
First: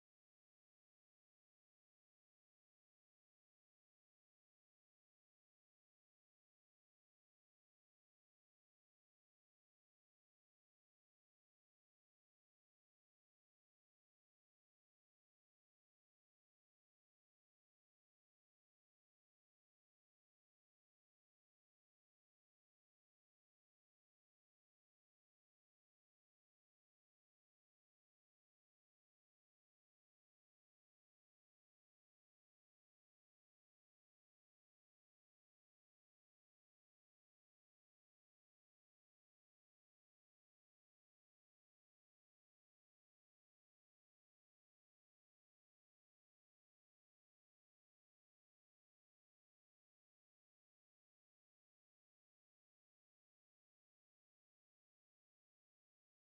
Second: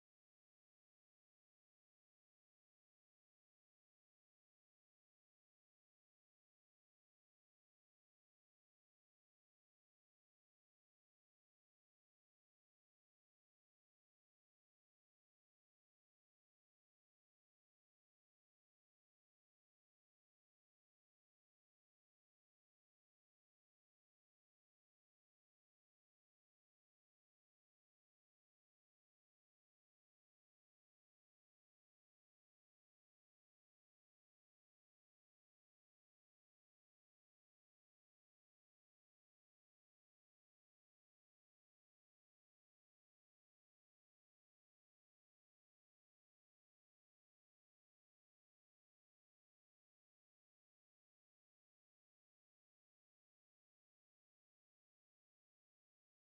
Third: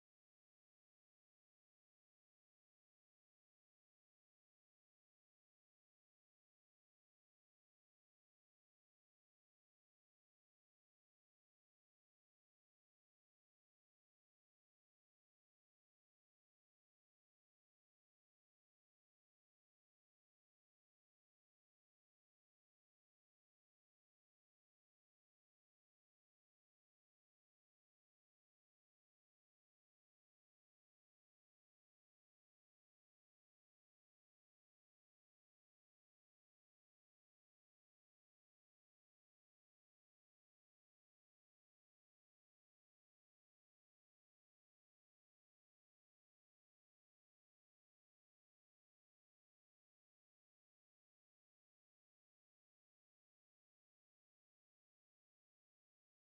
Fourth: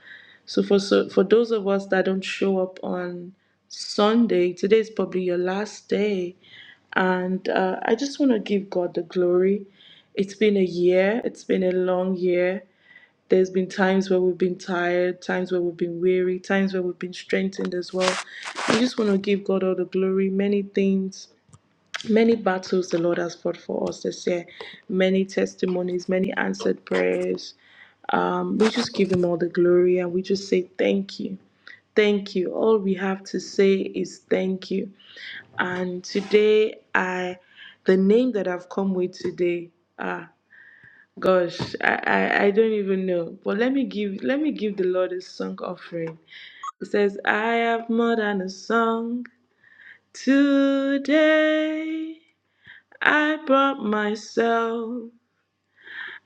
C: So for so for those of us that don't show up on Sunday, today is probably your last day, and uh, I just want to give God the glory. It's been a year. It's been a long year. There's been times where we've been tired, times where we've been weary, times where we've been strengthened as well. I just want to give God all the glory. Many things Many battles the Lord has fought for us this year, many testimonies, many answered prayers. Um, we just give Him all the glory and we just say thank you. Thank you. All we have to say is thank you. And today, I, the name that I've come with today, ah, gosh, I, I, I don't even know. But let me give, let me give the Lord a song offering. It says, I have more than a song today. I brought myself.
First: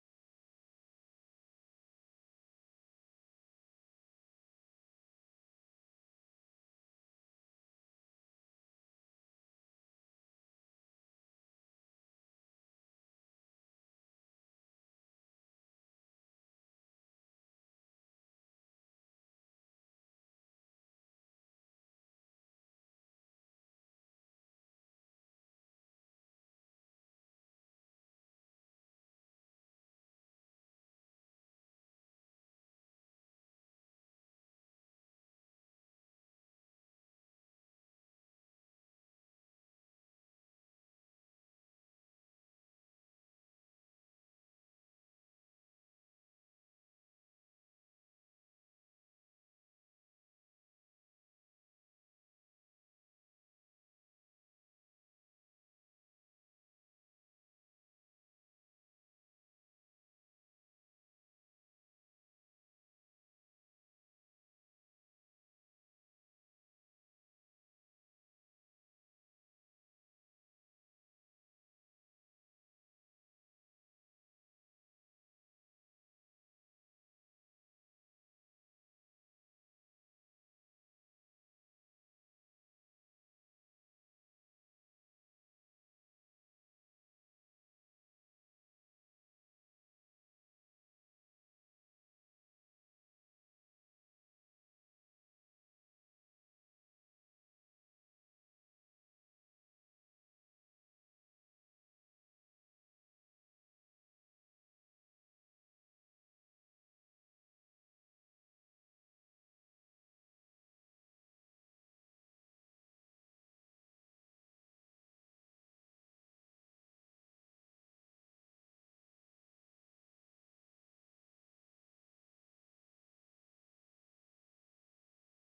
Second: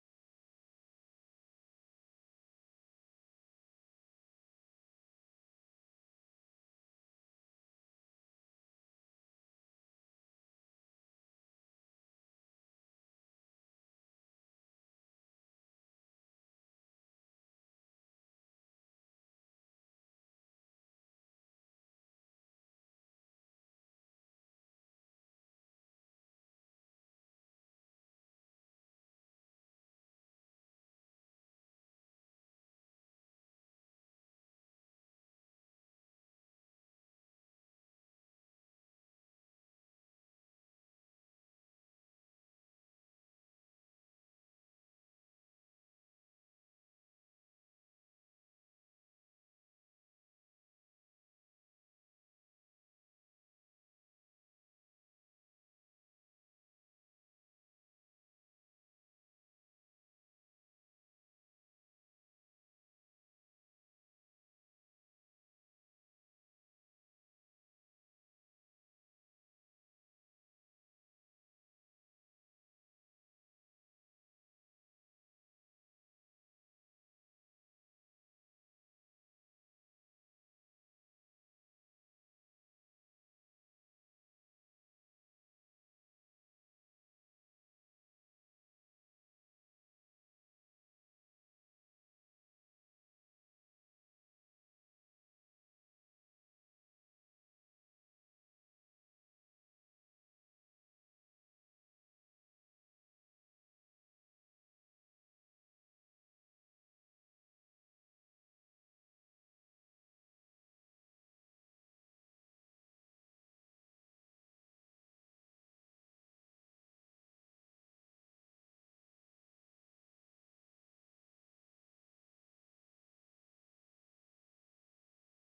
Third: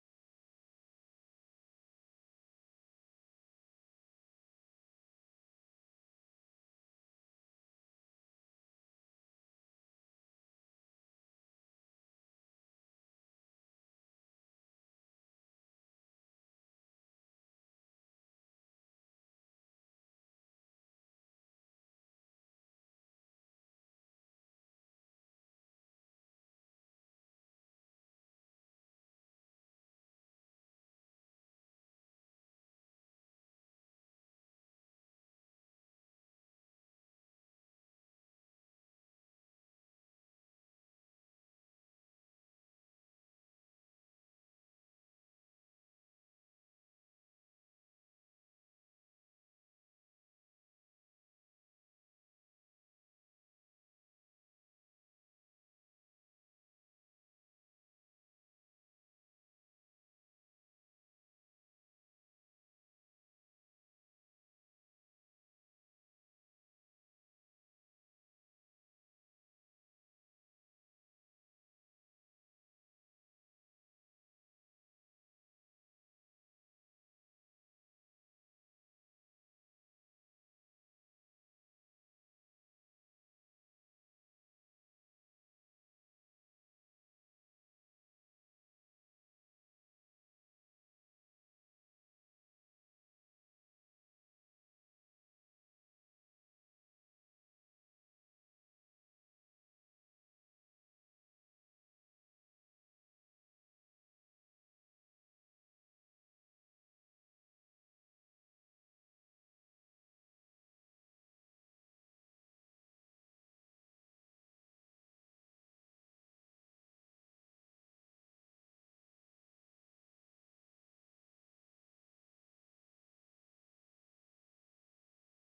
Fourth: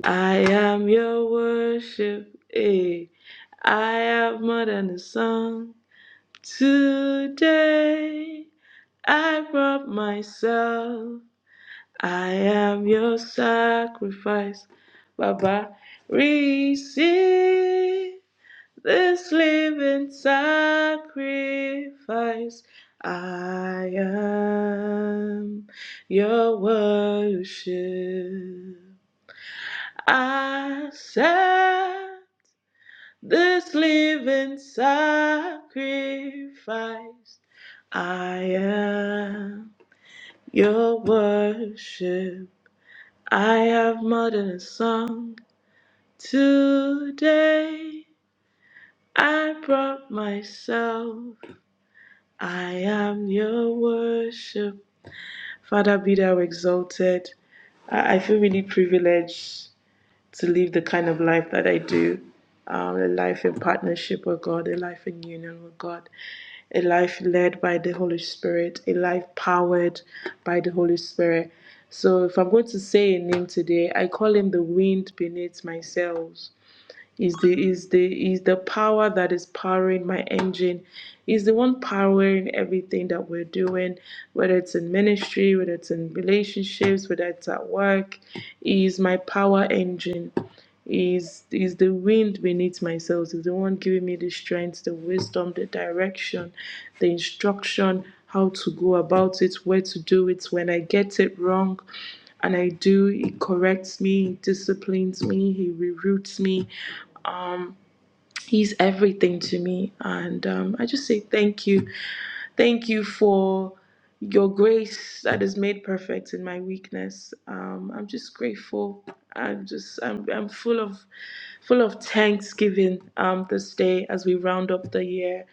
C: I am your worship. eh. I have more than a song. Today I brought myself. I am your sacrifice. Baba, receive this living sacrifice. I am your worship. I said this living sacrifice. I am your worship. I have more than a song. Today I brought myself. I am your worship. Father, be thou exalted. I I feel really privileged to live the kind of life that I do um, a life in partnership with God, a life in union with God, a life led by the Holy Spirit, a life powered by the Holy Spirit. So, if I'm going to say a name today, I call him the wind beneath my sails is the is the is the power that is powering my engine is the one powering everything that we're doing whether it's in ministry whether it's in relationships whether it's at work is my power engine is is the wind beneath my sails is the one giving me the strength the wisdom the direction the instruction how to go about it where to do it when i get it wrong and i do he corrects me he disciplines me he reroutes me He's everything to me. And um, I just say thank you. Thank you for your grace that is made perfect in my weakness. Um, I'm just grateful. I'm just I'm I'm full of full of thanksgiving um, this day as we round up the year.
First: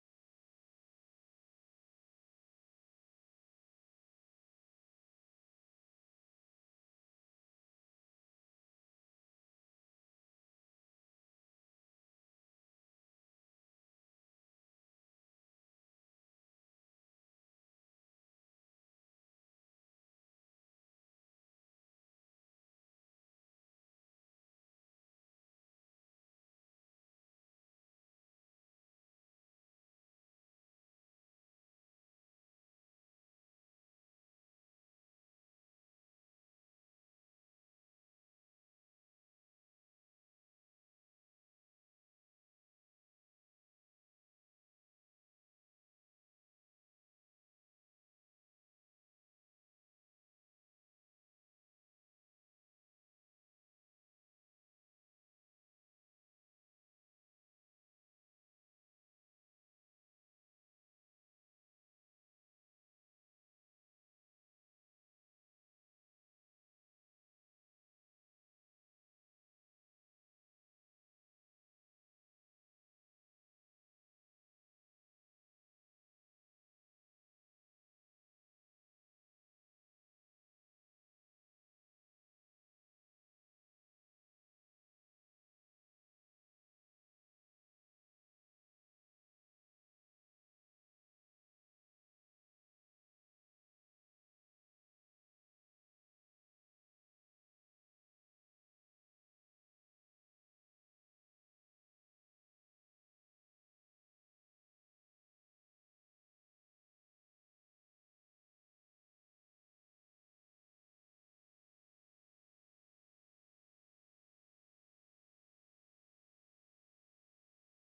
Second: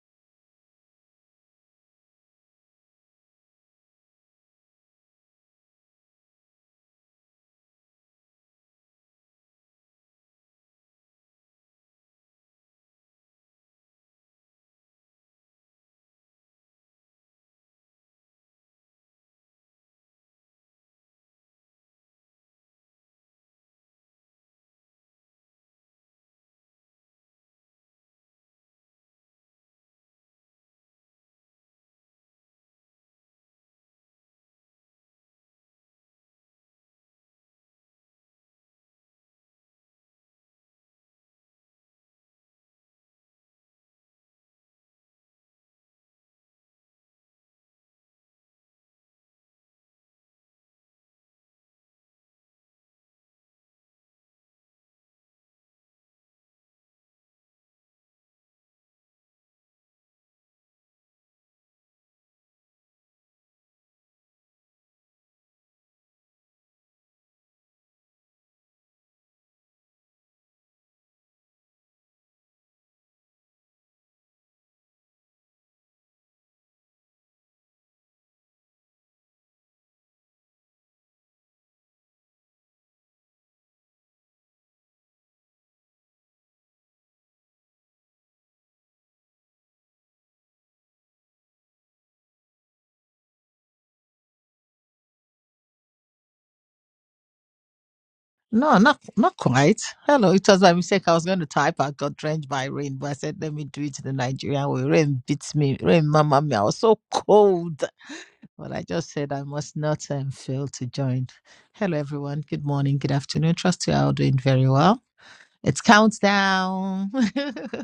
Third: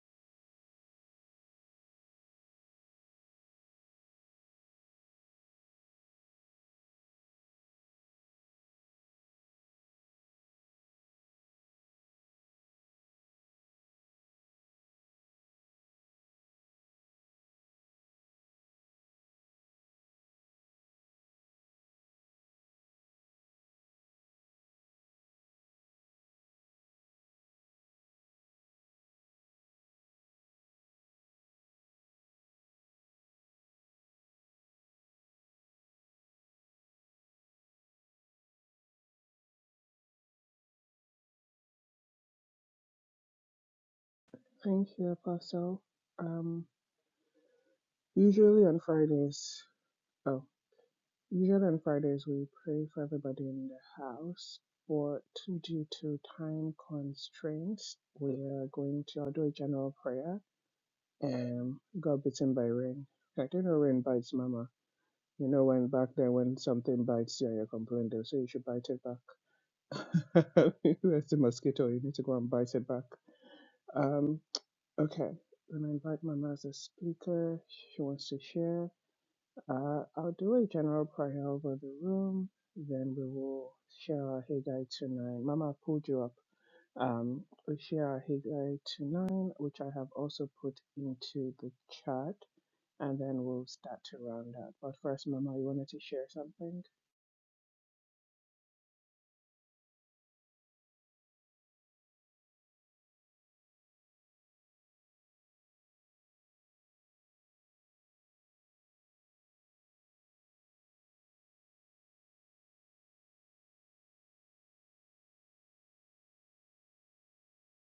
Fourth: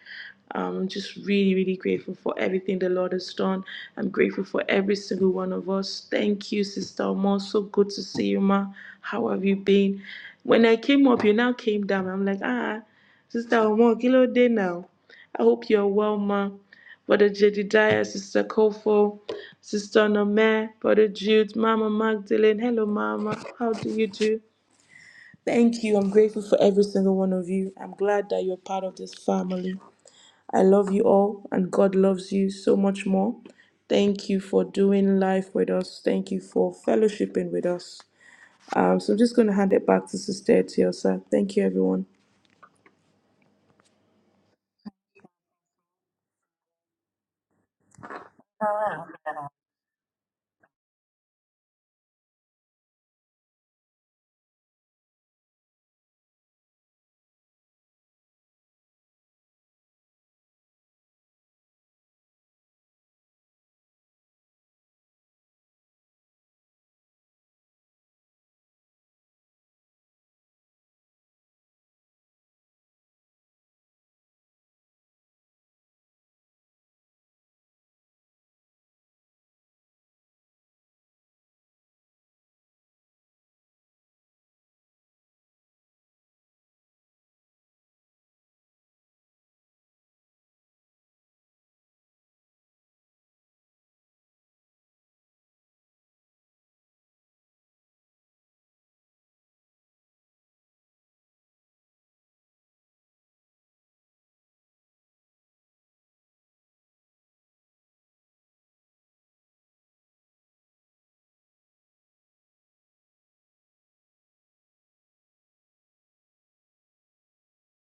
C: Um, I'm just really, really grateful for everything the Lord has done. I'm grateful for every single one of us. Thank you, Sister Omo. So good to see you, Ma. How have you been? When I came up, you now came down. I'm like, ah, Sister Omo, kilo day now. I hope you're well, ma. Brother Jedidiah, Sister Kofo, Sister Nome, Brother Jude, Mama Magdalene. Hello, Mama. How do you do? Thank you. I'm grateful for every single one of you. I'm glad that you're part of this family. I love you all, and God loves you so much more. Thank you for doing life with us. Thank you for fellowshipping with us. Um, so I'm just going to hand it back to Sister Etiosa. Thank you, everyone.
A: Thank you, Apostle. Um, usually on Fridays, oh, usually on Fridays we pray for everybody in the house, but due to time constraints, we are going to I'll do a general prayer. Um, got bitten by rain. I don't know rain bites, Mama. You know when back then when something bites you and you complain, they'll say you should bite it back. There's the mosquito. You need to go and bite it back. Um, Okay, then I invite Mama as a speaker. She wants to share. Uh, I'll do a general prayer over the room. Then we will share our Haggai to nine. Mama I pulled you up. Um, we share our Haggai to nine, which I have also put into the chat, and then we'll start to round up. But first, Mama, you wanted to share something.
D: No, not not quite. Hello, it was my mistake. I was going to type. I got drenched by rain, but I said, let me do it the Nigerian way. Rain beats me. Rain, mama me. I was so cold, but I just said I must not um, fail to join. Hello, everyone. Good morning. Good afternoon. Trust you are all doing very well. It's countdown.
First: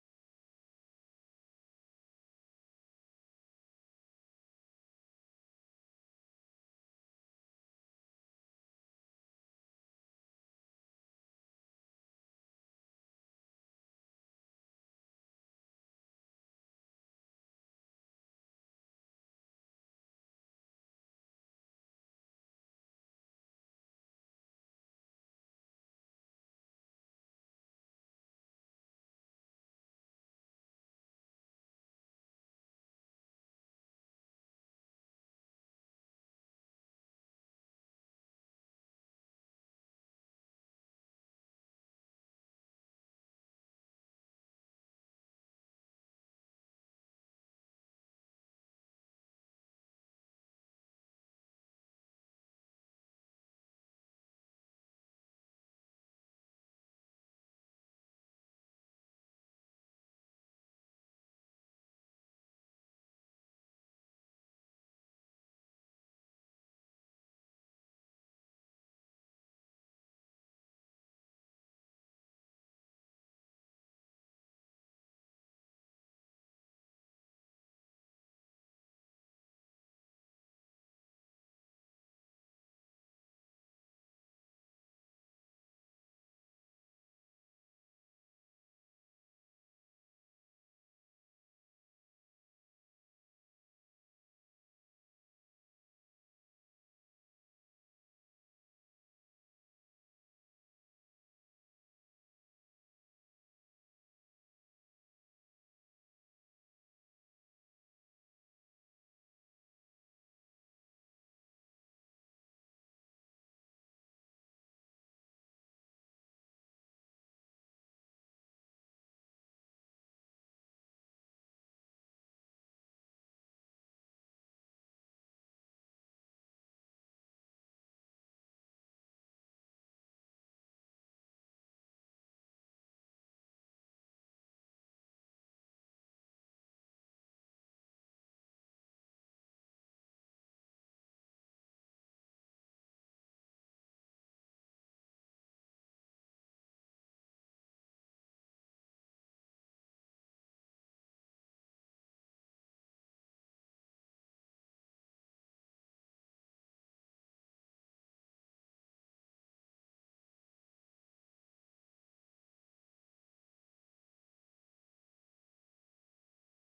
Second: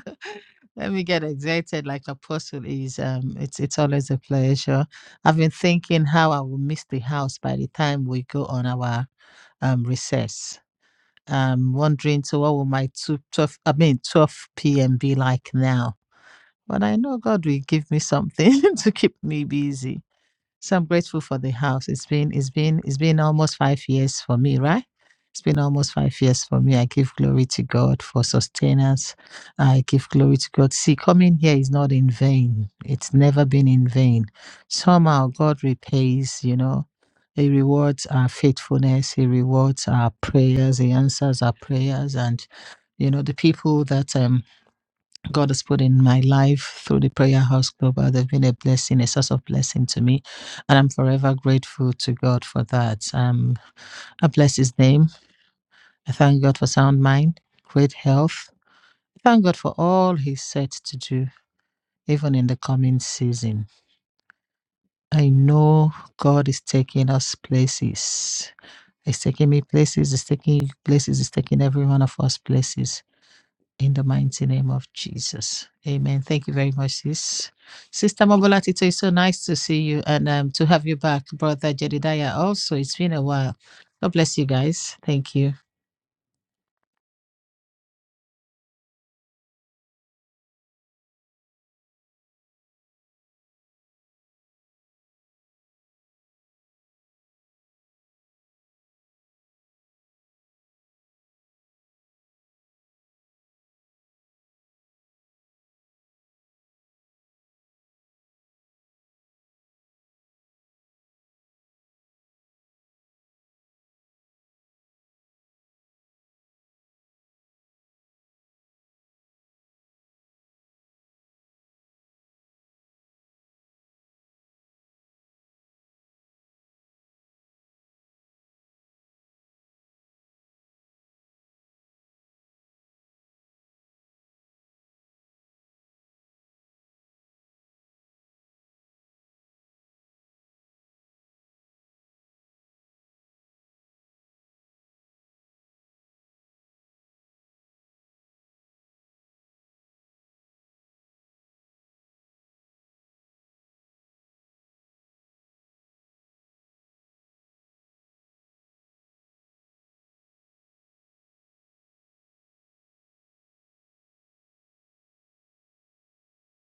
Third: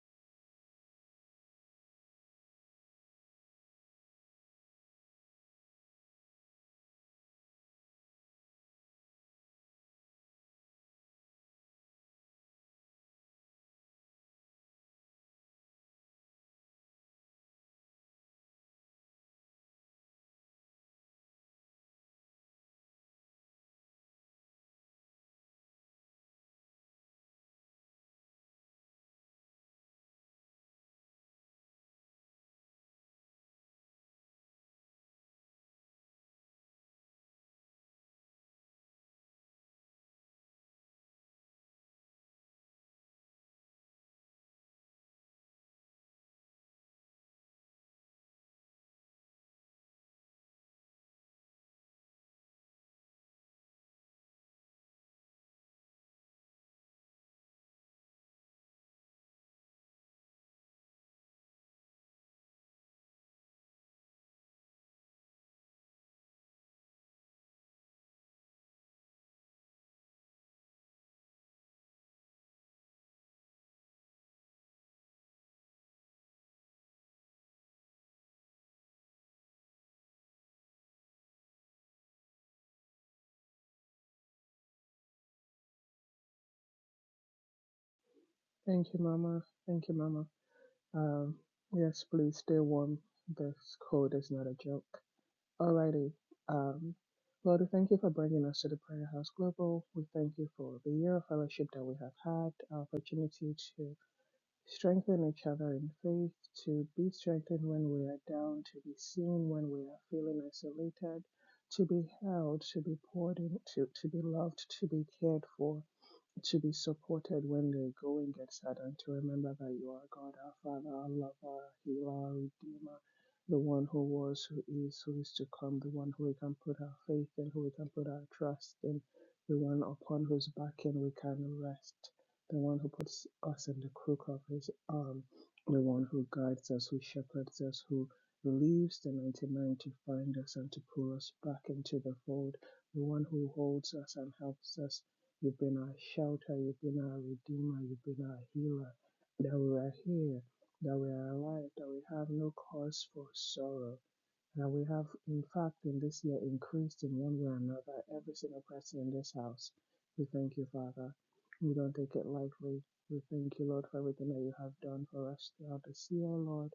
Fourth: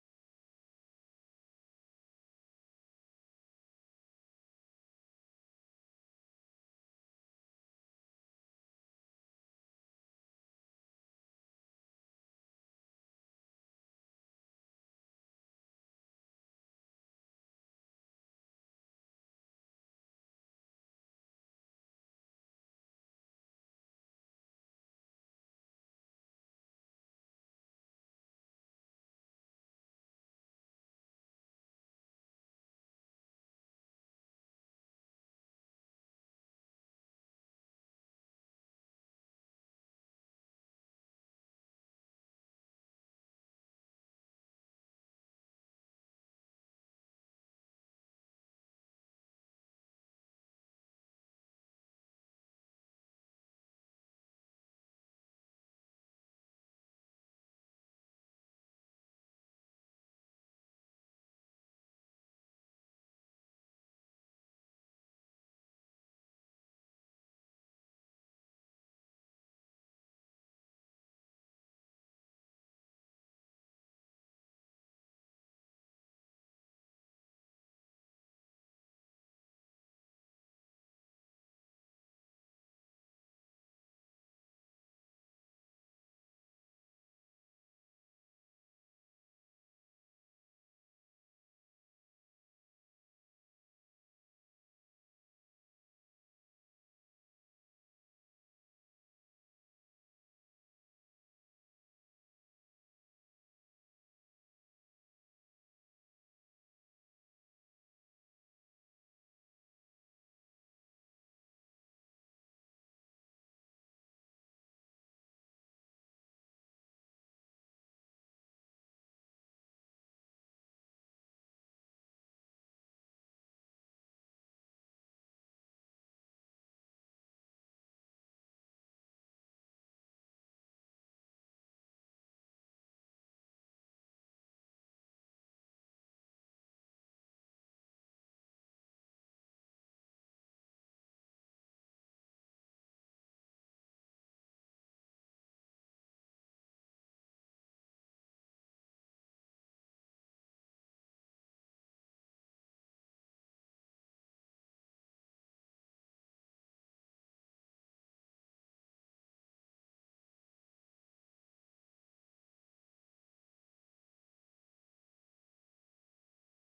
D: let me get excited like Apostle is. Um, it's it's always a pleasure. I've been thinking how I will miss the house by the time we go on our um recess I'm wondering, so what will my two twelve, I mean, 12 p.m. be like now? But I know God will give me something to keep me busy. So I'm grateful for the house. It's been it's been it's been almost five years for me, right? It's been almost five years for me. I give glory to God for sustenance. I give glory to God. See, coming here is not in vain. It's never been in vain. Somehow God repays, you know. He rewards our faithfulness. He rewards our prayers. He answers our prayers. And, you know, the people that um God has put in my life through the Prayer House Global. They've been a blessing, a source of blessing to me. And I'm forever grateful to God for that. Um, I bless His name. I thank God for sound mind, great health. I Thank God for all He's set to do, even in the coming season. I know God is taking us places. He's taking me places, He's taking you places, He's taking every one of us places. in the mighty name of Jesus. Amen. Thank you very much, sis. Sister Mobolatito, it's so nice to see you and um, to have you back, Brother Jedidiah. Also, it's been a while. God bless you guys. Thank you.
A: Thank you, Mama. Thank you, Mama. Um, yes, please stay warm. This cold is not a joke. Alrighty. Um, Lord, we thank you for bringing us to the Prayer House Global. We thank you for the year of fellowship that we have had, our opportunity to strengthen each other in faith, to be strengthened when we are down, to be seen when we are feeling isolated, to be held, to be poured into, to be loved, to be cared for to be supported when the going gets hard and to remember that you are God, our Father, our lover, healer, our redeemer, the one who was, who is, who is to come, the one who we can put our faith in, who we can put our trust in, the one upon whose backing we can rest, the one who puts us in the crook of his arm, the one who guides us, who shepherds us, who leaves the 99 to find us and to pull us back into the fold, the one who holds us and helps us You've been our shelter. You've been our redeemer. You've been our healer. That we are here, that we are alive, that we have no cause for sorrow. That we have, in fact, in this year increased in one way or another, every single person in this house. We thank you, Father. We don't take it lightly. We thank you, Lord, for everything that you have done for us throughout this year, Lord.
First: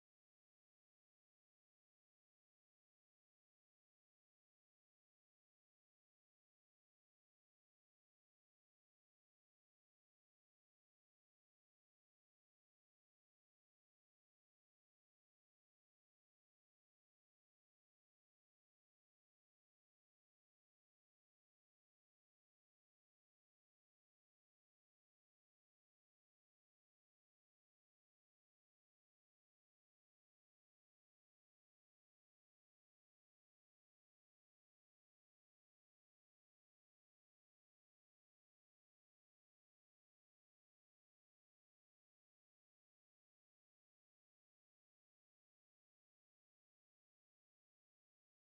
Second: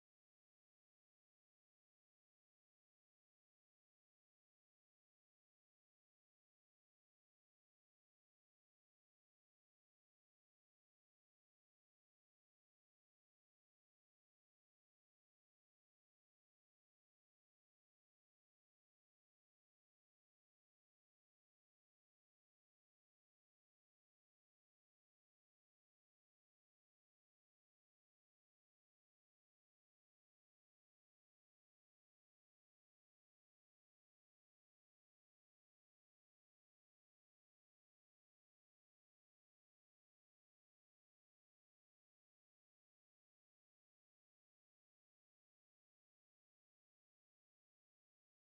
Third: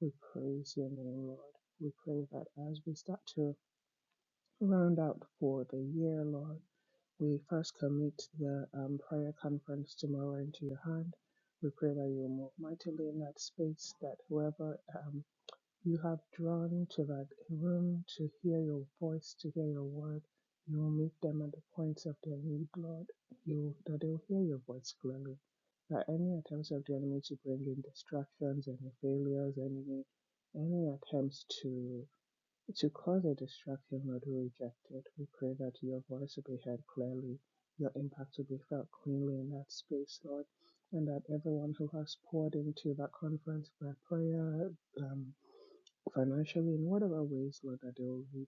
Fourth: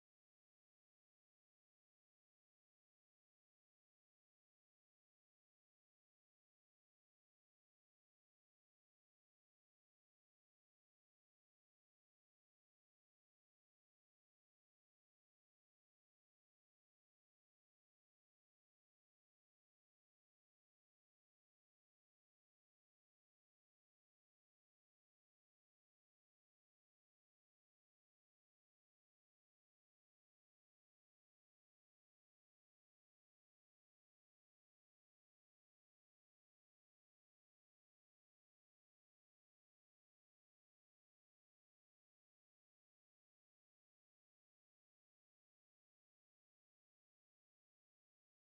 A: We praise your name, Lord. We pray that as we start to round out for the year, Lord. We first commit the um, prayer conference tomorrow into your hand. We pray that you will move mightily in that space, that whoever um, you have drawn to that room to hear your voice, to hear your word, you will meet them at the points of their need, Lord. You, that they will hear your voice clearly. That any attempts of the enemy to bring in distractions, any failures, any any attempts to to cause a distraction or to reject it, we pray that your voice will be heard clearly, your impact will be felt cleanly in that space, Lord, and that everyone who has poured into that conference by prayer, um, financially, in whatever ways, Lord, that they will reap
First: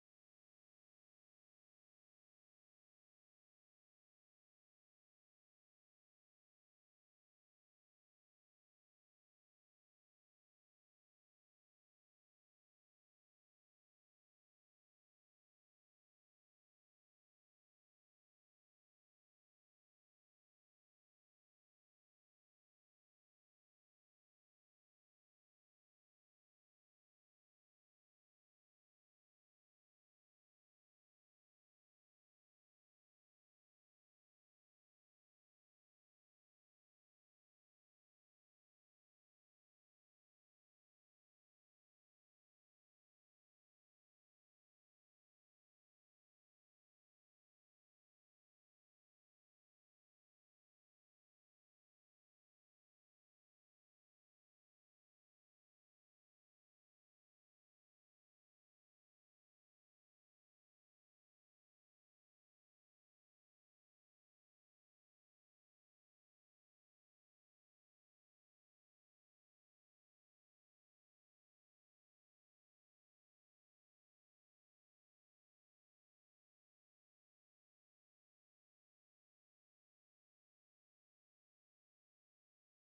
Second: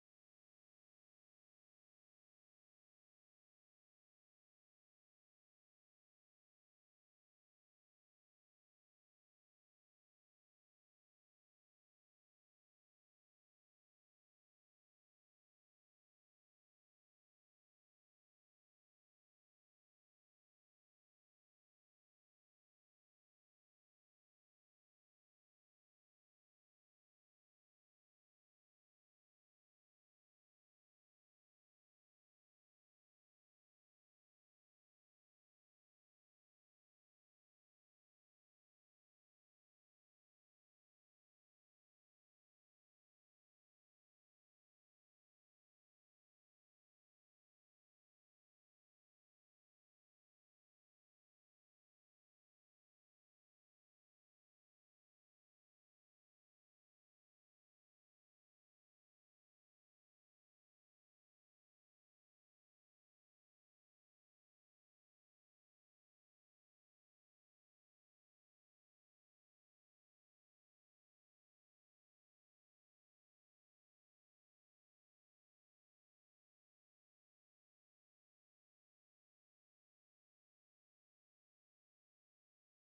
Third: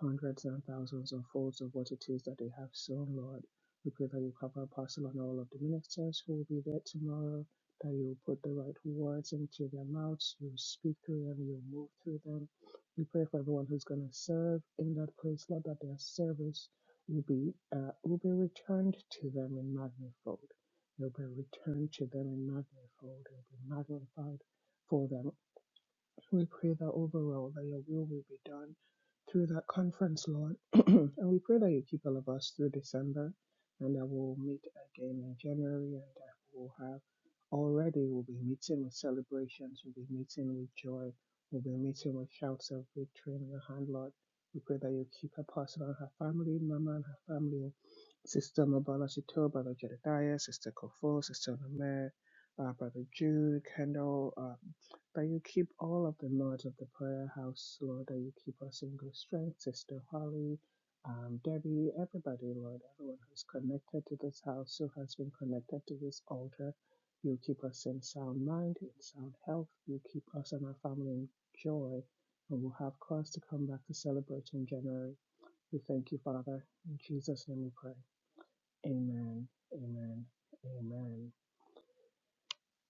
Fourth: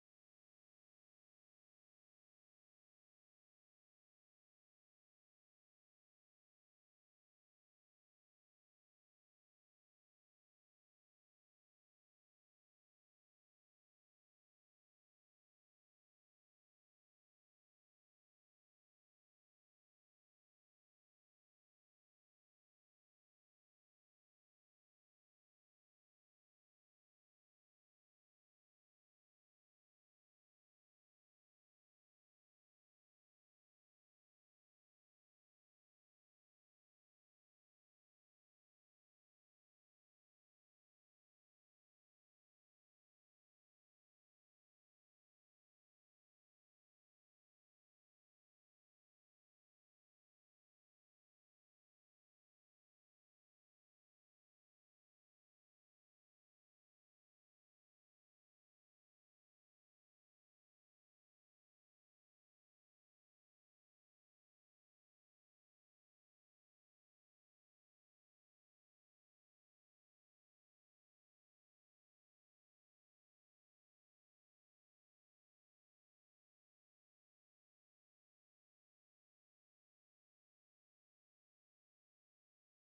A: hundreds and thousands or folds of what it is that they have sown, Lord. We pray that you cover Apostle and all of the ministers who will be there tomorrow, that you will put the right words into their mouths, you will speak through them, you will move through them. We pray for everyone who's going to serve in that place, Lord, that their service will be, uh, will be returned to them in magnifold. It will be returned to them in magnifold. It will be magnified for them we pray that overall that your will will be done through that conference, Lord. and we pray that you keep all of us through December and that we'll meet again in January and that we'll have already we'll be meeting with celebrations, we'll be meeting with joy, we'll be meeting with shouts of victory in your hand, Lord. We pray that you keep her pastor and her family, Mama and her family Sister Mabala Shito, Brother Jedediah, Sister Kofo, Sister Namir, uh, Brother Jude, Kendall, uh, that you keep all of the mods of the prayer house, Lord, that you keep us in good strength, Sister Holly, um, Debbie, everybody, Lord, everyone who's connected to this house, who has been connected to this altar. You keep us in sound mind, in sound health. You keep us and our family in joy, and we'll have cause to come back to celebrate in January. We thank you, Father. In Jesus' name we pray. Amen. Amen. Amen.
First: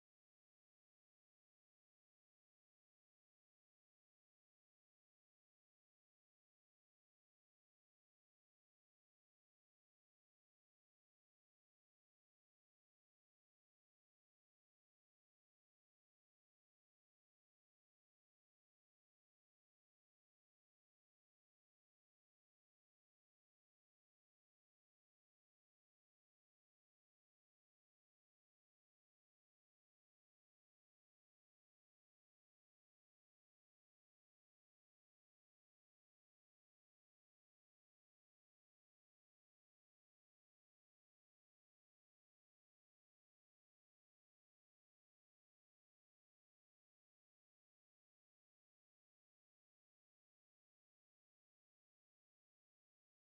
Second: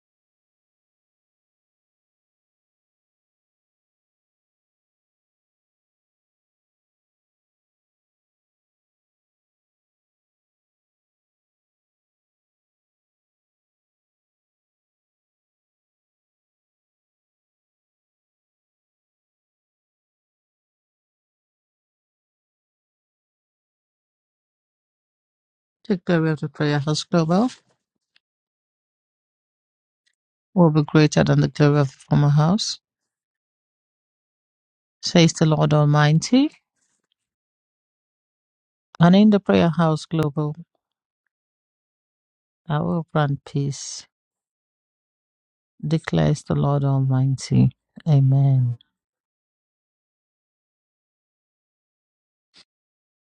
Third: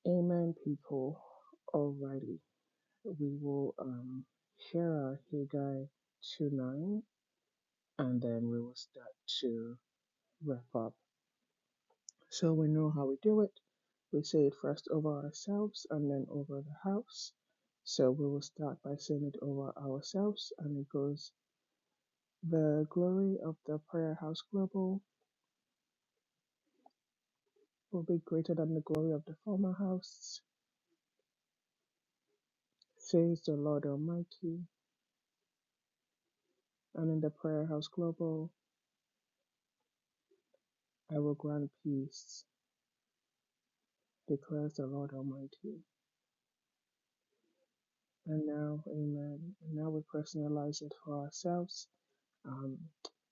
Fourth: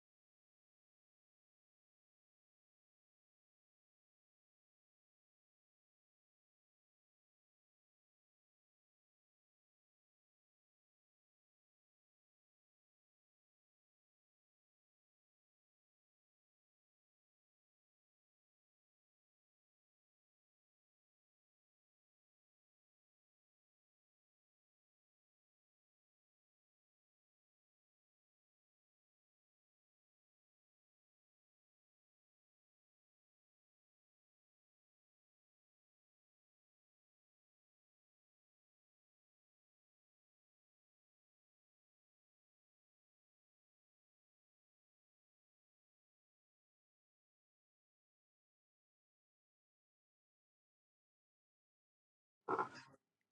A: Amen, people. Alrighty. We will um hear our Haggai 2 9 and then we will start to wrap up. So we know how we do it. We say it first over ourselves and then over the house. So we will start by saying it over ourselves and it goes the glory of the prayer house global
D: The glory of the Prayer House Global
A: will be greater than the glory of the former house,
D: will be greater than the glory of the former house,
A: says the Lord Almighty.
D: says the Lord Almighty.
A: And in the Prayer House Global,
D: And in the Prayer House Global,
A: I will grant peace,
D: I will grant peace,
A: declares the Lord Almighty.
D: declares the Lord Almighty.
A: And
D: Amen.
A: now, amen. And now we personalize it for ourselves. Um,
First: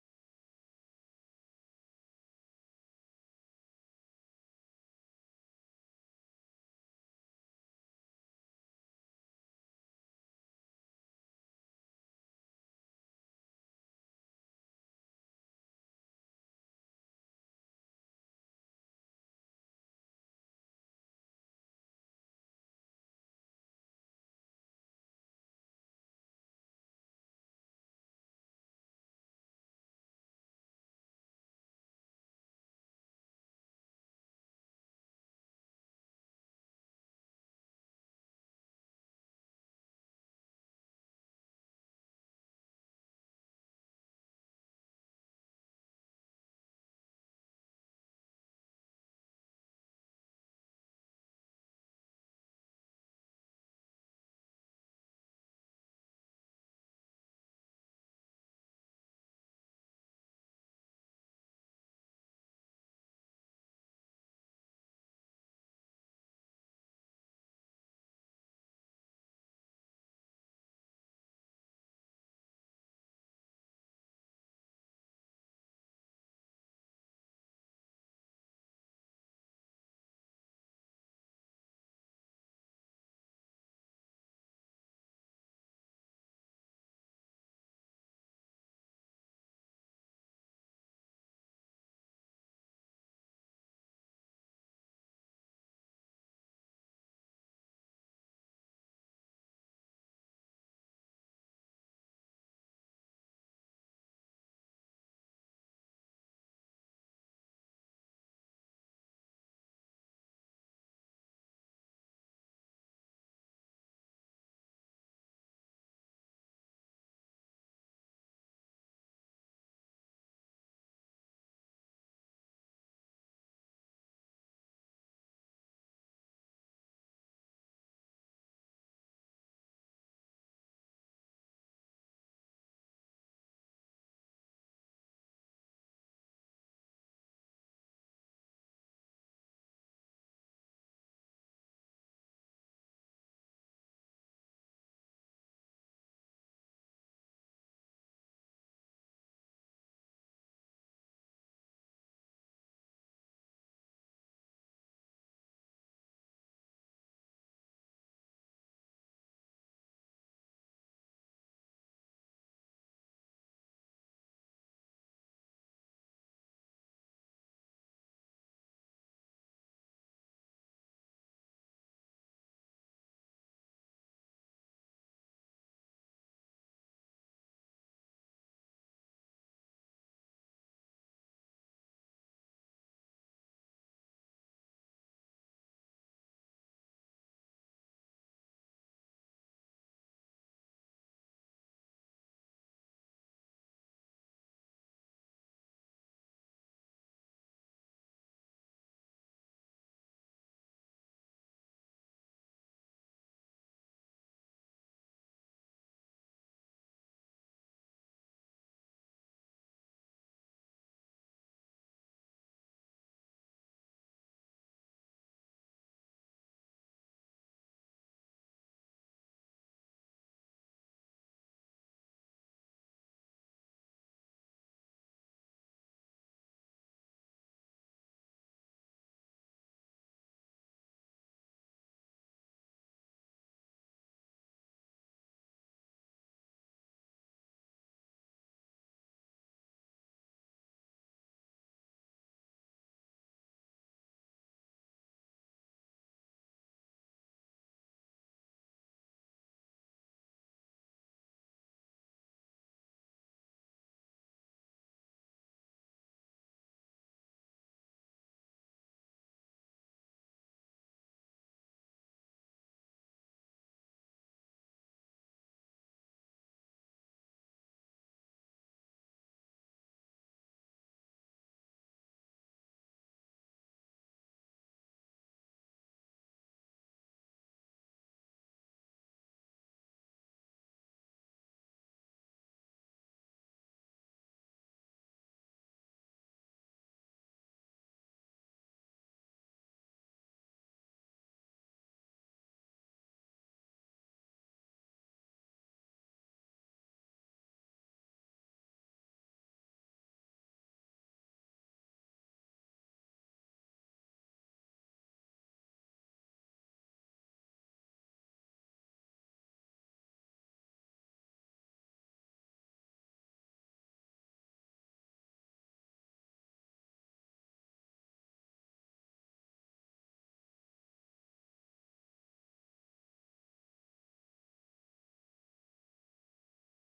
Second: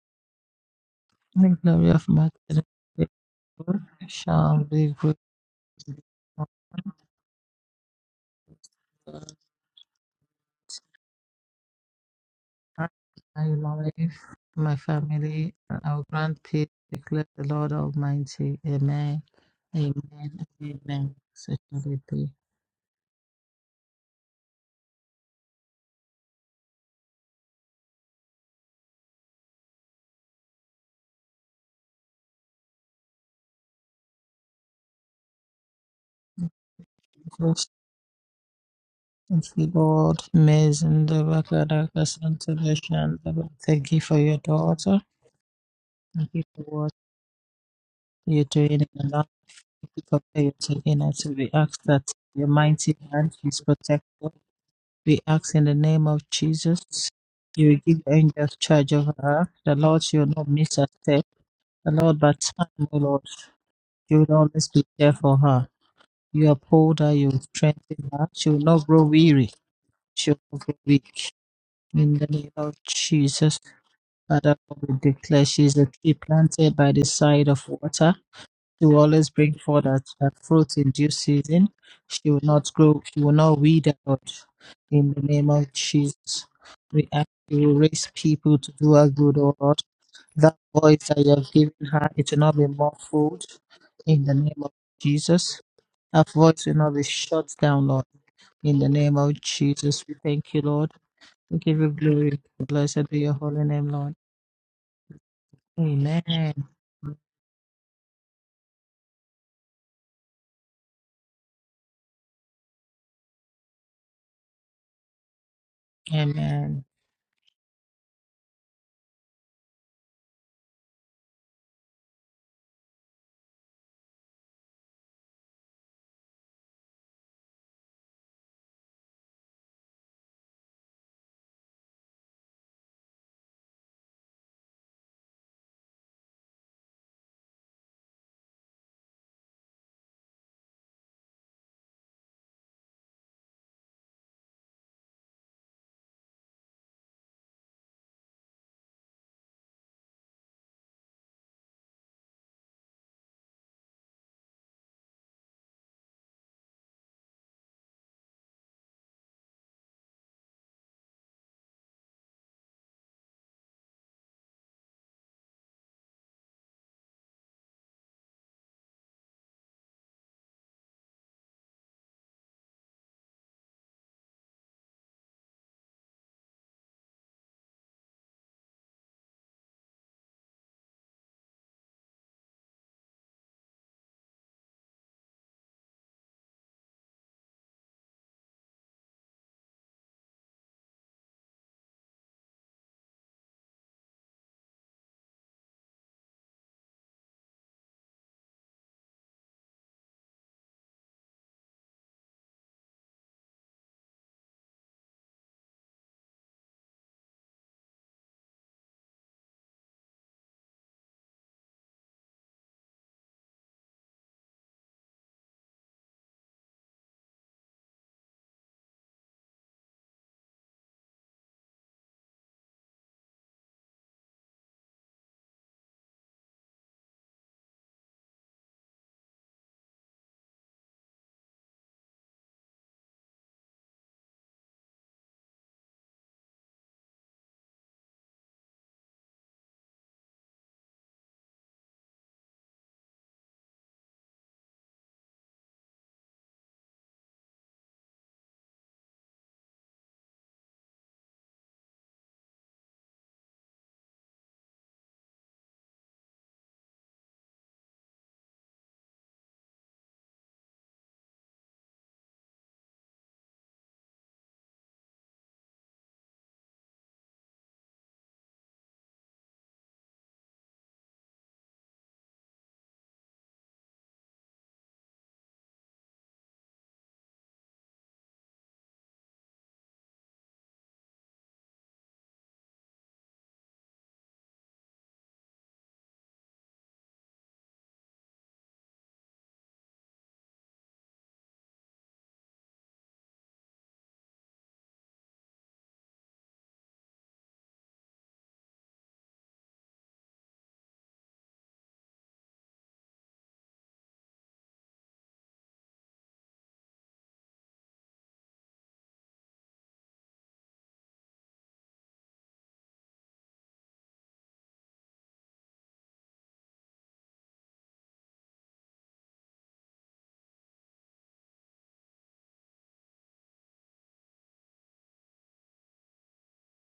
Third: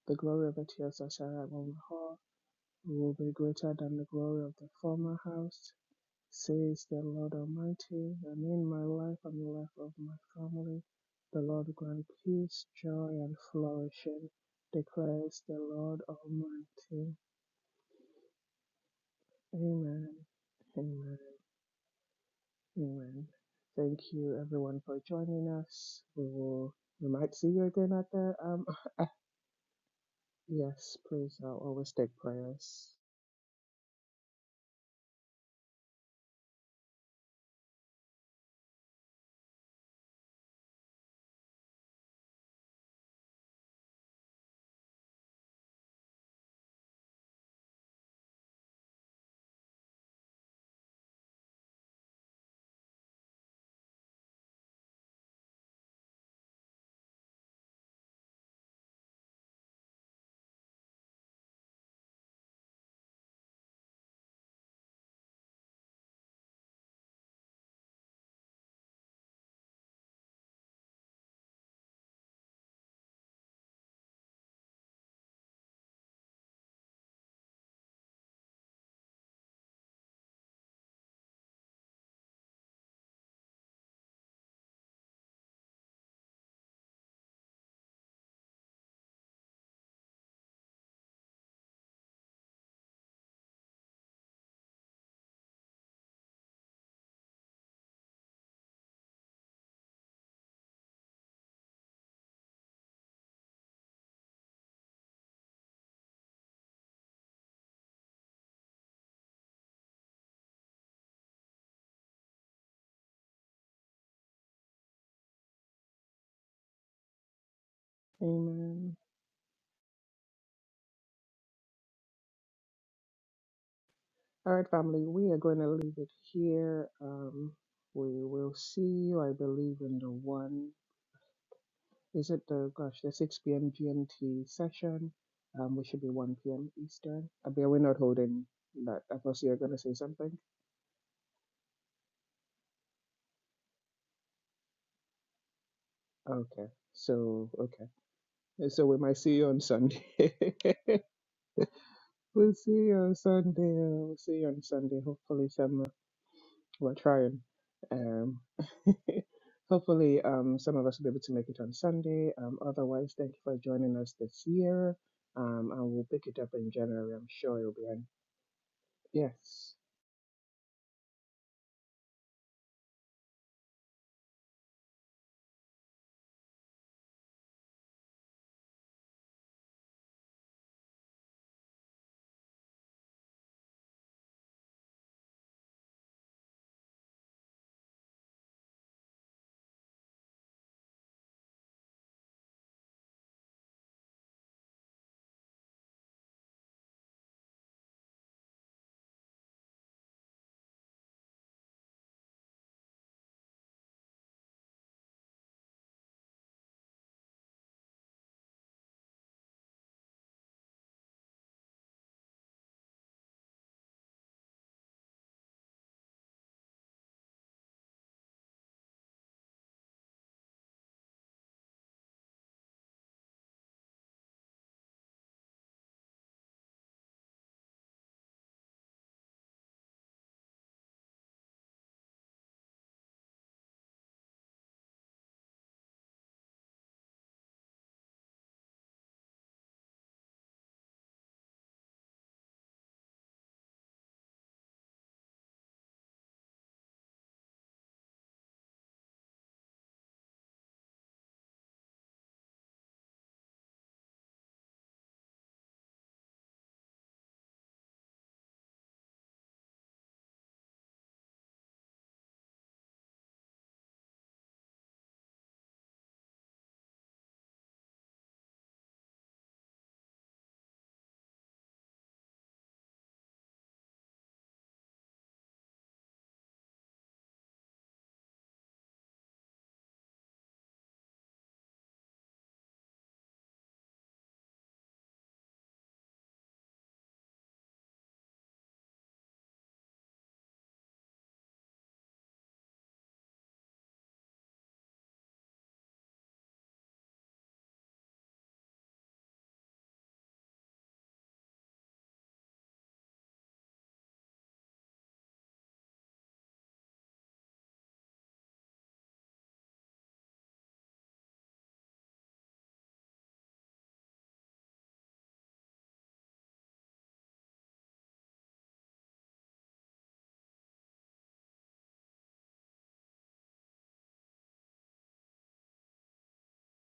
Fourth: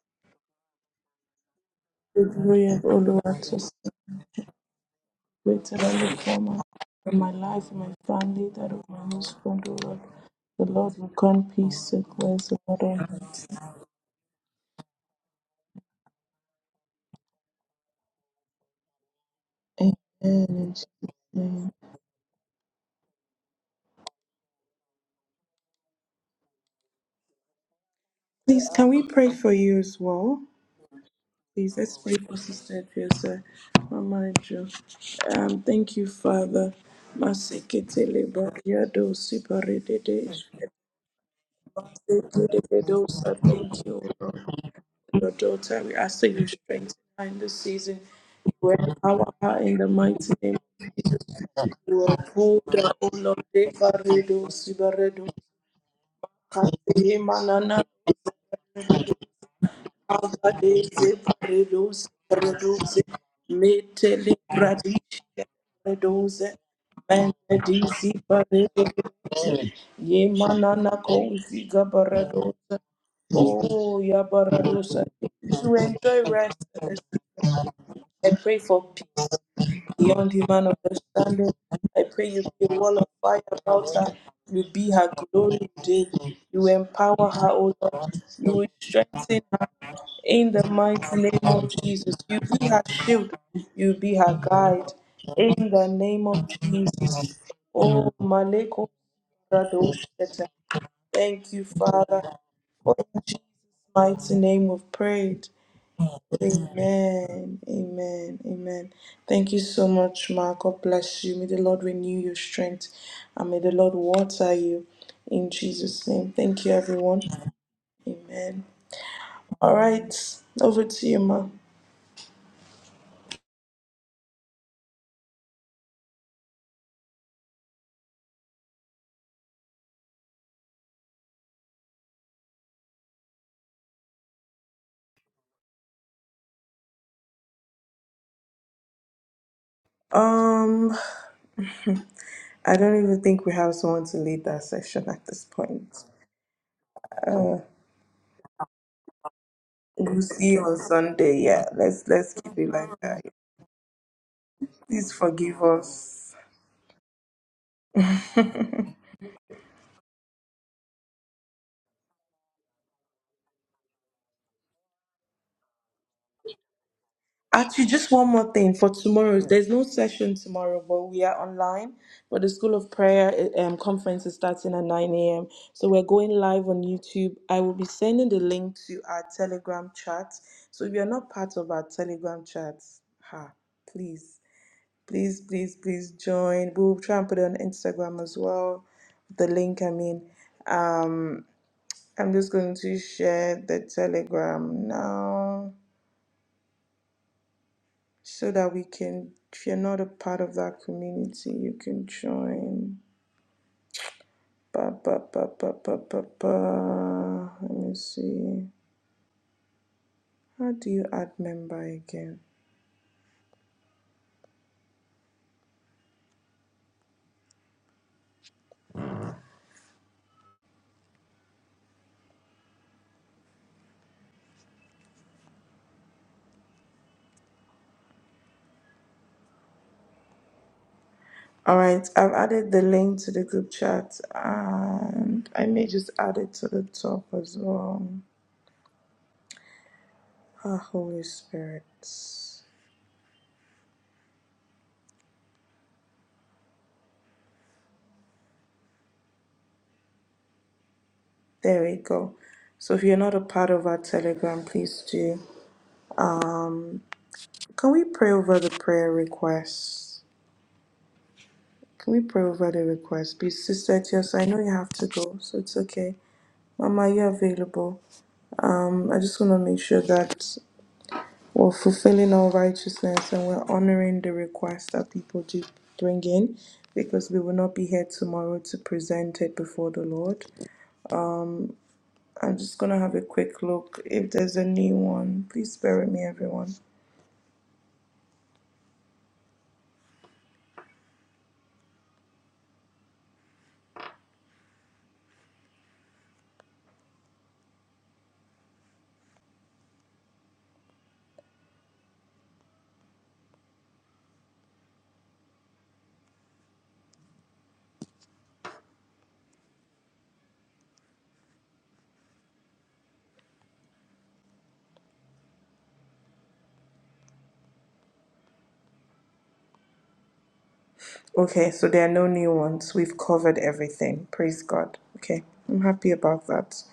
A: the glory of Etiosashara
D: The glory of
A: Mahal
C: The
D: my
C: glory of
A: will be greater
C: Oluwatosin.
A: than the glory of
D: shall
A: the
D: be
A: former house,
C: Greater than the former
A: says the
C: in my
A: Lord
C: life, in my
A: Almighty. And
C: family,
A: in
C: that
A: my
C: of my
A: life
D: great.
A: and the
C: husband,
A: life
C: O
A: of
C: Lord.
A: my
C: The
A: family,
C: Lord will
A: the
C: grant
A: Lord
C: peace to
A: grant
C: cleanse the
A: peace,
C: Lord
D: I,
A: joy, and
C: Almighty.
D: my life,
A: flourishing,
D: my
A: declares
D: family,
A: the
D: and
A: Lord
D: our grand peace
A: Almighty.
D: declare the Lord Almighty. Amen.
C: Amen.
A: Amen.
D: Amen.
C: In Jesus'
D: Amen.
A: Amen.
D: Such
C: name.
D: will it be.
A: Amen. Thank you, everyone, for joining us. We will. We might see you again at the. Um.
C: Please, can we
A: ah,
C: pray for you as well?
A: yes, please. I'll
C: Please,
A: always
C: let's
A: take
C: pray for Sister
A: prayers.
C: Piosa. Mama Jo. Um, thank you, Father.
D: Because
C: Masekete lebo yado
D: of the Lord,
C: sibaredede. shete,
D: amazing, the Bakadaka Santa
C: Masekete lebo
D: Vision,
C: sa- Thank
D: thank
C: you,
D: you
C: O
D: for
C: Lord.
D: your daughter.
C: your daughter. We ask that
D: Thank you
C: you
D: for what
C: strengthen her in this season.
D: you're
C: You
D: doing in the life.
C: empower her in the
D: Thank you for
C: mighty
D: where you're
C: name.
D: taking her to. We ask that
C: You
D: your
C: uphold her,
D: mighty
C: O
D: hand
C: Lord.
D: is protected.
C: Devaredo,
D: We
C: Sibaredo,
D: ask in the name of Jesus,
C: Kate,
D: you will
C: Manana,
D: give angels charge of her. The Lord, she will not miss a
C: Abade,
D: step. The
C: Zeparedo,
D: Lord, but time, O
C: Sibaredo,
D: Lord, you will
C: Metele,
D: always be there
C: Bradish,
D: for her. You
C: Redoze,
D: uphold her, you strengthen
C: Menedizi,
D: her. She will not grow weary.
C: Baredo, Ye
D: She will not grow
C: Manana,
D: weak.
C: Kozi,
D: In the name of
C: Gabaredoze.
D: Jesus,
C: Oh,
D: Father,
C: Yabaradosa.
D: we declare she is
C: To
D: a tree
C: enjoy rest,
D: planted by the side of water.
C: I pray
D: She
C: for
D: will
C: peace
D: always bring forth her,
C: beyond
D: her
C: human
D: fruit in due
C: understanding.
D: season.
C: I pray
D: She will
C: you be
D: not
C: a wall
D: grow,
C: of
D: she will
C: fire
D: not
C: about
D: wither,
C: her.
D: Lord.
C: You be her
D: In the name
C: glory
D: of
C: today.
D: Jesus,
C: You
D: we ask
C: empower her,
D: you
C: O
D: to raise
C: Lord. You
D: people
C: will
D: to do her good,
C: strengthen
D: O
C: her
D: Lord.
C: in
D: That
C: the
D: voice
C: mighty
D: I
C: name
D: have
C: of
D: given her,
C: Jesus.
D: it will
C: You
D: not be
C: be her shield.
D: muffled
C: You be
D: in the
C: her
D: name of
C: guide
D: Jesus.
C: in the
D: Her
C: name of
D: voice will not be
C: Jesus.
D: shut down, Lord.
C: Oh,
D: In the
C: Maleko
D: name of Jesus, we
C: Radosheta.
D: thank you, Lord.
C: Thank
D: We
C: you,
D: give you
C: Father.
D: glory.
C: For
D: Blessed be
C: in
D: your
C: Jesus'
D: holy name, Lord.
C: mighty name we've prayed.
D: Amen.
C: Amen. Amen. Amen. Thank you so much, Ma. God bless you. May the Lord renew your strength and may the Lord water you in Jesus' name. Thank you,
D: Amen.
C: everyone. Amen.
A: Amen.
C: All right. Over to you, Ma.
A: All right, family. We are going to leave it here. Um. We will see you, I believe, in the one. Is it the gosh the six p.m. GMT session? Um. We should be one p.m. Eastern. I mean, we're not holding that. I thought you were going to say something.
C: Um, I don't even think we have someone to lead that session at this point.
A: Okay. So
C: Uh,
A: okay. So we might see you on
C: we'll
A: Sunday.
C: see you on Sunday. Yeah, let's let's
A: We'll
C: keep it
A: see
C: like
A: you on
C: that.
A: Sunday. uh, We'll see you on Sunday.
C: Please
A: Hopefully,
C: forgive
A: some uh,
C: us.
A: we're trying. Um, hopefully, um, some of us will be able to make it on Sunday. Um, otherwise, thank you for joining us this year. Um, and we'll pick it up in January. I'm sure you'll be
C: Actually,
A: on.
C: just one more thing for tomorrow. There's
A: Yes.
C: no session tomorrow, but we are online. But the School of Prayer eh, um, conference is starting at 9 a.m. So we're going live on YouTube. I will be sending the link to our Telegram chat. So if you're not part of our Telegram chat, ha, please, please, please, please join. We will try and put it on Instagram as well. The link, I mean. Um, I'm just going to share the Telegram now. so that we can if you're not a part of that community you can join ba ba ba ba ba ba ba let me see how do you add member again all right i've added the link to the group chat and i may just add it to the top as well ah holy spirit there we go so if you're not a part of our telegram please do can we pray over the prayer requests Can we pray over the request? Please, Sister Tios, I know you have to go, so it's okay. Mama, you're available. Um, I just want to make sure that we're fulfilling all righteousness and we're honoring the request that people do bring in because we will not be here tomorrow to present it before the Lord. I'm just going to have a quick look. If there's a new one, please bear with me, everyone. Okay, so there are no new ones. We've covered everything. Praise God. Okay, I'm happy about that.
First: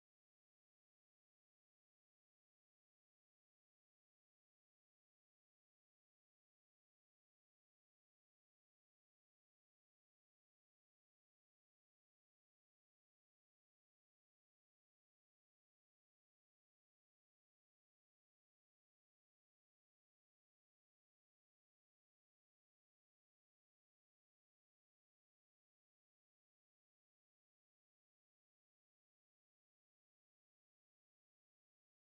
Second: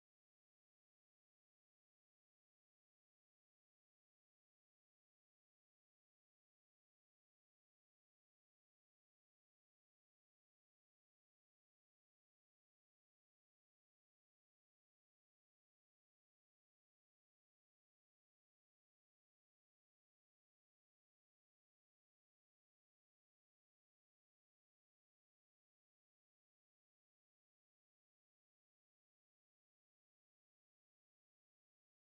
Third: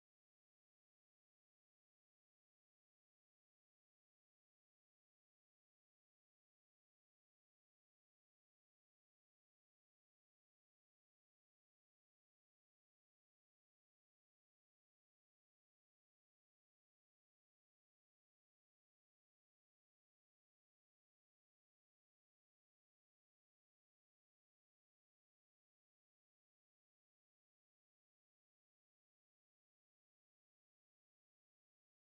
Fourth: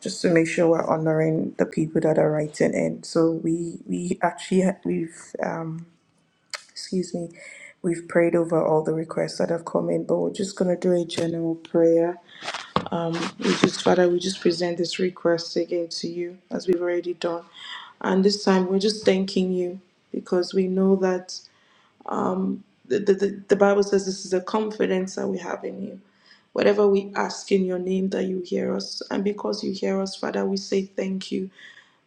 C: just to make sure we're honoring the people that are writing in. So we we actually ha- we've um excuse me, we've prayed over all the requests that have come in, but we're just gonna do a general prayer. We just Father, we just present this request again to you as we've already done, and this time we're just thanking you because we know that um, the, the, the the Bible says this is a confidence that we have in you. Whatever we ask in your name, that you hear us. And because you hear us, Father, we say thank you.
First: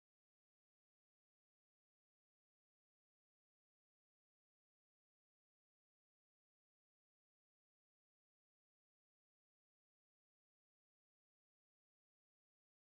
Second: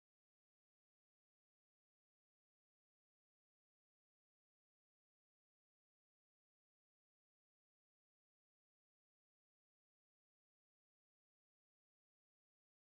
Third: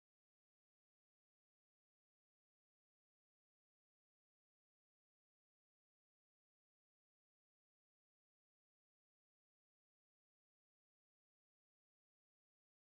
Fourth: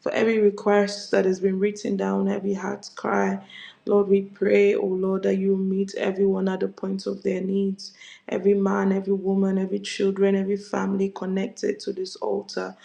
C: For every request that has been written down, every heart's cry, Lord, we pray, oh Lord, that you meet everyone at the point of their needs. Every man, every woman, every children, every family connected to this altar.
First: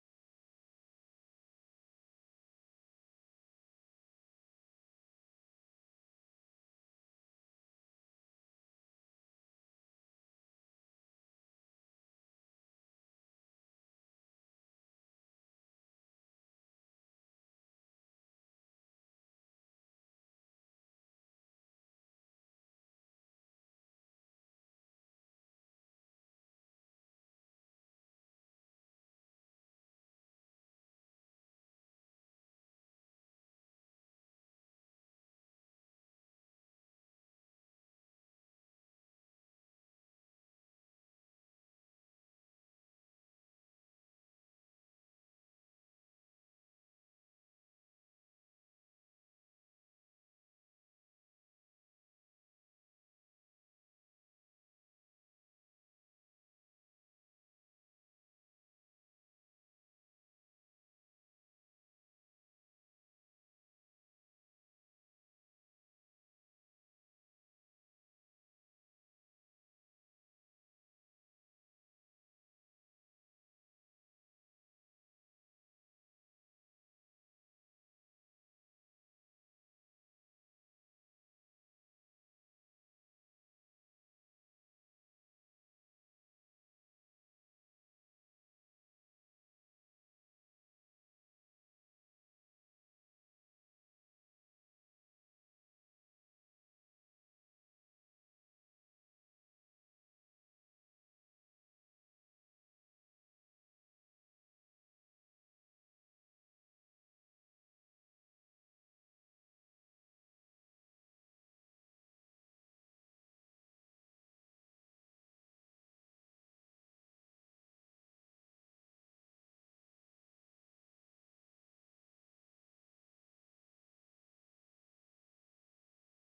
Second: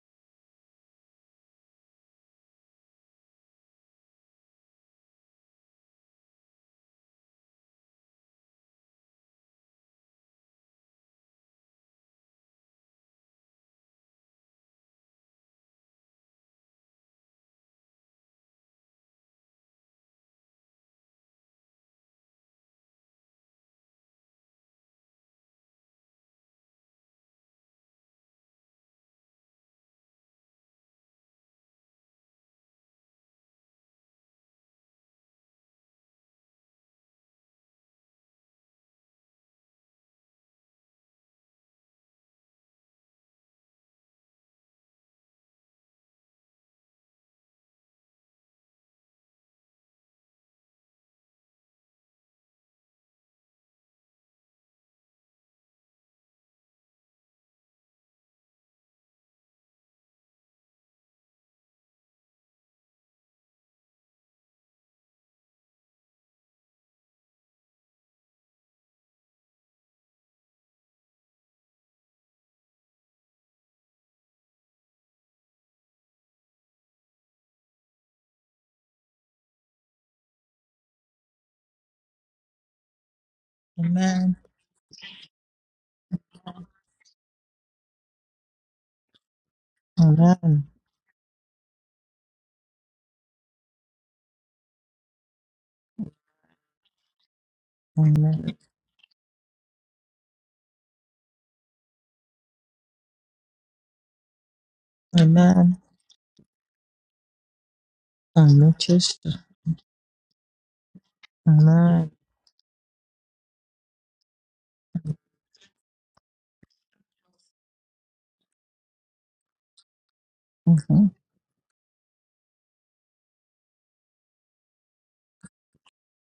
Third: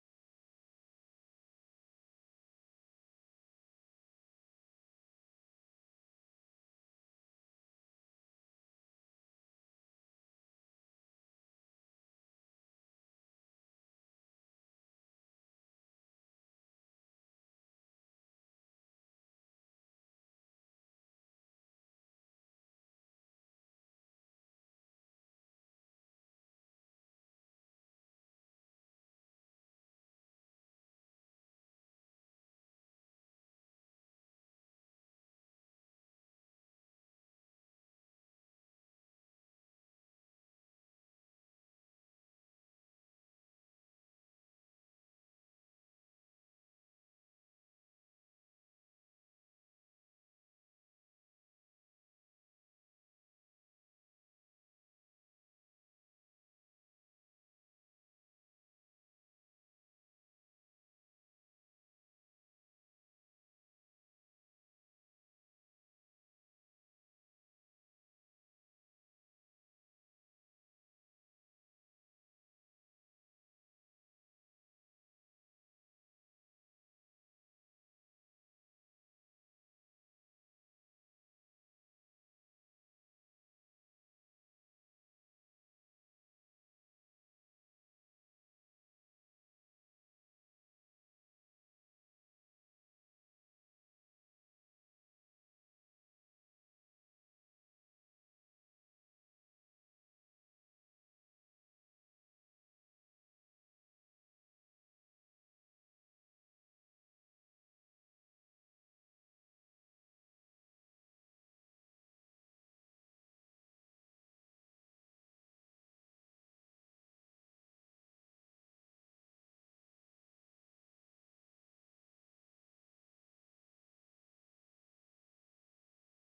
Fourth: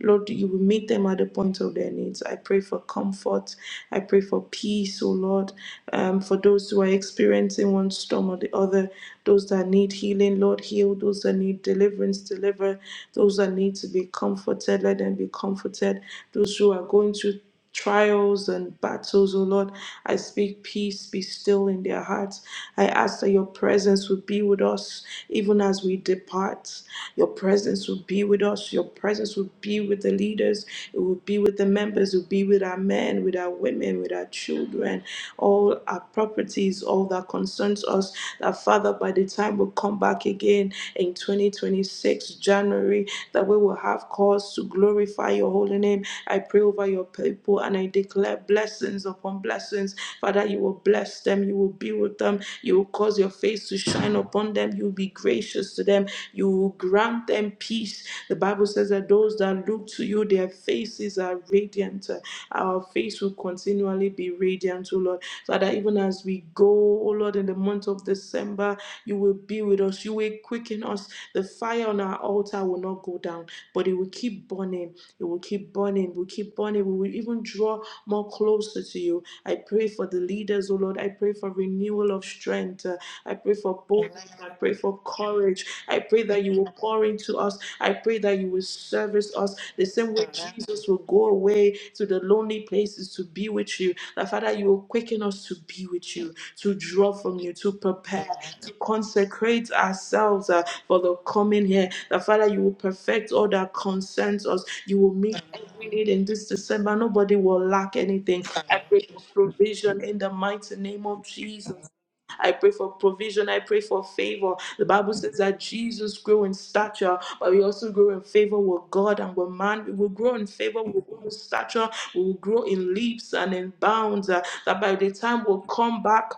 C: Lord, you will meet them at the point of their needs. I pray for comfort. I pray for peace, oh Lord, um, for those who are experiencing one storm or the other, those that need healing, Lord, heal. Those that need deliverance, deliver. Those that need to be comforted, let them be comforted those who are going through trials and battles, oh Lord. I speak peace be still in their hearts. I ask that your presence would be with us even as we depart. Your presence would be with us. Your presence would be with the leaders. It would be with the members. It would be with our men, with our women, with our children all our properties, all that concerns us. That Father, by the time we come back again in 2026, January, that we will have cause to glorify your holy name. I pray over your people and I declare blessings upon blessings. Father, you will bless them, you will be with them, you will cause your face to shine upon them, you will be gracious to them, you will grant them peace. The Bible says that those that look to you, their faces are radiant. Our face will continually be radiant, O Lord. Father, even as we go, oh Lord, in the month of December, you will be with us. You will quicken us. The fire on our altar will not go down, but it will keep burning. It will keep burning. We'll keep burning. We will even draw more closer to you. I pray for the leaders, oh Lord. I pray for renewal of strength. Uh, I pray for boldness.
D: Amen.
C: I pray for courage. I pray that you will pour into us. I pray that you will service us the same way
D: Amen.
C: Jesus will go away to the lonely places to be with you that Father, you will quicken us to be with you, to draw from you, to prepare,
D: Amen.
C: to consecrate ourselves uh, for the coming here. That Father, you will perfect all that concerns us. You will meet
D: Amen.
C: every need in this December. Nobody will lack anything.
D: Amen.
C: I pray for
D: Jesus.
C: provision in the mighty name of Jesus.
D: Amen.
C: I pray for provision. I pray for favor. The Bible says that Jesus grew in stature, but we also grow in favor with God and with man. We will grow in favor, we will
D: Mhm.
C: grow in stature, we will grow in leaps and in bounds. uh, that by the time we'll come back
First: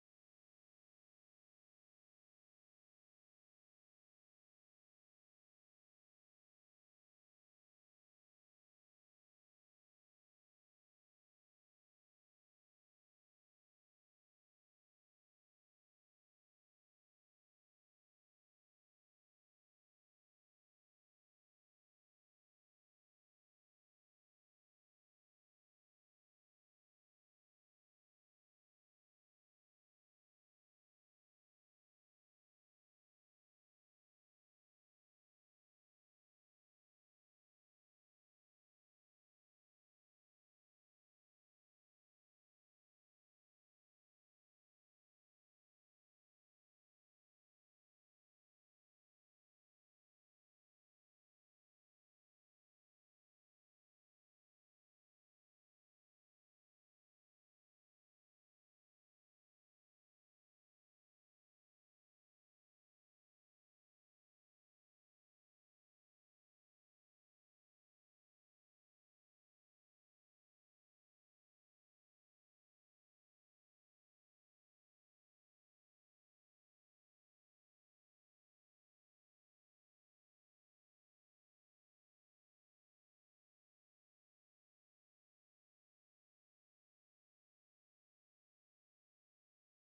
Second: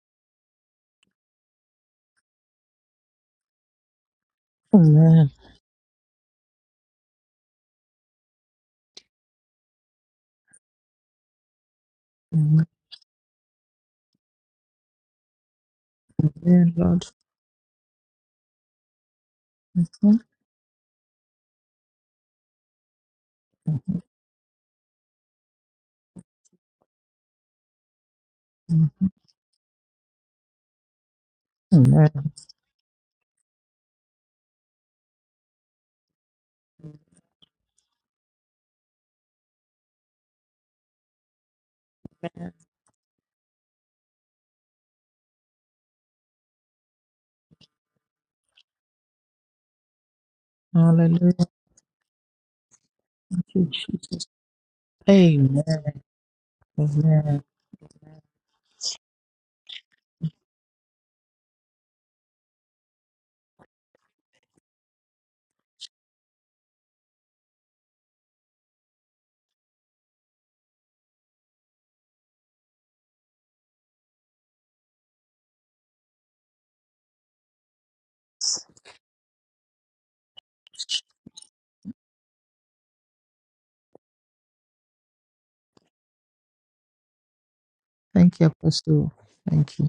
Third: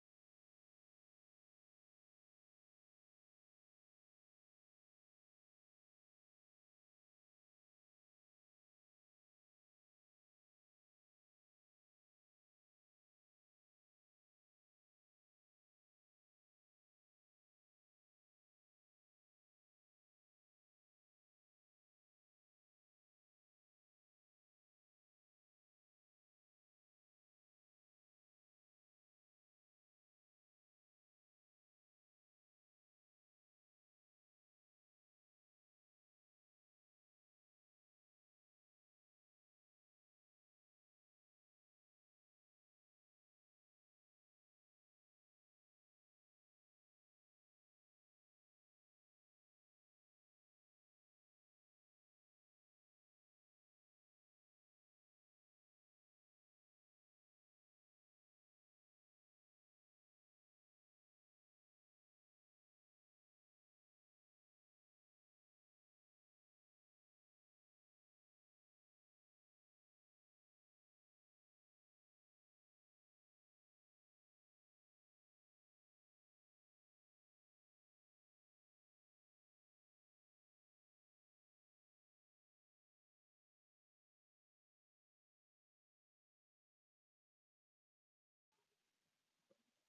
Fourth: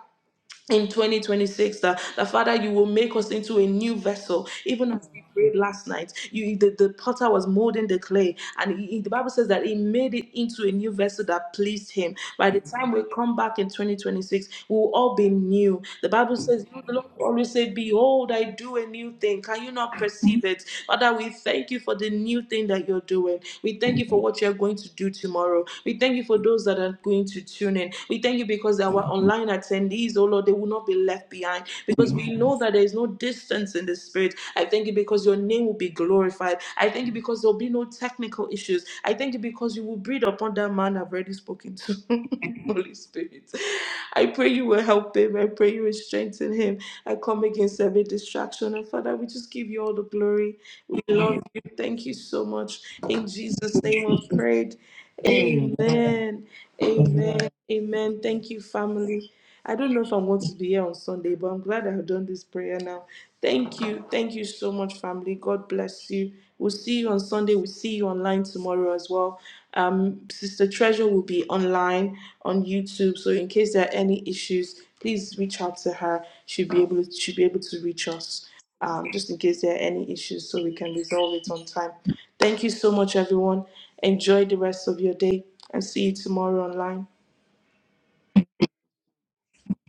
C: in 2026 that, that father you will make us into a new vessel even as we
D: Amen.
C: prayed last night you the, the potter was molding the clay and he- the bible says that he made it into a new vessel that pleased him by the
D: Amen.
C: time we come back in 2026 we will all be new the bible
D: Dear
C: says you the
D: Lord.
C: lord always say behold i do a new thing can you not
D: Mhm.
C: perceive it father we thank you for the new thing that you're doing we thank you for what you are going to do tomorrow. We thank you for those that are going to tune in. We thank you because our
D: Mhm.
C: online attendees, oh Lord, they will not be left behind because
D: Amen.
C: we know that there is no distance in the spirit. I thank you because your name will be glorified. I thank you because there will be no technical issues. I thank I thank you because you will breathe upon that man I've already spoken to. Holy Spirit. I pray you will help him. I pray you will strengthen him. I come against every distraction. And Father, we just give you all the glory. We
D: Hallelujah.
C: love you. Thank you so much. In
D: Thank you,
C: Jesus'
D: Jesus.
C: name we prayed.
D: Amen.
C: Amen. Amen.
D: Amen.
C: Amen. Thank you, family. I don't know if I'm going to be here on Sunday, but I'm glad I've done this prayer now. Thank you. Thank you so much, family. God bless you. We'll see you on Sunday. We'll see you online tomorrow as well. Um, Sister Treasure will be online on YouTube. So in case there are any issues, please reach out to her. She'll be able to she'll be able to reach us um, just in case there are any issues so we can resolve it on time. Thank you so much, everyone. Enjoy the rest of your day and see you tomorrow online.
D: Thank you, Apostle. Thank you.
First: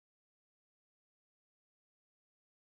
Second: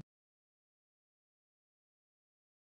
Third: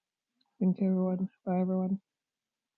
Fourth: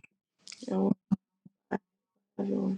C: you
A: Thank you, everyone. Bye, everyone.
C: Everyone.